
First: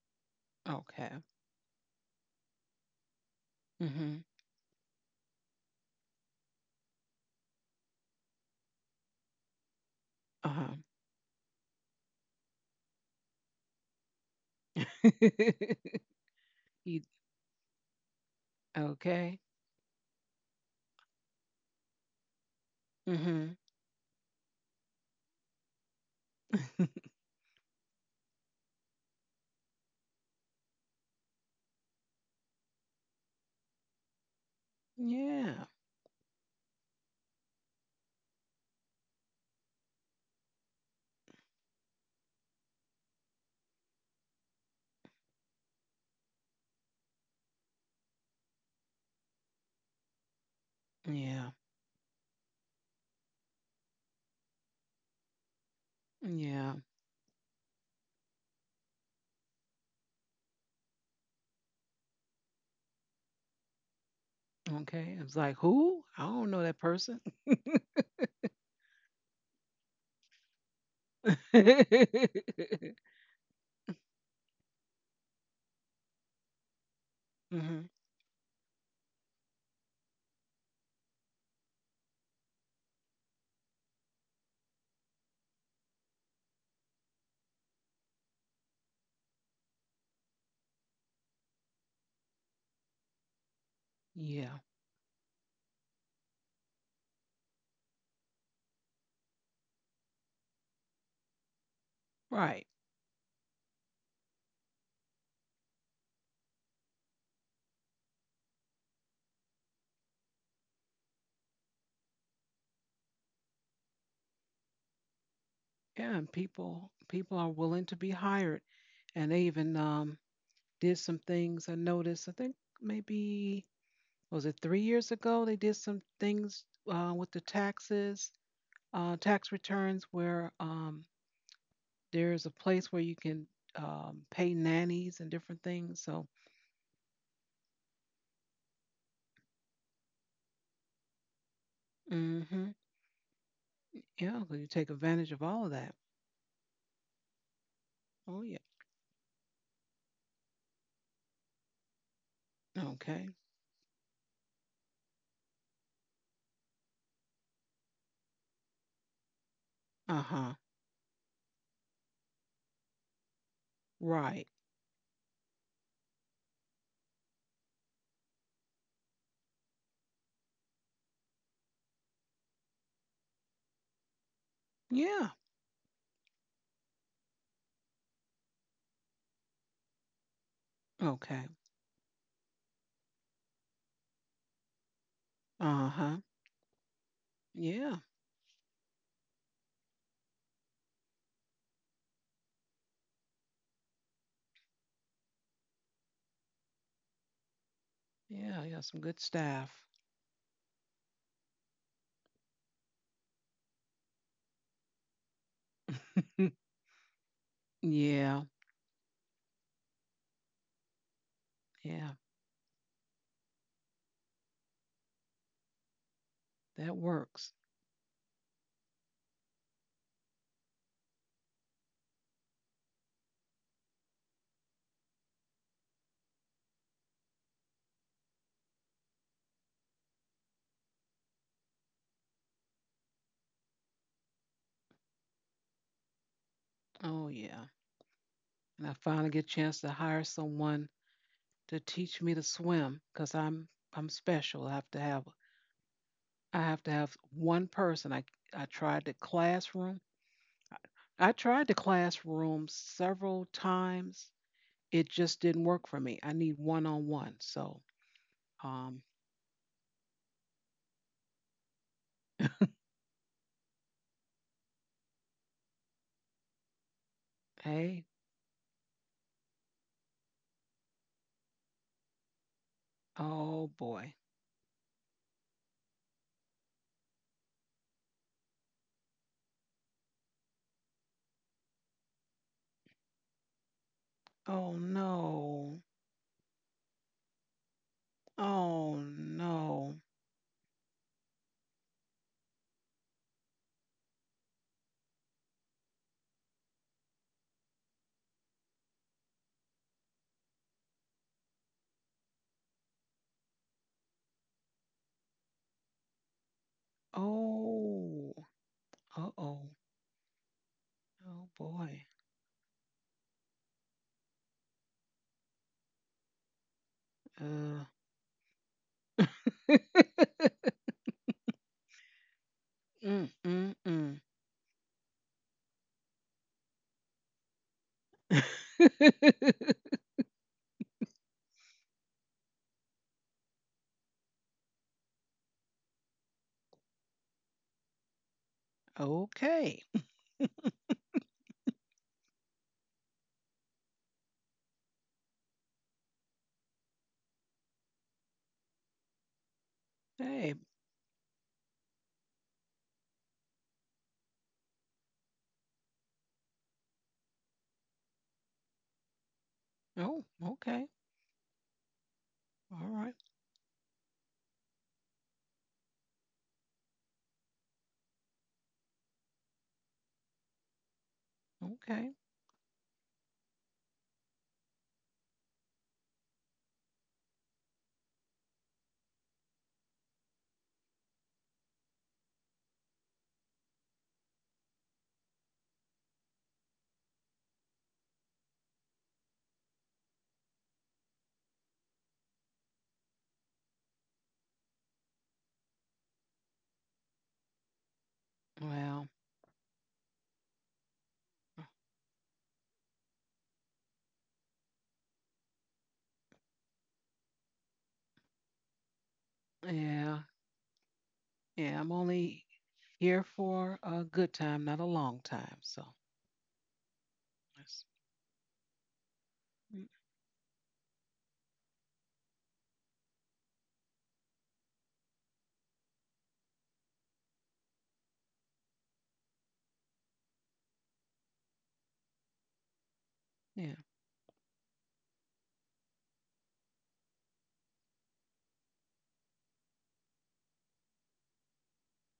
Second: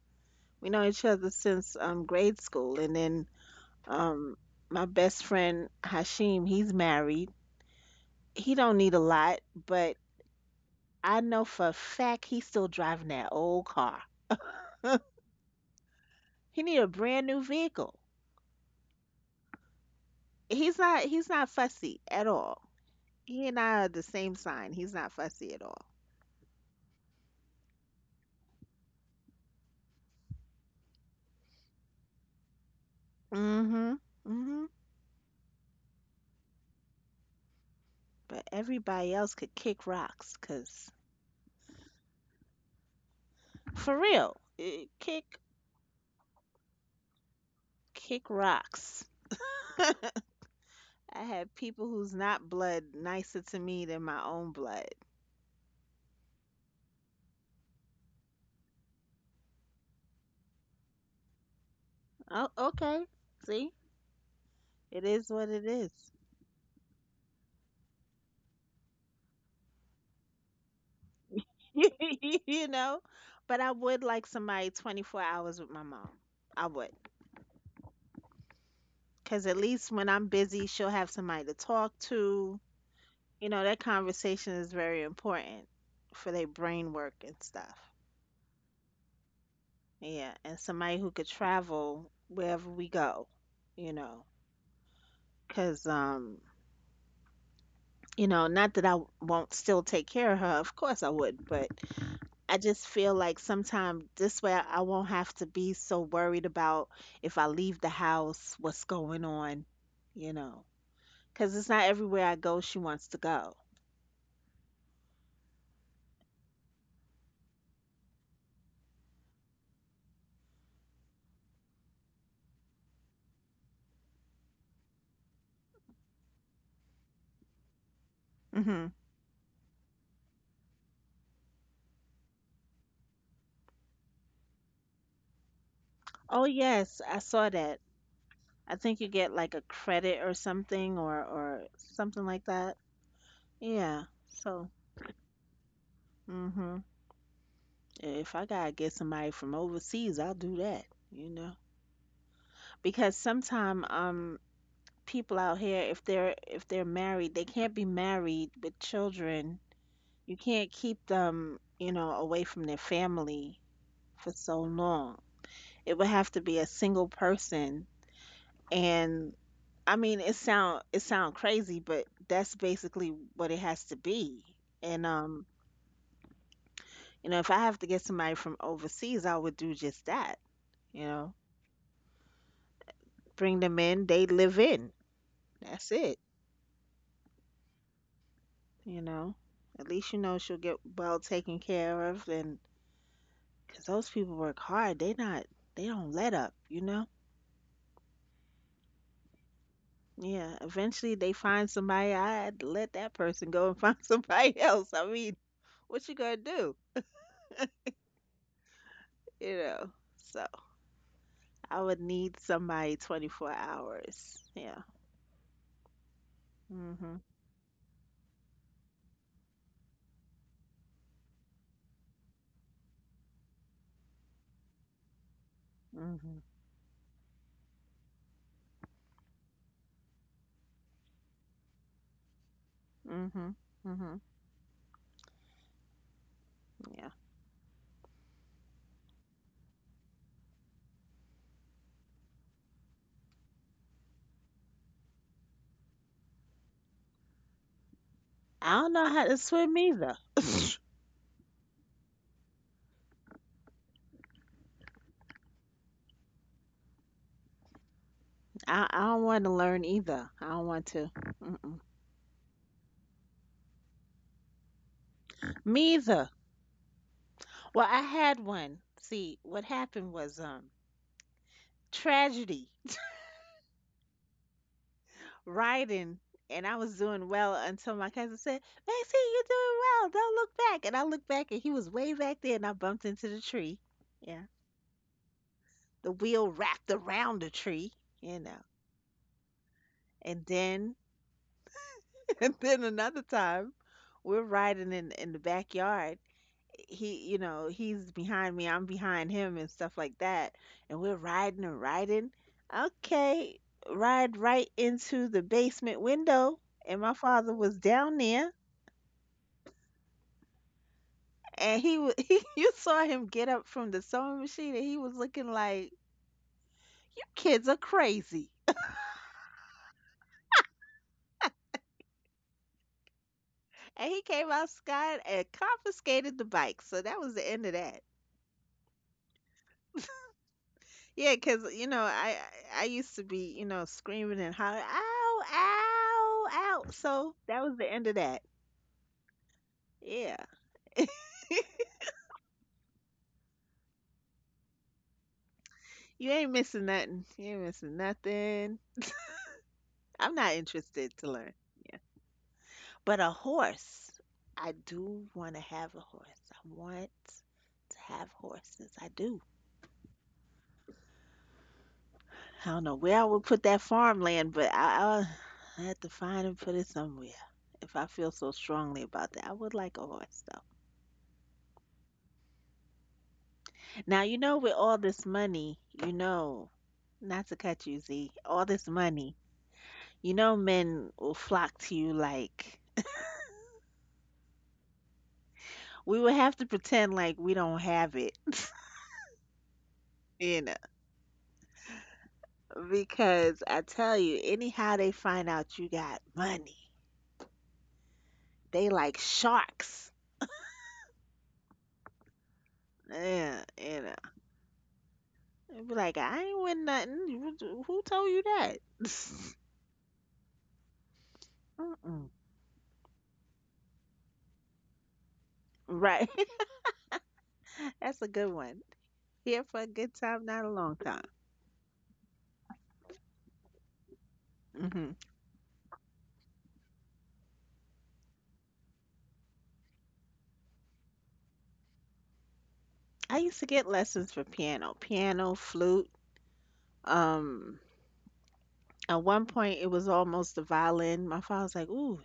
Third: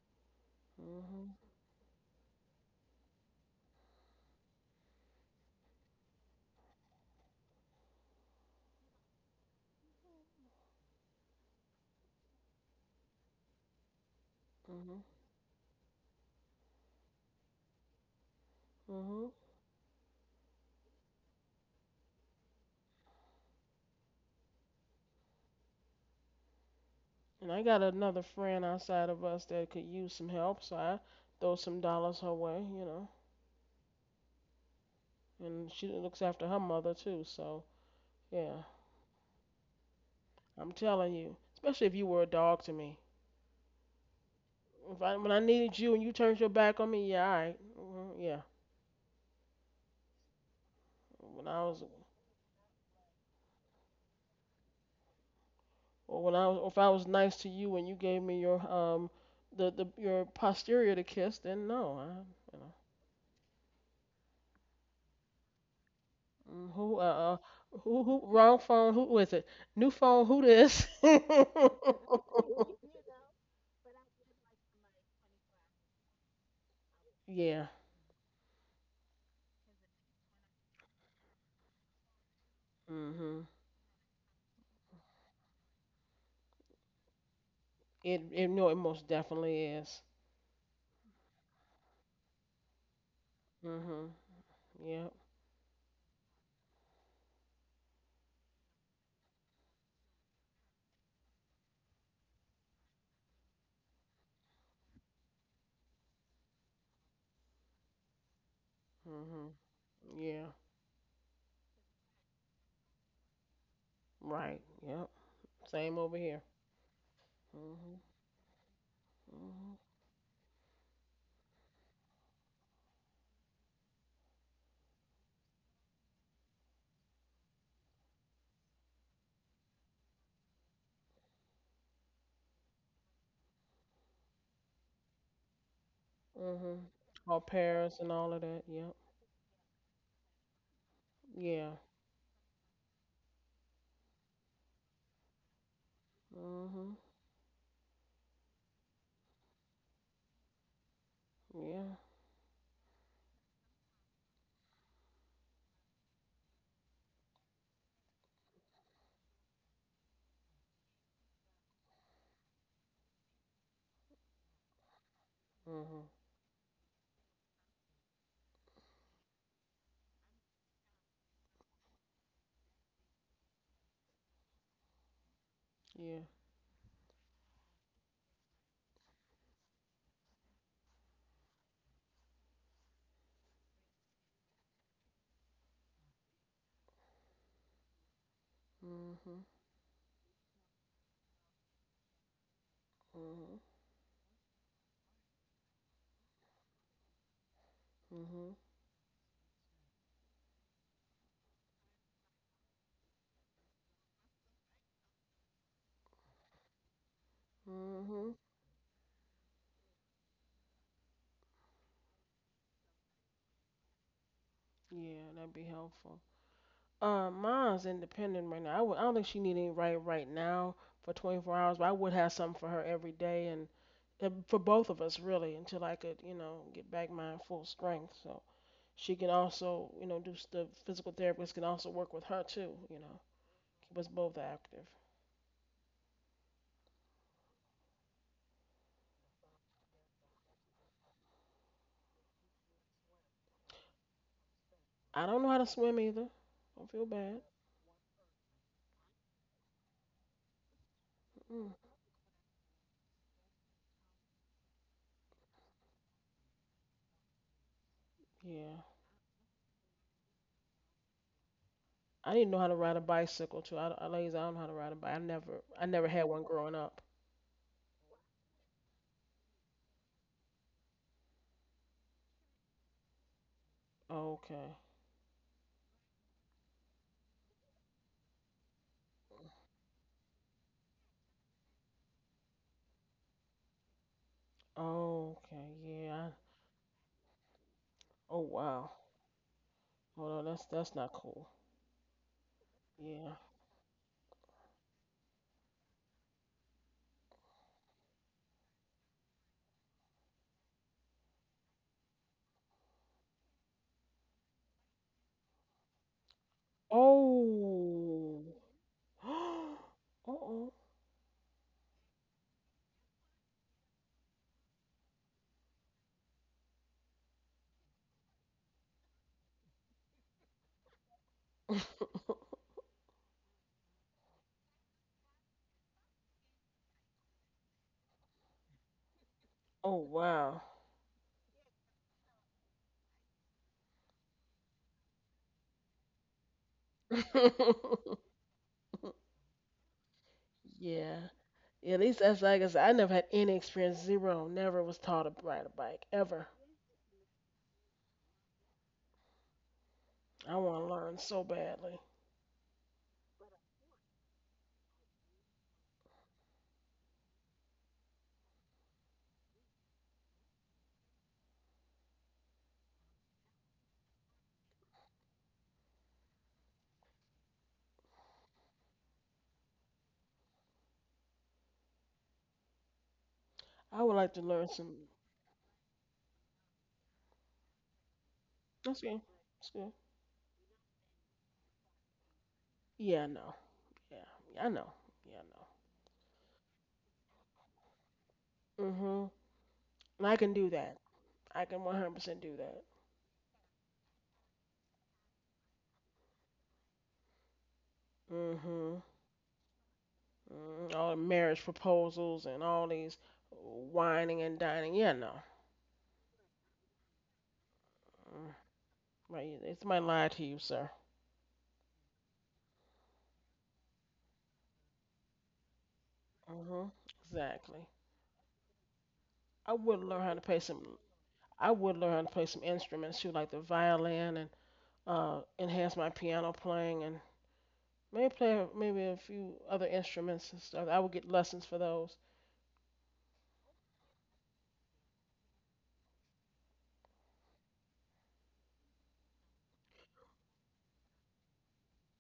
[SPEAKER 2] We know each
[SPEAKER 1] Okay.
[SPEAKER 2] other
[SPEAKER 3] Mhm.
[SPEAKER 2] since grade school, and then
[SPEAKER 1] Mhm.
[SPEAKER 2] um my best friend Hashim, he's married. He don't need a lot, but
[SPEAKER 1] Uh-huh.
[SPEAKER 2] I know for a fact he's still driving that old car.
[SPEAKER 3] Mhm.
[SPEAKER 2] He need a
[SPEAKER 1] you,
[SPEAKER 2] brand new vehicle.
[SPEAKER 3] Mhm.
[SPEAKER 1] okay.
[SPEAKER 2] He's not he's not fussy at all. He
[SPEAKER 1] Mhm.
[SPEAKER 2] and I are the same sign. He's not fussy at all.
[SPEAKER 3] And I got another friend outside of us that could use some help, so I throw some dollars her way.
[SPEAKER 2] Mhm. Mhm.
[SPEAKER 1] yeah.
[SPEAKER 3] And she looks after her mother too, so.
[SPEAKER 2] But
[SPEAKER 3] Yeah,
[SPEAKER 2] everybody else could kick rocks,
[SPEAKER 3] I'm
[SPEAKER 2] 'cause
[SPEAKER 3] telling you. Especially if you were a dog to me.
[SPEAKER 2] for real,
[SPEAKER 3] If I when I needed you and you turned your back on me, yeah, all right. Mhm,
[SPEAKER 2] kick
[SPEAKER 3] yeah.
[SPEAKER 2] rocks. I
[SPEAKER 3] When
[SPEAKER 1] Yeah.
[SPEAKER 2] had
[SPEAKER 3] I was
[SPEAKER 2] people who's not blood nicer to me than my own blood.
[SPEAKER 3] or when I was, or
[SPEAKER 1] Yeah.
[SPEAKER 3] If I was nice to you and you gave me your posterior to kiss, then no. I
[SPEAKER 2] Oh,
[SPEAKER 3] you know.
[SPEAKER 2] okay. See? It
[SPEAKER 1] Okay.
[SPEAKER 2] is
[SPEAKER 1] It's
[SPEAKER 2] what
[SPEAKER 1] like
[SPEAKER 2] it
[SPEAKER 1] who?
[SPEAKER 2] is.
[SPEAKER 1] I don't know
[SPEAKER 3] Mm.
[SPEAKER 1] that
[SPEAKER 3] Who uh,
[SPEAKER 1] person.
[SPEAKER 3] uh who who wrong phone, who is it, new phone who this?
[SPEAKER 2] You
[SPEAKER 1] mhm.
[SPEAKER 2] know? But I would like somebody 24 hours with my mom. I would,
[SPEAKER 3] Yeah.
[SPEAKER 2] cause at least when I'm busy, she'll have somebody to talk to.
[SPEAKER 3] Mhm.
[SPEAKER 2] You know, that conversation is very important for their brain work and stuff.
[SPEAKER 3] It it no it most definitely is.
[SPEAKER 2] Yeah, and somebody who could travel wherever we go, you
[SPEAKER 3] Mhm.
[SPEAKER 2] know,
[SPEAKER 1] Yeah.
[SPEAKER 3] Yep.
[SPEAKER 2] because not that I won't still take care of her, of course I would, but I
[SPEAKER 1] Right.
[SPEAKER 2] just feel like sometimes this way I won't have to be so worried about if I leave the house, what's going
[SPEAKER 3] Mhm.
[SPEAKER 2] on, you
[SPEAKER 3] Yeah.
[SPEAKER 2] know, because it's not everywhere I go she wants to go.
[SPEAKER 3] Right. Yep. Same over
[SPEAKER 1] Yeah, and
[SPEAKER 3] here.
[SPEAKER 1] people people are willing to
[SPEAKER 3] Mhm.
[SPEAKER 1] be hired, and they
[SPEAKER 3] Mhm.
[SPEAKER 1] even did some things. I noticed. I think maybe was it 3 years ago they did some things with the taxes,
[SPEAKER 2] Hmm.
[SPEAKER 1] tax returns, where there's a place where you can pay nannies and different things. So,
[SPEAKER 2] Oh,
[SPEAKER 3] Mhm.
[SPEAKER 2] yes, I
[SPEAKER 3] All
[SPEAKER 2] saw that.
[SPEAKER 3] Paris and all of that.
[SPEAKER 2] I
[SPEAKER 3] Yep.
[SPEAKER 2] think you get like a credit or
[SPEAKER 3] Yeah.
[SPEAKER 2] something like
[SPEAKER 1] hmm
[SPEAKER 2] that. Yeah.
[SPEAKER 1] yeah, so
[SPEAKER 2] So,
[SPEAKER 1] you take advantage of all of that.
[SPEAKER 2] mhm.
[SPEAKER 3] Mhm.
[SPEAKER 2] If
[SPEAKER 1] Oh
[SPEAKER 2] I
[SPEAKER 1] yeah.
[SPEAKER 2] gotta get somebody from overseas, I'll do that, you know.
[SPEAKER 3] Yeah.
[SPEAKER 2] Because
[SPEAKER 1] Okay.
[SPEAKER 2] sometime people out here if they're married, they can't be married with children.
[SPEAKER 1] Uh
[SPEAKER 2] You
[SPEAKER 1] huh.
[SPEAKER 2] can't keep them, you know, away from their family for
[SPEAKER 1] Right.
[SPEAKER 2] so long. It would
[SPEAKER 3] Mhm.
[SPEAKER 2] have to be a single person and I mean, it sound crazy, but that's basically what it has to be. And
[SPEAKER 1] Yeah.
[SPEAKER 3] Yeah.
[SPEAKER 2] You know, if I have to get somebody from overseas, I would do just that. You know,
[SPEAKER 1] Okay.
[SPEAKER 2] bring them in, they live in.
[SPEAKER 1] Uh
[SPEAKER 2] That's it.
[SPEAKER 1] huh. Yeah.
[SPEAKER 2] You know,
[SPEAKER 3] Mhm.
[SPEAKER 2] at least you know she'll get well taken care of, and
[SPEAKER 3] Mhm.
[SPEAKER 2] because those people work hard, they don't let up. You know.
[SPEAKER 3] Mhm.
[SPEAKER 1] Yeah. Yeah. Some good staff.
[SPEAKER 2] Yeah, eventually they find somebody. I would let that person go and find somebody else. I mean, what you gonna do?
[SPEAKER 3] Mhm.
[SPEAKER 1] yeah,
[SPEAKER 2] You know. So. I would
[SPEAKER 1] yeah,
[SPEAKER 2] need somebody 24 hours. Yeah.
[SPEAKER 3] Yeah, that'd be helpful.
[SPEAKER 1] that
[SPEAKER 2] Mhm.
[SPEAKER 1] works.
[SPEAKER 3] Mine's independent right now. I don't think she need any right now for 24 hours, but I would have something for her every day and for both of us really until I could,
[SPEAKER 2] Mhm.
[SPEAKER 3] get back my full strength. So she can also, the physical therapist can also work with her too.
[SPEAKER 2] Mhm.
[SPEAKER 3] Was
[SPEAKER 2] Mhm.
[SPEAKER 3] both active.
[SPEAKER 2] Yeah.
[SPEAKER 1] Oh, yeah. And I finally get a chance to hire someone to teach me to swim because I'm special. I have to have
[SPEAKER 3] I don't know how to swim either.
[SPEAKER 1] I have to
[SPEAKER 3] Don't feel
[SPEAKER 1] have
[SPEAKER 3] bad.
[SPEAKER 1] one person. I
[SPEAKER 2] I don't know
[SPEAKER 1] tried the
[SPEAKER 2] how to swim
[SPEAKER 1] classroom.
[SPEAKER 2] either.
[SPEAKER 1] I tried the
[SPEAKER 3] Mm,
[SPEAKER 1] classroom several times. It just didn't work for me. I need one on one. So,
[SPEAKER 2] I
[SPEAKER 3] yeah.
[SPEAKER 2] I
[SPEAKER 1] um,
[SPEAKER 2] don't want to learn either. I don't want to. Mm-mm.
[SPEAKER 3] I didn't know how to ride a bicycle too. I, like I said, I don't know how to ride a bike. I never I
[SPEAKER 2] Me
[SPEAKER 3] never
[SPEAKER 2] either.
[SPEAKER 3] had one growing up.
[SPEAKER 2] Well, I
[SPEAKER 1] hey,
[SPEAKER 2] had one. See, what happened was tragedy
[SPEAKER 1] oh boy,
[SPEAKER 3] Okay.
[SPEAKER 2] riding, and I was doing well until my cousin said, "Maxie, you're doing well. Don't look back." And I looked back, and he was way back there, and I bumped into the tree. Yeah.
[SPEAKER 1] oh
[SPEAKER 3] Okay.
[SPEAKER 1] no,
[SPEAKER 2] The
[SPEAKER 3] Yeah.
[SPEAKER 2] wheel wrapped around the tree, you
[SPEAKER 3] Oh
[SPEAKER 2] know.
[SPEAKER 3] wow.
[SPEAKER 1] oh no,
[SPEAKER 3] Hold
[SPEAKER 2] And
[SPEAKER 3] on. That's
[SPEAKER 2] then
[SPEAKER 3] that's not cool.
[SPEAKER 2] and then another
[SPEAKER 3] Yeah.
[SPEAKER 2] time, we're riding in the backyard. He, you know, he's behind me, I'm behind him and stuff like that. And we're riding and riding. Okay, ride right into the basement window. And my father was down
[SPEAKER 1] oh,
[SPEAKER 3] Oh.
[SPEAKER 2] there,
[SPEAKER 1] uh oh.
[SPEAKER 3] Uh-oh.
[SPEAKER 1] Oh
[SPEAKER 2] and
[SPEAKER 1] boy.
[SPEAKER 2] he you saw him get up from the sewing machine, and he was looking like, "You kids are
[SPEAKER 1] Uh,
[SPEAKER 2] crazy."
[SPEAKER 1] mm, mm,
[SPEAKER 2] And he
[SPEAKER 1] mm.
[SPEAKER 2] came outside and confiscated the bike. So that was the end of that.
[SPEAKER 3] Oh wow.
[SPEAKER 2] Yeah, 'cause, you know, I used to be, you know, screaming and hollering, "Ow, ow, ow." So that was the end of that.
[SPEAKER 1] Okay.
[SPEAKER 2] Yeah.
[SPEAKER 3] Yeah. Yeah, at least that's like I said, I never had any experience, zero, never was taught to ride a bike,
[SPEAKER 2] You
[SPEAKER 3] ever.
[SPEAKER 2] ain't missing nothing. You ain't missing nothing. I'm not
[SPEAKER 1] Hey.
[SPEAKER 3] I want to
[SPEAKER 2] interested
[SPEAKER 3] learn
[SPEAKER 2] to
[SPEAKER 3] so
[SPEAKER 2] learn. Yeah.
[SPEAKER 3] badly.
[SPEAKER 2] But a horse, I do want to have a horse. I want to have horses. I do.
[SPEAKER 1] Oh, okay.
[SPEAKER 2] I don't
[SPEAKER 1] All
[SPEAKER 2] know
[SPEAKER 1] right.
[SPEAKER 2] where I would put that farmland, but I have to find and put it somewhere if I feel so strongly about that. I would like a horse, though.
[SPEAKER 1] Okay.
[SPEAKER 3] I would
[SPEAKER 2] Now,
[SPEAKER 3] like
[SPEAKER 2] you
[SPEAKER 3] to
[SPEAKER 2] know,
[SPEAKER 3] learn
[SPEAKER 2] with all
[SPEAKER 3] some.
[SPEAKER 2] this money, you know, not to cut you, Z, all this
[SPEAKER 3] That's good.
[SPEAKER 2] money,
[SPEAKER 3] That's good.
[SPEAKER 2] you know, men will flock to you like,
[SPEAKER 3] Yeah, I know. Yeah, I know. Yeah, I
[SPEAKER 2] we would have to pretend like we don't have it,
[SPEAKER 3] know. Mhm. And I can
[SPEAKER 2] you
[SPEAKER 3] do
[SPEAKER 2] know,
[SPEAKER 3] that. I can 100% do that.
[SPEAKER 2] because I tell you, anyhow they find out you got money, they
[SPEAKER 3] Mhm.
[SPEAKER 2] like
[SPEAKER 1] Well,
[SPEAKER 2] sharks.
[SPEAKER 3] Mm, all the marriage proposals and all these
[SPEAKER 2] Yeah, you know,
[SPEAKER 3] whining and dining. Yeah, no.
[SPEAKER 2] they be like, I ain't win nothing. Who told you
[SPEAKER 3] Mm,
[SPEAKER 2] that?
[SPEAKER 3] right. Yeah, it's my
[SPEAKER 1] yeah.
[SPEAKER 3] lie to you, sir.
[SPEAKER 1] Yeah. I'm
[SPEAKER 2] Mm-mm.
[SPEAKER 1] only here for a good time, not a long time. So,
[SPEAKER 2] Right.
[SPEAKER 3] Mhm. Exactly.
[SPEAKER 1] that's,
[SPEAKER 2] That's a good one. Here
[SPEAKER 3] I
[SPEAKER 2] for a
[SPEAKER 1] mm,
[SPEAKER 3] would
[SPEAKER 2] good
[SPEAKER 3] learn how
[SPEAKER 2] time,
[SPEAKER 3] to play
[SPEAKER 2] not a long
[SPEAKER 3] some.
[SPEAKER 2] time.
[SPEAKER 3] I would learn how to play some instruments too, like the violin, and
[SPEAKER 2] Hmm.
[SPEAKER 3] enhance my piano playing, and maybe play maybe a few other instruments and stuff. I would get lessons for those.
[SPEAKER 2] I used to
[SPEAKER 1] yeah.
[SPEAKER 2] get lessons for piano, piano, flute. Um, at one point, it was almost the violin. My father's like, "Ooh,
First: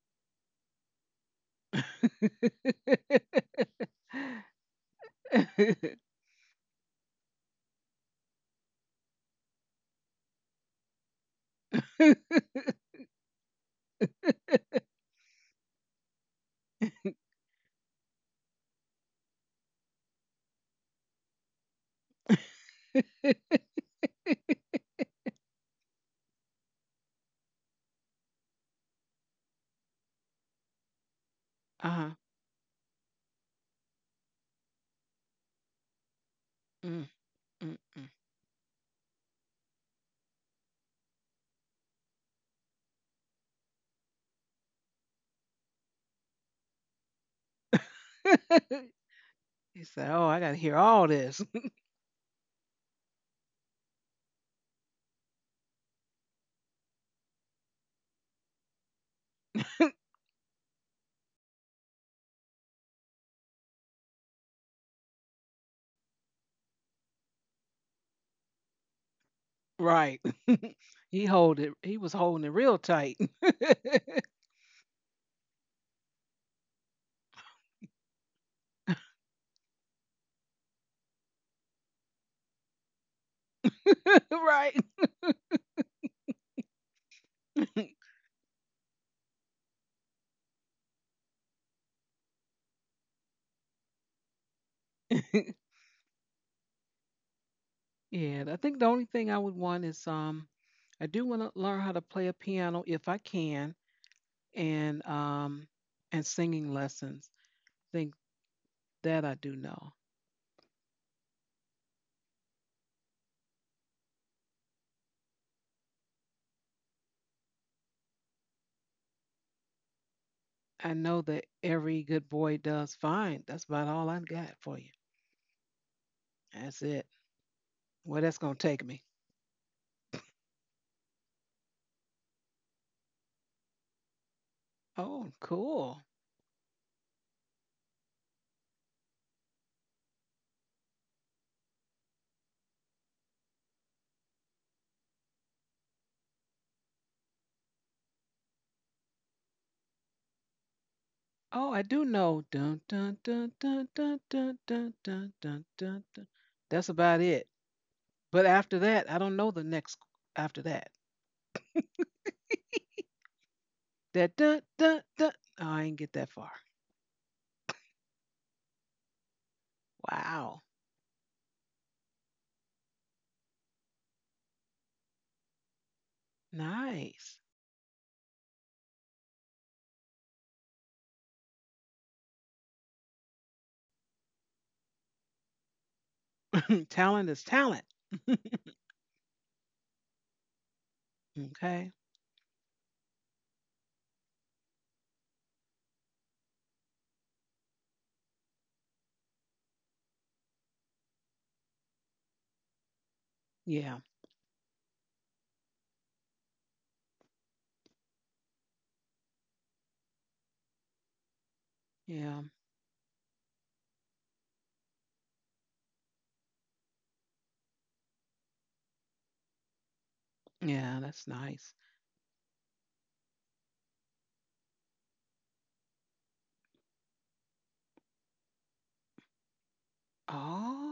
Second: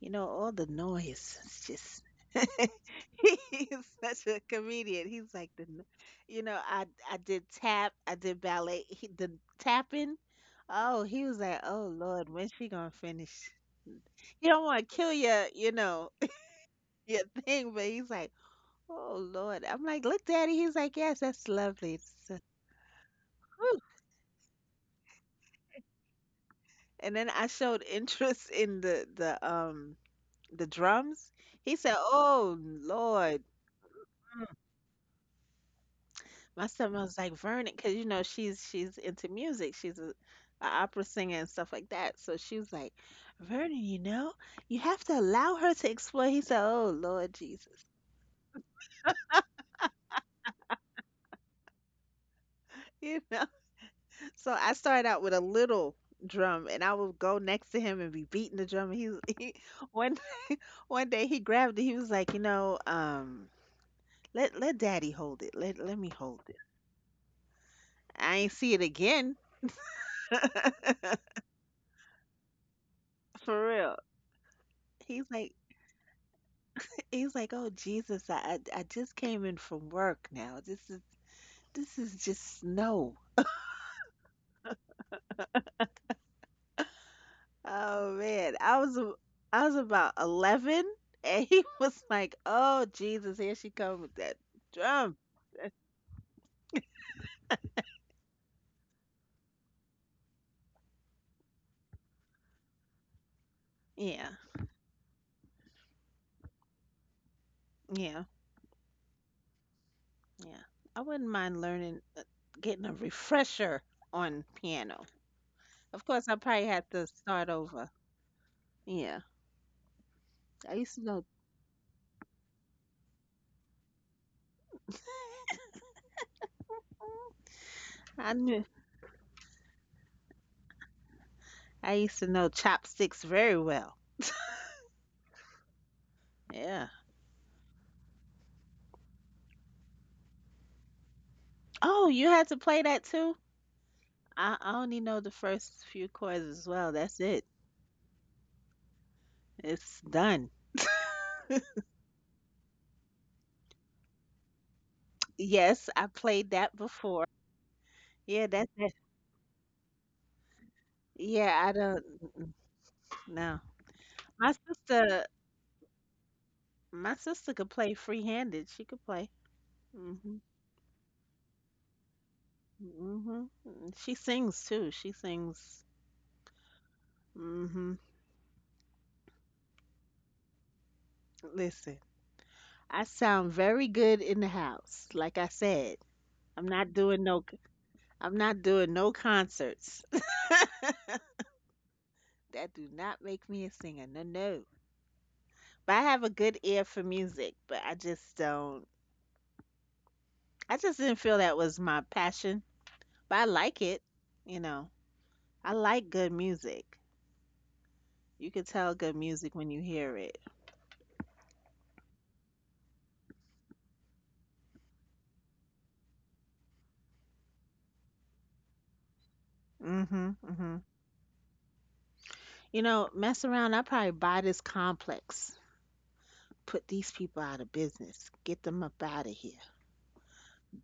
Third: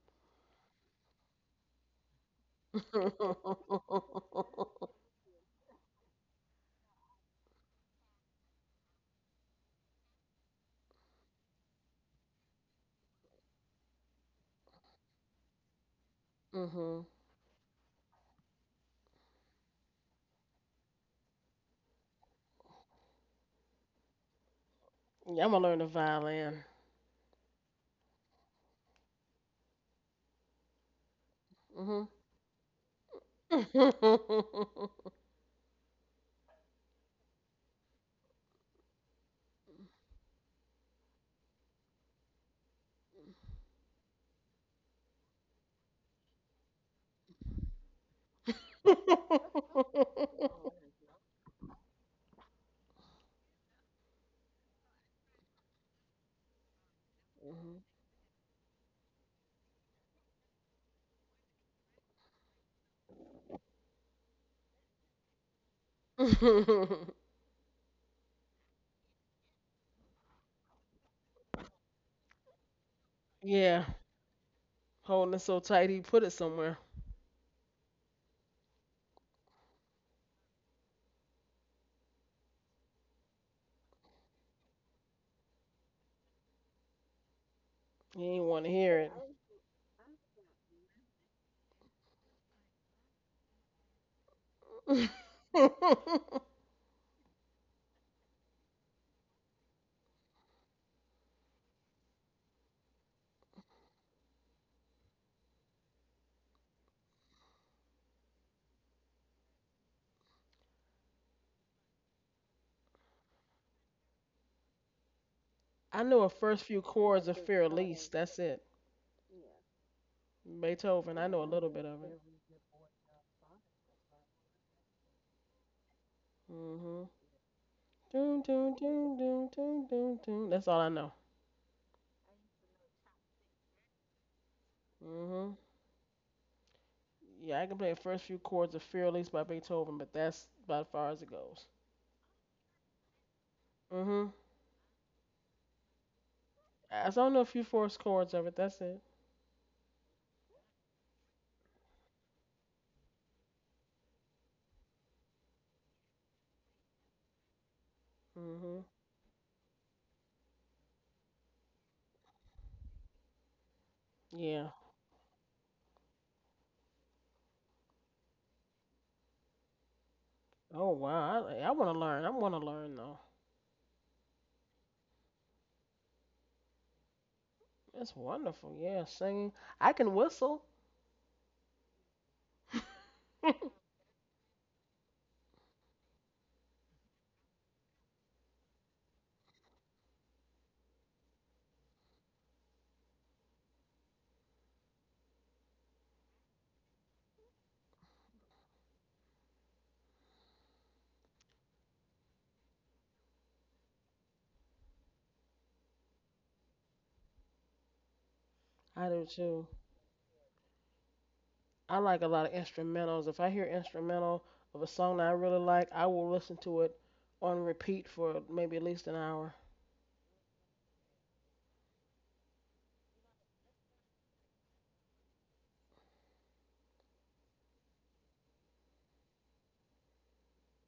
[SPEAKER 2] you know, all the noise. It's just." He's such a comedian. He's like the, n- You know, I did tap, I did ballet. He, the tapping. Oh, he was like, "Oh Lord, when she gonna finish?" You don't want to kill your, you know,
[SPEAKER 3] Mhm.
[SPEAKER 2] your thing, but he's like, "Oh Lord." I'm like, "Look, Daddy." He's like, "Yes, that's lovely." So,
[SPEAKER 3] Yeah, I'm gonna learn the violin.
[SPEAKER 2] and then I showed interest in the the drums. He
[SPEAKER 1] uh
[SPEAKER 2] said,
[SPEAKER 3] Mhm.
[SPEAKER 1] huh.
[SPEAKER 2] "Oh Lord." My son
[SPEAKER 1] Mm,
[SPEAKER 2] was like, "Vernon,
[SPEAKER 1] mm,
[SPEAKER 2] because you know she's into music. She's a opera singer and stuff like that." So she was like, "Vernon, you know, you have to allow her to explore." He said, "Oh Lord Jesus."
[SPEAKER 1] mm. he said, Oh, I got to hear all this.
[SPEAKER 2] You know. So I started out with a little drum and I would go next to him and be beating the drum. He one one day he grabbed it. He was like, "You know, let let daddy hold it. Let let me hold it.
[SPEAKER 3] Mhm.
[SPEAKER 2] I ain't see it again.
[SPEAKER 1] right. He hold it. He was holding it real tight,
[SPEAKER 2] For
[SPEAKER 3] Yeah,
[SPEAKER 2] real. He's
[SPEAKER 3] holding it
[SPEAKER 2] like
[SPEAKER 3] so tight he put it somewhere.
[SPEAKER 2] he's like, Oh Jesus, I just came in from work now. This is just snow.
[SPEAKER 1] right?
[SPEAKER 2] Oh
[SPEAKER 3] He ain't
[SPEAKER 2] man.
[SPEAKER 3] want to hear it.
[SPEAKER 2] I was about 11 and he was like, Oh Jesus, here she comes with that drum.
[SPEAKER 1] yeah, and I think the only thing I would want is I do want to learn how to play a piano if I can,
[SPEAKER 2] Yeah,
[SPEAKER 1] and um, and singing lessons. I think
[SPEAKER 2] yeah,
[SPEAKER 1] that I do know.
[SPEAKER 2] yeah. I wouldn't mind learning getting a refresher on piano.
[SPEAKER 3] I
[SPEAKER 2] Of
[SPEAKER 3] know
[SPEAKER 2] course
[SPEAKER 3] a
[SPEAKER 2] I
[SPEAKER 3] first
[SPEAKER 2] probably
[SPEAKER 3] few
[SPEAKER 2] had to
[SPEAKER 3] chords of
[SPEAKER 2] start
[SPEAKER 3] Fear
[SPEAKER 2] over.
[SPEAKER 3] Elise. That's it.
[SPEAKER 2] Yeah. I used
[SPEAKER 1] I
[SPEAKER 2] to
[SPEAKER 3] Beethoven.
[SPEAKER 1] know
[SPEAKER 2] know
[SPEAKER 3] I know
[SPEAKER 1] that
[SPEAKER 3] a little bit of
[SPEAKER 1] every
[SPEAKER 3] it.
[SPEAKER 1] good boy does fine. That's about all I got for you. That's it.
[SPEAKER 3] Mhm.
[SPEAKER 1] Well,
[SPEAKER 2] I
[SPEAKER 1] that's
[SPEAKER 3] Doom,
[SPEAKER 1] gonna
[SPEAKER 2] knew
[SPEAKER 3] doom,
[SPEAKER 1] take me.
[SPEAKER 3] doom, doom, doom, doom, doom. That's all I know.
[SPEAKER 2] I used to know chopsticks very well.
[SPEAKER 1] Oh,
[SPEAKER 3] Mhm.
[SPEAKER 1] cool.
[SPEAKER 2] Yeah.
[SPEAKER 3] Yeah, I can play the first few chords of Fearless by Beethoven, but that's about as far as it goes.
[SPEAKER 2] Oh, you had to play that too?
[SPEAKER 3] Mhm.
[SPEAKER 2] I only know the first few chords as well.
[SPEAKER 3] I just
[SPEAKER 2] That's
[SPEAKER 3] don't know a
[SPEAKER 2] it.
[SPEAKER 3] few first chords of it. That's it.
[SPEAKER 2] It's done.
[SPEAKER 1] Oh, I do know. Dun dun dun dun dun dun dun dun dun
[SPEAKER 2] Yes,
[SPEAKER 1] dun.
[SPEAKER 2] I
[SPEAKER 1] Dun.
[SPEAKER 2] played that
[SPEAKER 1] That's about
[SPEAKER 2] before.
[SPEAKER 1] it. But
[SPEAKER 2] Yeah, that's
[SPEAKER 1] after
[SPEAKER 3] Mhm.
[SPEAKER 2] it.
[SPEAKER 1] that, I don't know the next after that.
[SPEAKER 2] Yeah, I don't mm no.
[SPEAKER 1] That
[SPEAKER 2] My
[SPEAKER 1] dun
[SPEAKER 3] Yeah.
[SPEAKER 1] dun dun.
[SPEAKER 2] sister
[SPEAKER 1] Oh, I didn't get that far.
[SPEAKER 2] my sister could play free-handed. She could play. Mhm.
[SPEAKER 1] Wow.
[SPEAKER 3] Oh wow. I want to learn. I want to learn though.
[SPEAKER 2] Mhm. Mm, she sings too. She sings.
[SPEAKER 1] Nice.
[SPEAKER 2] Mhm.
[SPEAKER 3] That's wonderful. Yeah, singing. I can whistle.
[SPEAKER 2] Listen. I sound very good in the house. Like I said, I'm not
[SPEAKER 1] talent
[SPEAKER 2] doing
[SPEAKER 1] is
[SPEAKER 2] no
[SPEAKER 1] talent.
[SPEAKER 2] I'm not doing no concerts.
[SPEAKER 1] okay.
[SPEAKER 2] That do not make me a singer. No, no. But I have a good ear for music, but I just don't. I just didn't feel that was my passion. But I like
[SPEAKER 1] Yeah.
[SPEAKER 2] it. You know, I like good music. You could tell
[SPEAKER 3] I
[SPEAKER 2] good
[SPEAKER 3] do
[SPEAKER 2] music
[SPEAKER 3] too.
[SPEAKER 2] when you hear it.
[SPEAKER 3] I like a
[SPEAKER 1] Yeah.
[SPEAKER 3] lot of instrumentals. If I hear instrumental of a song that I really like, I will listen to it on repeat for maybe at least an hour.
[SPEAKER 2] Mhm. Mhm.
[SPEAKER 1] Yeah. That's nice.
[SPEAKER 2] You know, mess around. I probably buy this complex. Put these people out of business. Get them up out of here.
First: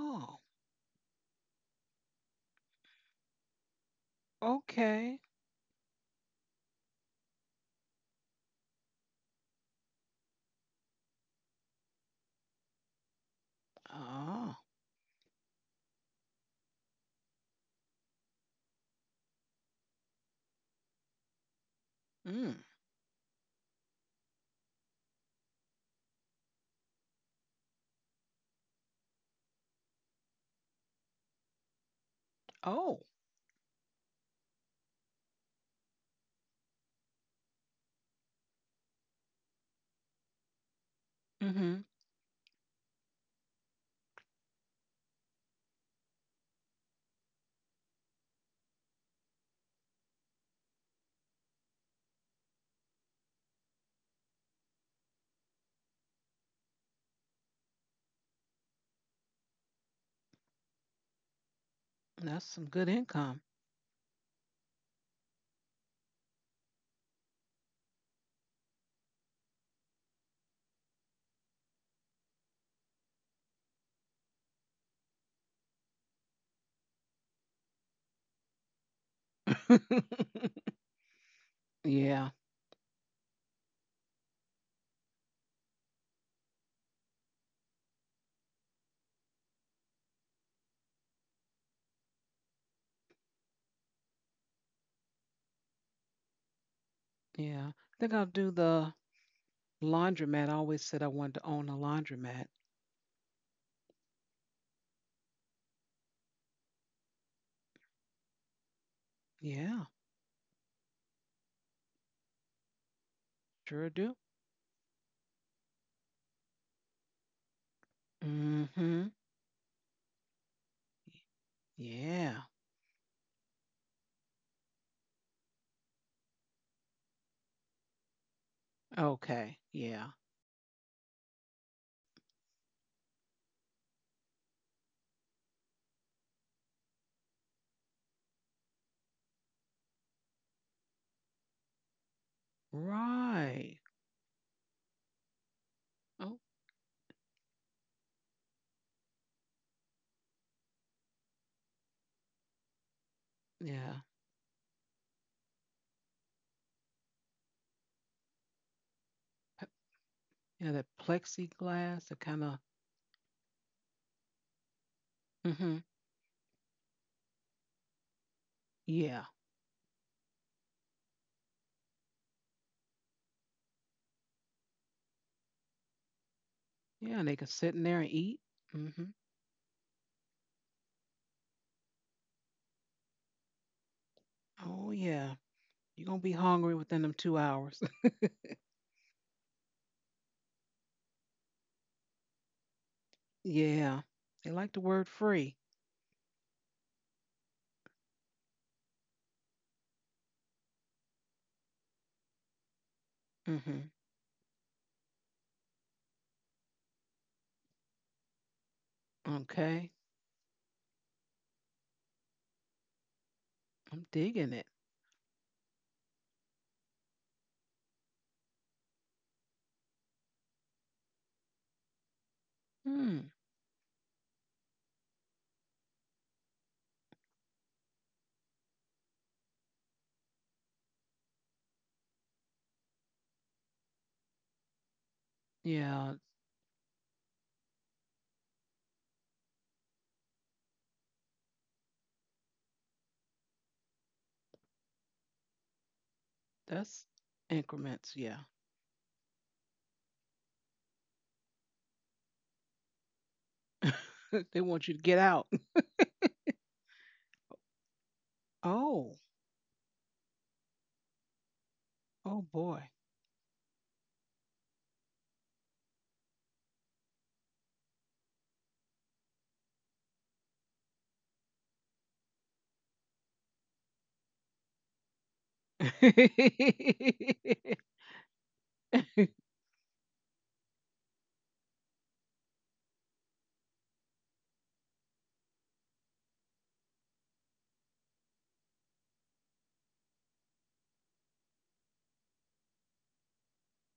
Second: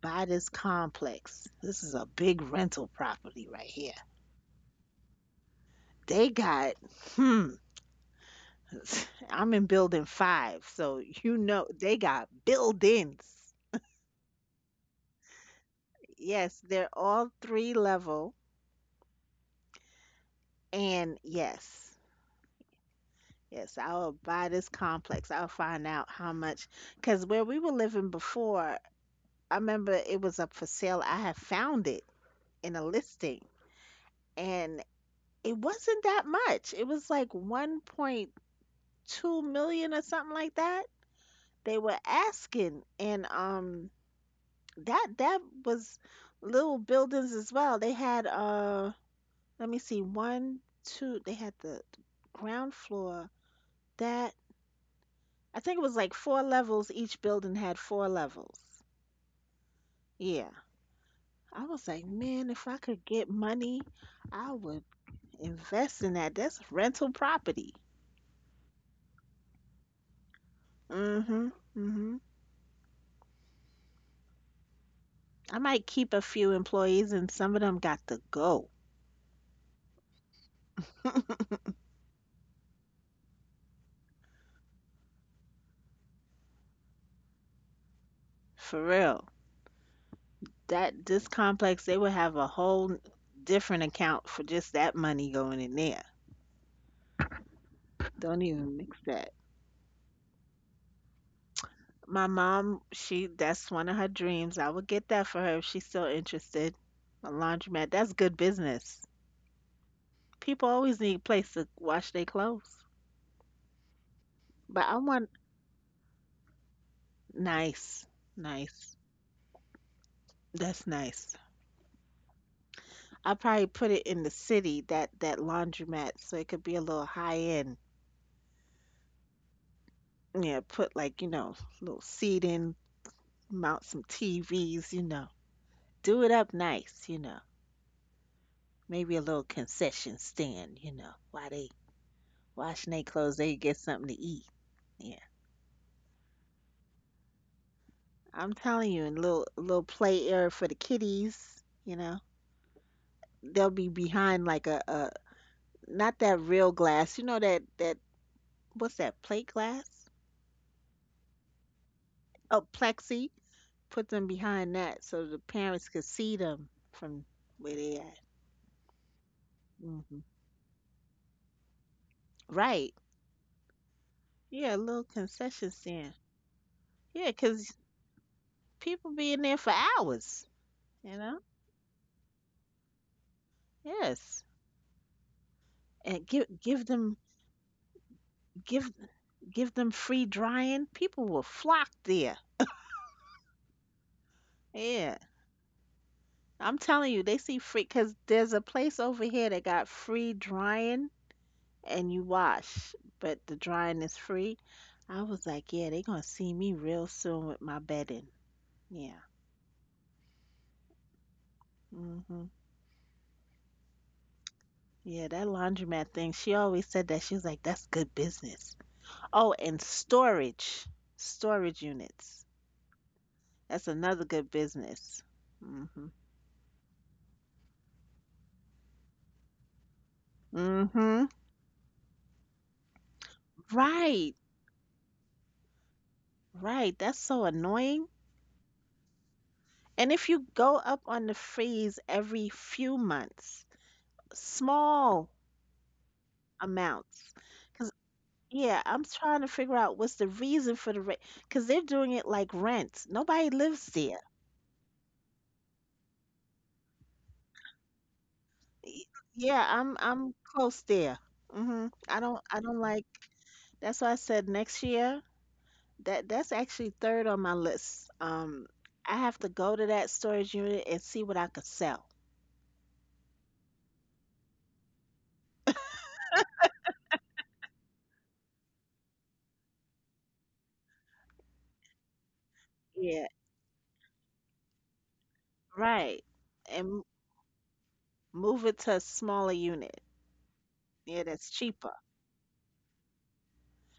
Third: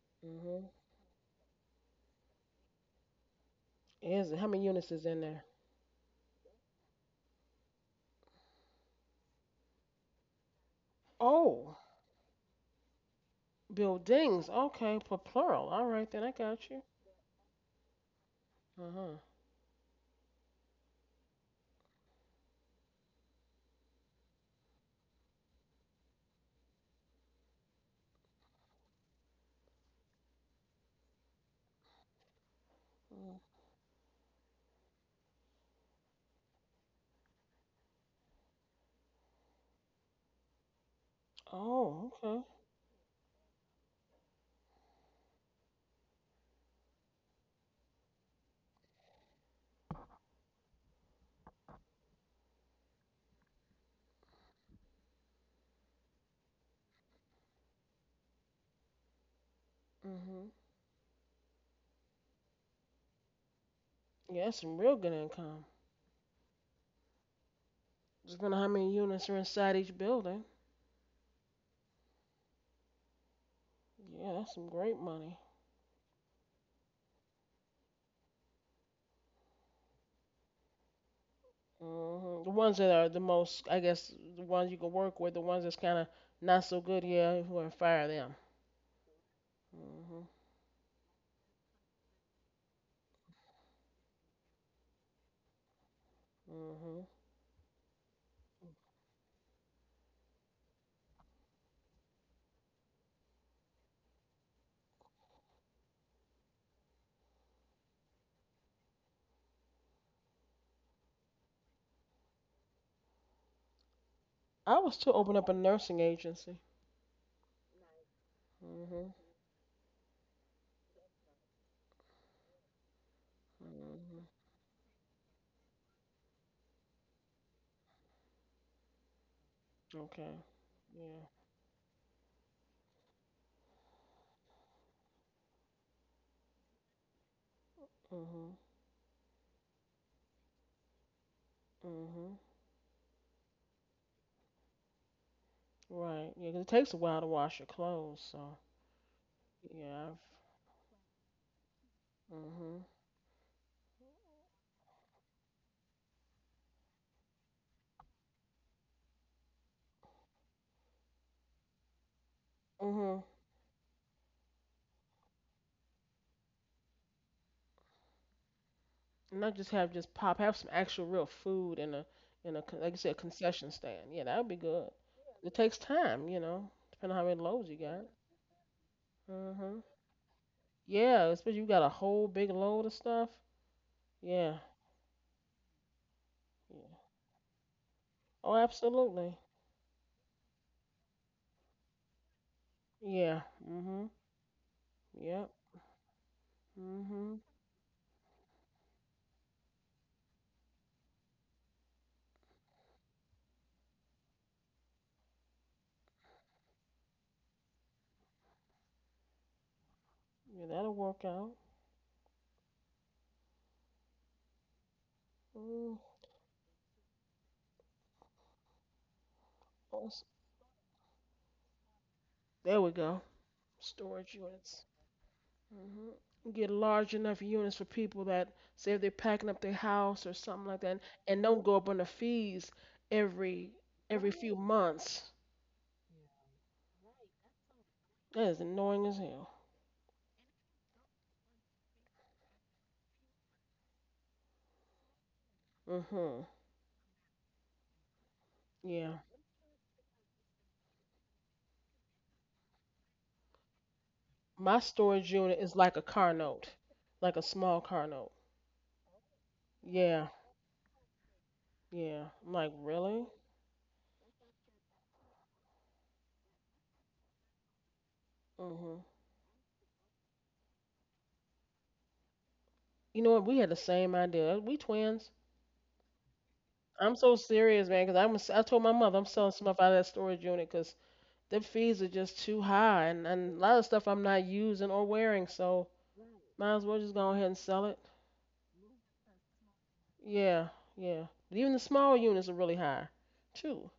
[SPEAKER 2] Buy this
[SPEAKER 3] Mhm.
[SPEAKER 2] complex. This is a big rental property right here.
[SPEAKER 3] Is it? How many units is
[SPEAKER 1] Okay.
[SPEAKER 3] in there?
[SPEAKER 2] They got. Hmm. I'm in building five, so you know
[SPEAKER 3] Oh,
[SPEAKER 2] they got buildings.
[SPEAKER 3] buildings.
[SPEAKER 1] Oh.
[SPEAKER 3] Okay, for plural. All right, then I
[SPEAKER 2] Yes,
[SPEAKER 3] got you.
[SPEAKER 2] they're all three level.
[SPEAKER 3] Uh
[SPEAKER 2] And yes,
[SPEAKER 1] Mm.
[SPEAKER 2] yes, I'll buy this complex. I'll find out how much. Because where we were living before, I remember it was up for sale. I had found it in a
[SPEAKER 1] Oh.
[SPEAKER 3] huh.
[SPEAKER 2] listing, and it wasn't that much. It was like 1.2 million or something like that. They
[SPEAKER 1] Mm-hmm.
[SPEAKER 2] were
[SPEAKER 3] Oh, okay.
[SPEAKER 2] asking, and that was little buildings as well. They had let me see, one, two, they had the ground floor. That I think it was like four levels. Each building had four levels. Yeah.
[SPEAKER 3] Mhm.
[SPEAKER 2] I was like, man,
[SPEAKER 1] That's
[SPEAKER 2] if
[SPEAKER 1] some
[SPEAKER 2] I
[SPEAKER 1] good
[SPEAKER 2] could get
[SPEAKER 1] income.
[SPEAKER 2] money,
[SPEAKER 3] Yeah,
[SPEAKER 2] I
[SPEAKER 3] that's some
[SPEAKER 2] would
[SPEAKER 3] real good income.
[SPEAKER 2] invest in that. That's rental property.
[SPEAKER 3] Just wonder how many units are inside each building.
[SPEAKER 2] Hmm. Hmm.
[SPEAKER 3] Yeah, that's some great money.
[SPEAKER 2] I might keep a few employees and some of them got to go.
[SPEAKER 1] yeah.
[SPEAKER 3] Mhm. The ones that are the most, I guess, the ones you can work with. The ones that's kind of not so good. Yeah, who are fire them.
[SPEAKER 2] For real.
[SPEAKER 3] Mhm.
[SPEAKER 2] That this complex they would have a whole different account for just that money going in there.
[SPEAKER 3] Mhm.
[SPEAKER 1] Yeah. I think I'll
[SPEAKER 2] Don't
[SPEAKER 1] do
[SPEAKER 2] even mix
[SPEAKER 1] the
[SPEAKER 2] that.
[SPEAKER 1] laundromat. I always said I wanted to own a
[SPEAKER 2] My
[SPEAKER 1] laundromat.
[SPEAKER 2] mom, she that's one of her dreams. I would get that for her if she's still interested. A laundromat, that's good business.
[SPEAKER 1] Yeah.
[SPEAKER 2] People always need a place to wash their clothes.
[SPEAKER 1] Sure do.
[SPEAKER 3] I
[SPEAKER 2] But I
[SPEAKER 3] was to
[SPEAKER 2] want
[SPEAKER 3] open up a nursing agency.
[SPEAKER 2] nice, nice.
[SPEAKER 1] Mm-hmm.
[SPEAKER 3] Mhm.
[SPEAKER 2] That's nice.
[SPEAKER 1] Yeah.
[SPEAKER 2] I'll probably put it in
[SPEAKER 3] Mhm.
[SPEAKER 2] the city, that that laundromat, so it could be a little high end.
[SPEAKER 1] Okay. Yeah.
[SPEAKER 3] Okay.
[SPEAKER 2] Yeah, put like, you
[SPEAKER 3] Yeah.
[SPEAKER 2] know, little seating, mount some TVs, you know. Do it up nice, you know.
[SPEAKER 3] Mhm.
[SPEAKER 2] Maybe a little concession stand, you know, while they
[SPEAKER 3] Mhm.
[SPEAKER 2] washing their clothes, they get
[SPEAKER 1] Right.
[SPEAKER 2] something to eat. Yeah.
[SPEAKER 3] Right.
[SPEAKER 1] Oh,
[SPEAKER 3] Yeah, 'cause it takes a while to wash your clothes.
[SPEAKER 2] I'm
[SPEAKER 3] So
[SPEAKER 2] telling you, and a little
[SPEAKER 3] yeah.
[SPEAKER 2] play area for the kiddies, you know.
[SPEAKER 3] I've, mhm.
[SPEAKER 2] They'll be
[SPEAKER 1] yeah.
[SPEAKER 2] behind like a not that real glass, you know that that what's that, plate
[SPEAKER 1] P-
[SPEAKER 2] glass?
[SPEAKER 1] Yeah, that plexiglass, that kind of.
[SPEAKER 2] Oh,
[SPEAKER 3] Mhm.
[SPEAKER 2] plexi. Put them behind that so the
[SPEAKER 1] Hmm
[SPEAKER 2] parents could see them from where they at.
[SPEAKER 1] Yeah.
[SPEAKER 3] Not just have just
[SPEAKER 2] Hmm.
[SPEAKER 3] pop. Have some actual real food in a,
[SPEAKER 2] Right.
[SPEAKER 3] like you said, concession stand. Yeah, that would be
[SPEAKER 2] Yeah, a
[SPEAKER 3] good.
[SPEAKER 2] little
[SPEAKER 3] It
[SPEAKER 2] concession
[SPEAKER 3] takes
[SPEAKER 2] stand.
[SPEAKER 3] time, depending
[SPEAKER 1] Yeah,
[SPEAKER 3] on how
[SPEAKER 1] and
[SPEAKER 2] Yeah,
[SPEAKER 3] many
[SPEAKER 1] they can
[SPEAKER 3] loads
[SPEAKER 2] 'cause
[SPEAKER 1] sit
[SPEAKER 3] you
[SPEAKER 1] in there
[SPEAKER 3] got.
[SPEAKER 1] and eat. Hmm
[SPEAKER 2] people be in there for
[SPEAKER 3] Mhm.
[SPEAKER 2] hours. You
[SPEAKER 3] Yeah,
[SPEAKER 2] know,
[SPEAKER 3] especially you got a whole big load of stuff.
[SPEAKER 2] yes,
[SPEAKER 3] Yeah.
[SPEAKER 1] Oh, yeah. You're gonna
[SPEAKER 2] and
[SPEAKER 1] be hungry
[SPEAKER 3] Yeah.
[SPEAKER 1] within them 2 hours.
[SPEAKER 3] Oh,
[SPEAKER 2] give
[SPEAKER 3] absolutely.
[SPEAKER 2] give them free drying. People will flock there.
[SPEAKER 3] Yeah.
[SPEAKER 1] yeah.
[SPEAKER 3] Mhm.
[SPEAKER 1] They like the word
[SPEAKER 2] Yeah,
[SPEAKER 3] Yep.
[SPEAKER 1] free.
[SPEAKER 2] I'm telling you, they
[SPEAKER 3] Mhm.
[SPEAKER 2] see free because there's a place over here that got free drying and you wash, but the
[SPEAKER 1] Hmm
[SPEAKER 2] drying is free. I was like, yeah, they gonna see me real soon with my bedding. Yeah.
[SPEAKER 1] Okay.
[SPEAKER 3] Yeah, that'll work out.
[SPEAKER 2] Hmm.
[SPEAKER 1] I'm digging it.
[SPEAKER 2] Yeah, that
[SPEAKER 3] Mm.
[SPEAKER 2] laundromat thing, she always said that. She was like, that's good business. Oh, and
[SPEAKER 3] Awesome.
[SPEAKER 2] storage, storage units.
[SPEAKER 3] There we go.
[SPEAKER 1] Hmm.
[SPEAKER 2] That's another
[SPEAKER 3] Storage
[SPEAKER 2] good
[SPEAKER 3] units.
[SPEAKER 2] business.
[SPEAKER 3] Hmm.
[SPEAKER 2] Mhm.
[SPEAKER 3] Get large enough units for people that say if they're packing up their house or something like that,
[SPEAKER 2] Mhm.
[SPEAKER 3] and don't go up on the fees every every
[SPEAKER 2] Right.
[SPEAKER 3] few. Right. Months.
[SPEAKER 1] Yeah.
[SPEAKER 2] Right. That's so annoying.
[SPEAKER 3] That is annoying as hell.
[SPEAKER 2] And if you go up on the freeze every few months, small
[SPEAKER 3] Mhm.
[SPEAKER 1] That's
[SPEAKER 2] amounts. Cause
[SPEAKER 1] increments. Yeah.
[SPEAKER 2] yeah, I'm
[SPEAKER 3] Yeah.
[SPEAKER 2] trying to figure out what's the reason for the rate, because 'cause they're doing it like rent. Nobody lives there.
[SPEAKER 1] they
[SPEAKER 3] My
[SPEAKER 1] want you to get
[SPEAKER 3] storage
[SPEAKER 1] out.
[SPEAKER 3] unit is like a car note, like a small car note.
[SPEAKER 2] Y-
[SPEAKER 1] Oh.
[SPEAKER 2] Yeah, I'm
[SPEAKER 3] Yeah.
[SPEAKER 2] I'm close there. Mhm. I
[SPEAKER 3] Yeah.
[SPEAKER 2] don't
[SPEAKER 1] Oh
[SPEAKER 3] I'm
[SPEAKER 2] I
[SPEAKER 3] like,
[SPEAKER 2] don't
[SPEAKER 1] boy.
[SPEAKER 2] like.
[SPEAKER 3] really?
[SPEAKER 2] That's why I said next year. That that's actually third on my list.
[SPEAKER 3] Mhm.
[SPEAKER 2] I have to go to that storage unit and see what I could sell.
[SPEAKER 3] You know what? We had the same idea. We twins. I'm so serious, man, because 'cause I told my mother I'm selling some stuff out of that storage unit 'cause the fees are just too high, and,
[SPEAKER 2] Yeah,
[SPEAKER 3] and a lot of stuff I'm not using or wearing, so
[SPEAKER 2] right.
[SPEAKER 3] might
[SPEAKER 2] And
[SPEAKER 3] as well
[SPEAKER 2] m-
[SPEAKER 3] just go ahead and sell it.
[SPEAKER 2] Move it to a smaller unit.
[SPEAKER 3] Yeah,
[SPEAKER 2] Yeah,
[SPEAKER 3] yeah.
[SPEAKER 2] that's
[SPEAKER 3] But even the
[SPEAKER 2] cheaper.
[SPEAKER 3] smaller units are really high, too.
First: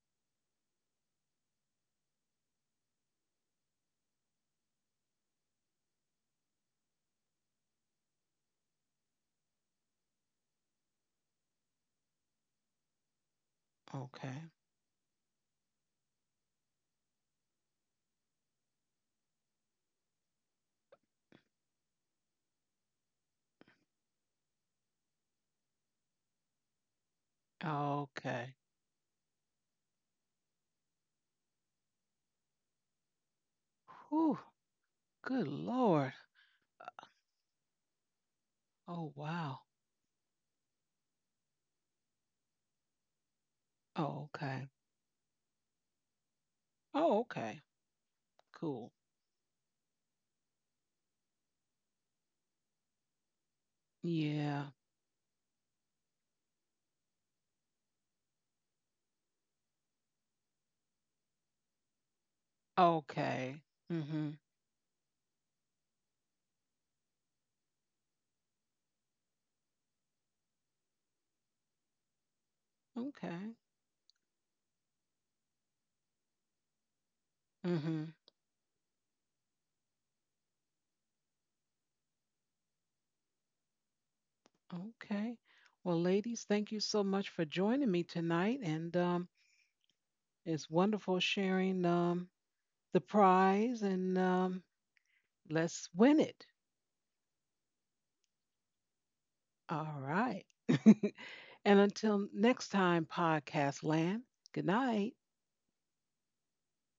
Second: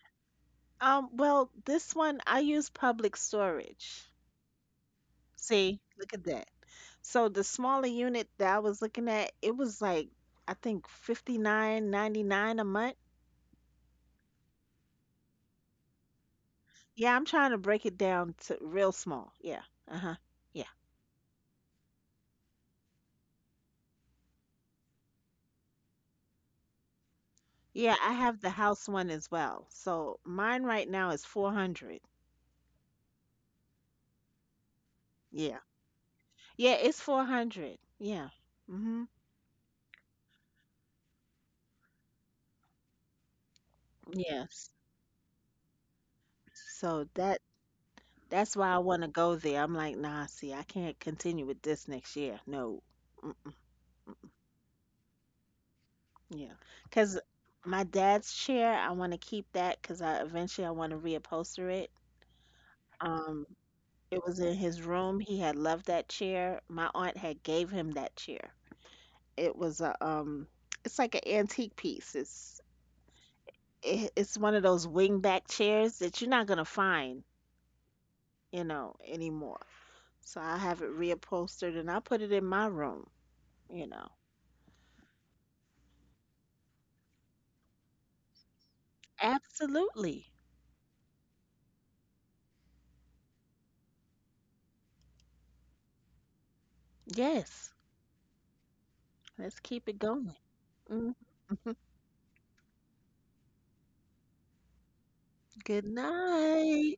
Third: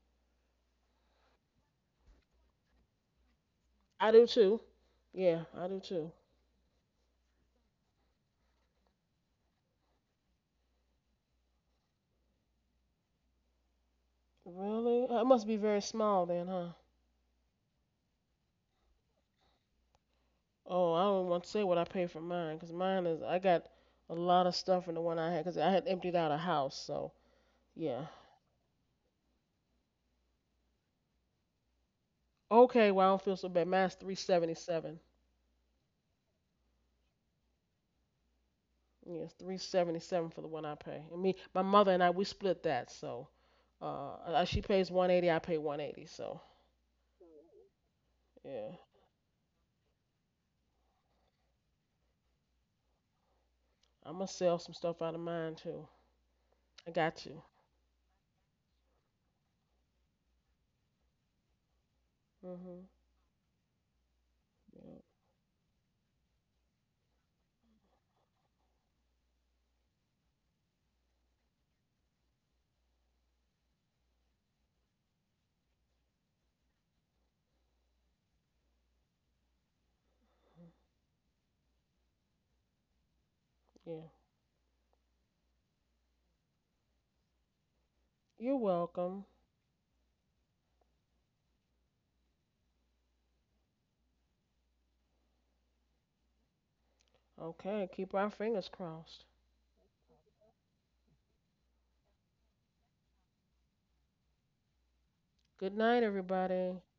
[SPEAKER 2] Well, this one I use public storage.
[SPEAKER 3] I do too. Yeah, I
[SPEAKER 2] See,
[SPEAKER 3] do
[SPEAKER 2] look
[SPEAKER 3] too.
[SPEAKER 2] at that. So the smaller unit that I was looking at, it was like I think 59.99 a month.
[SPEAKER 1] okay.
[SPEAKER 3] Really? I must be very small then, huh?
[SPEAKER 2] Yeah, I'm trying to break it down to real small. Yeah. Uh-huh. Yeah.
[SPEAKER 3] Oh, I don't want to say what I paid for mine, 'cause mine is, I got a lot of stuff in the one I had, 'cause I had emptied out a house, so
[SPEAKER 2] Yeah,
[SPEAKER 3] yeah.
[SPEAKER 2] I have the
[SPEAKER 1] Okay.
[SPEAKER 2] house one as well. So mine right now is 400.
[SPEAKER 3] Okay, well I don't feel so bad. Mine's three
[SPEAKER 1] Whew.
[SPEAKER 3] seventy seven.
[SPEAKER 1] Good
[SPEAKER 2] Yeah.
[SPEAKER 1] Lord.
[SPEAKER 2] Yeah, it's 400. Yeah. Mhm.
[SPEAKER 1] Oh,
[SPEAKER 3] Yes, three
[SPEAKER 1] wow.
[SPEAKER 3] seventy seven for the one I pay. And me, my mother and I, we split that. So, uh,
[SPEAKER 1] Oh,
[SPEAKER 3] she
[SPEAKER 1] okay.
[SPEAKER 2] Yes.
[SPEAKER 3] pays 180, I pay 180. So,
[SPEAKER 2] So
[SPEAKER 1] Oh,
[SPEAKER 2] that
[SPEAKER 1] okay.
[SPEAKER 2] that's why
[SPEAKER 3] yeah,
[SPEAKER 2] I
[SPEAKER 1] Cool.
[SPEAKER 2] want to go there. I'm like, "Nah, see, I can't continue with this next year." No. Mm,
[SPEAKER 3] I'm gonna sell
[SPEAKER 1] Yeah.
[SPEAKER 3] some stuff out of mine too. I
[SPEAKER 2] because
[SPEAKER 3] got you.
[SPEAKER 2] my dad's chair, I want to keep that because I eventually I want to reupholster it.
[SPEAKER 3] Mhm.
[SPEAKER 2] Um,
[SPEAKER 1] Okay.
[SPEAKER 2] it
[SPEAKER 1] Mm-hmm.
[SPEAKER 2] was in his
[SPEAKER 3] Yeah.
[SPEAKER 2] room. He had loved that chair. My aunt had gave him that chair. It was a it's like an antique piece.
[SPEAKER 1] Okay.
[SPEAKER 2] It, it's one of those wingback chairs that you're not gonna find,
[SPEAKER 1] Mm-hmm.
[SPEAKER 2] you know, anymore. So I have it reupholstered and I put it in my room, you
[SPEAKER 3] Yeah.
[SPEAKER 2] know.
[SPEAKER 1] Okay. Well, ladies, thank you so much for joining me
[SPEAKER 3] You're
[SPEAKER 1] tonight. And
[SPEAKER 3] welcome.
[SPEAKER 2] Absolutely.
[SPEAKER 1] it's wonderful sharing the prize, and let's win it.
[SPEAKER 2] Yes.
[SPEAKER 3] Okay. Keep our fingers crossed.
[SPEAKER 2] Let's keep
[SPEAKER 1] All
[SPEAKER 2] it going.
[SPEAKER 1] right.
[SPEAKER 2] Mhm.
[SPEAKER 1] and until next time, Podcast Land, good night.
[SPEAKER 3] Good
[SPEAKER 2] Good
[SPEAKER 3] night, everybody.
[SPEAKER 2] night.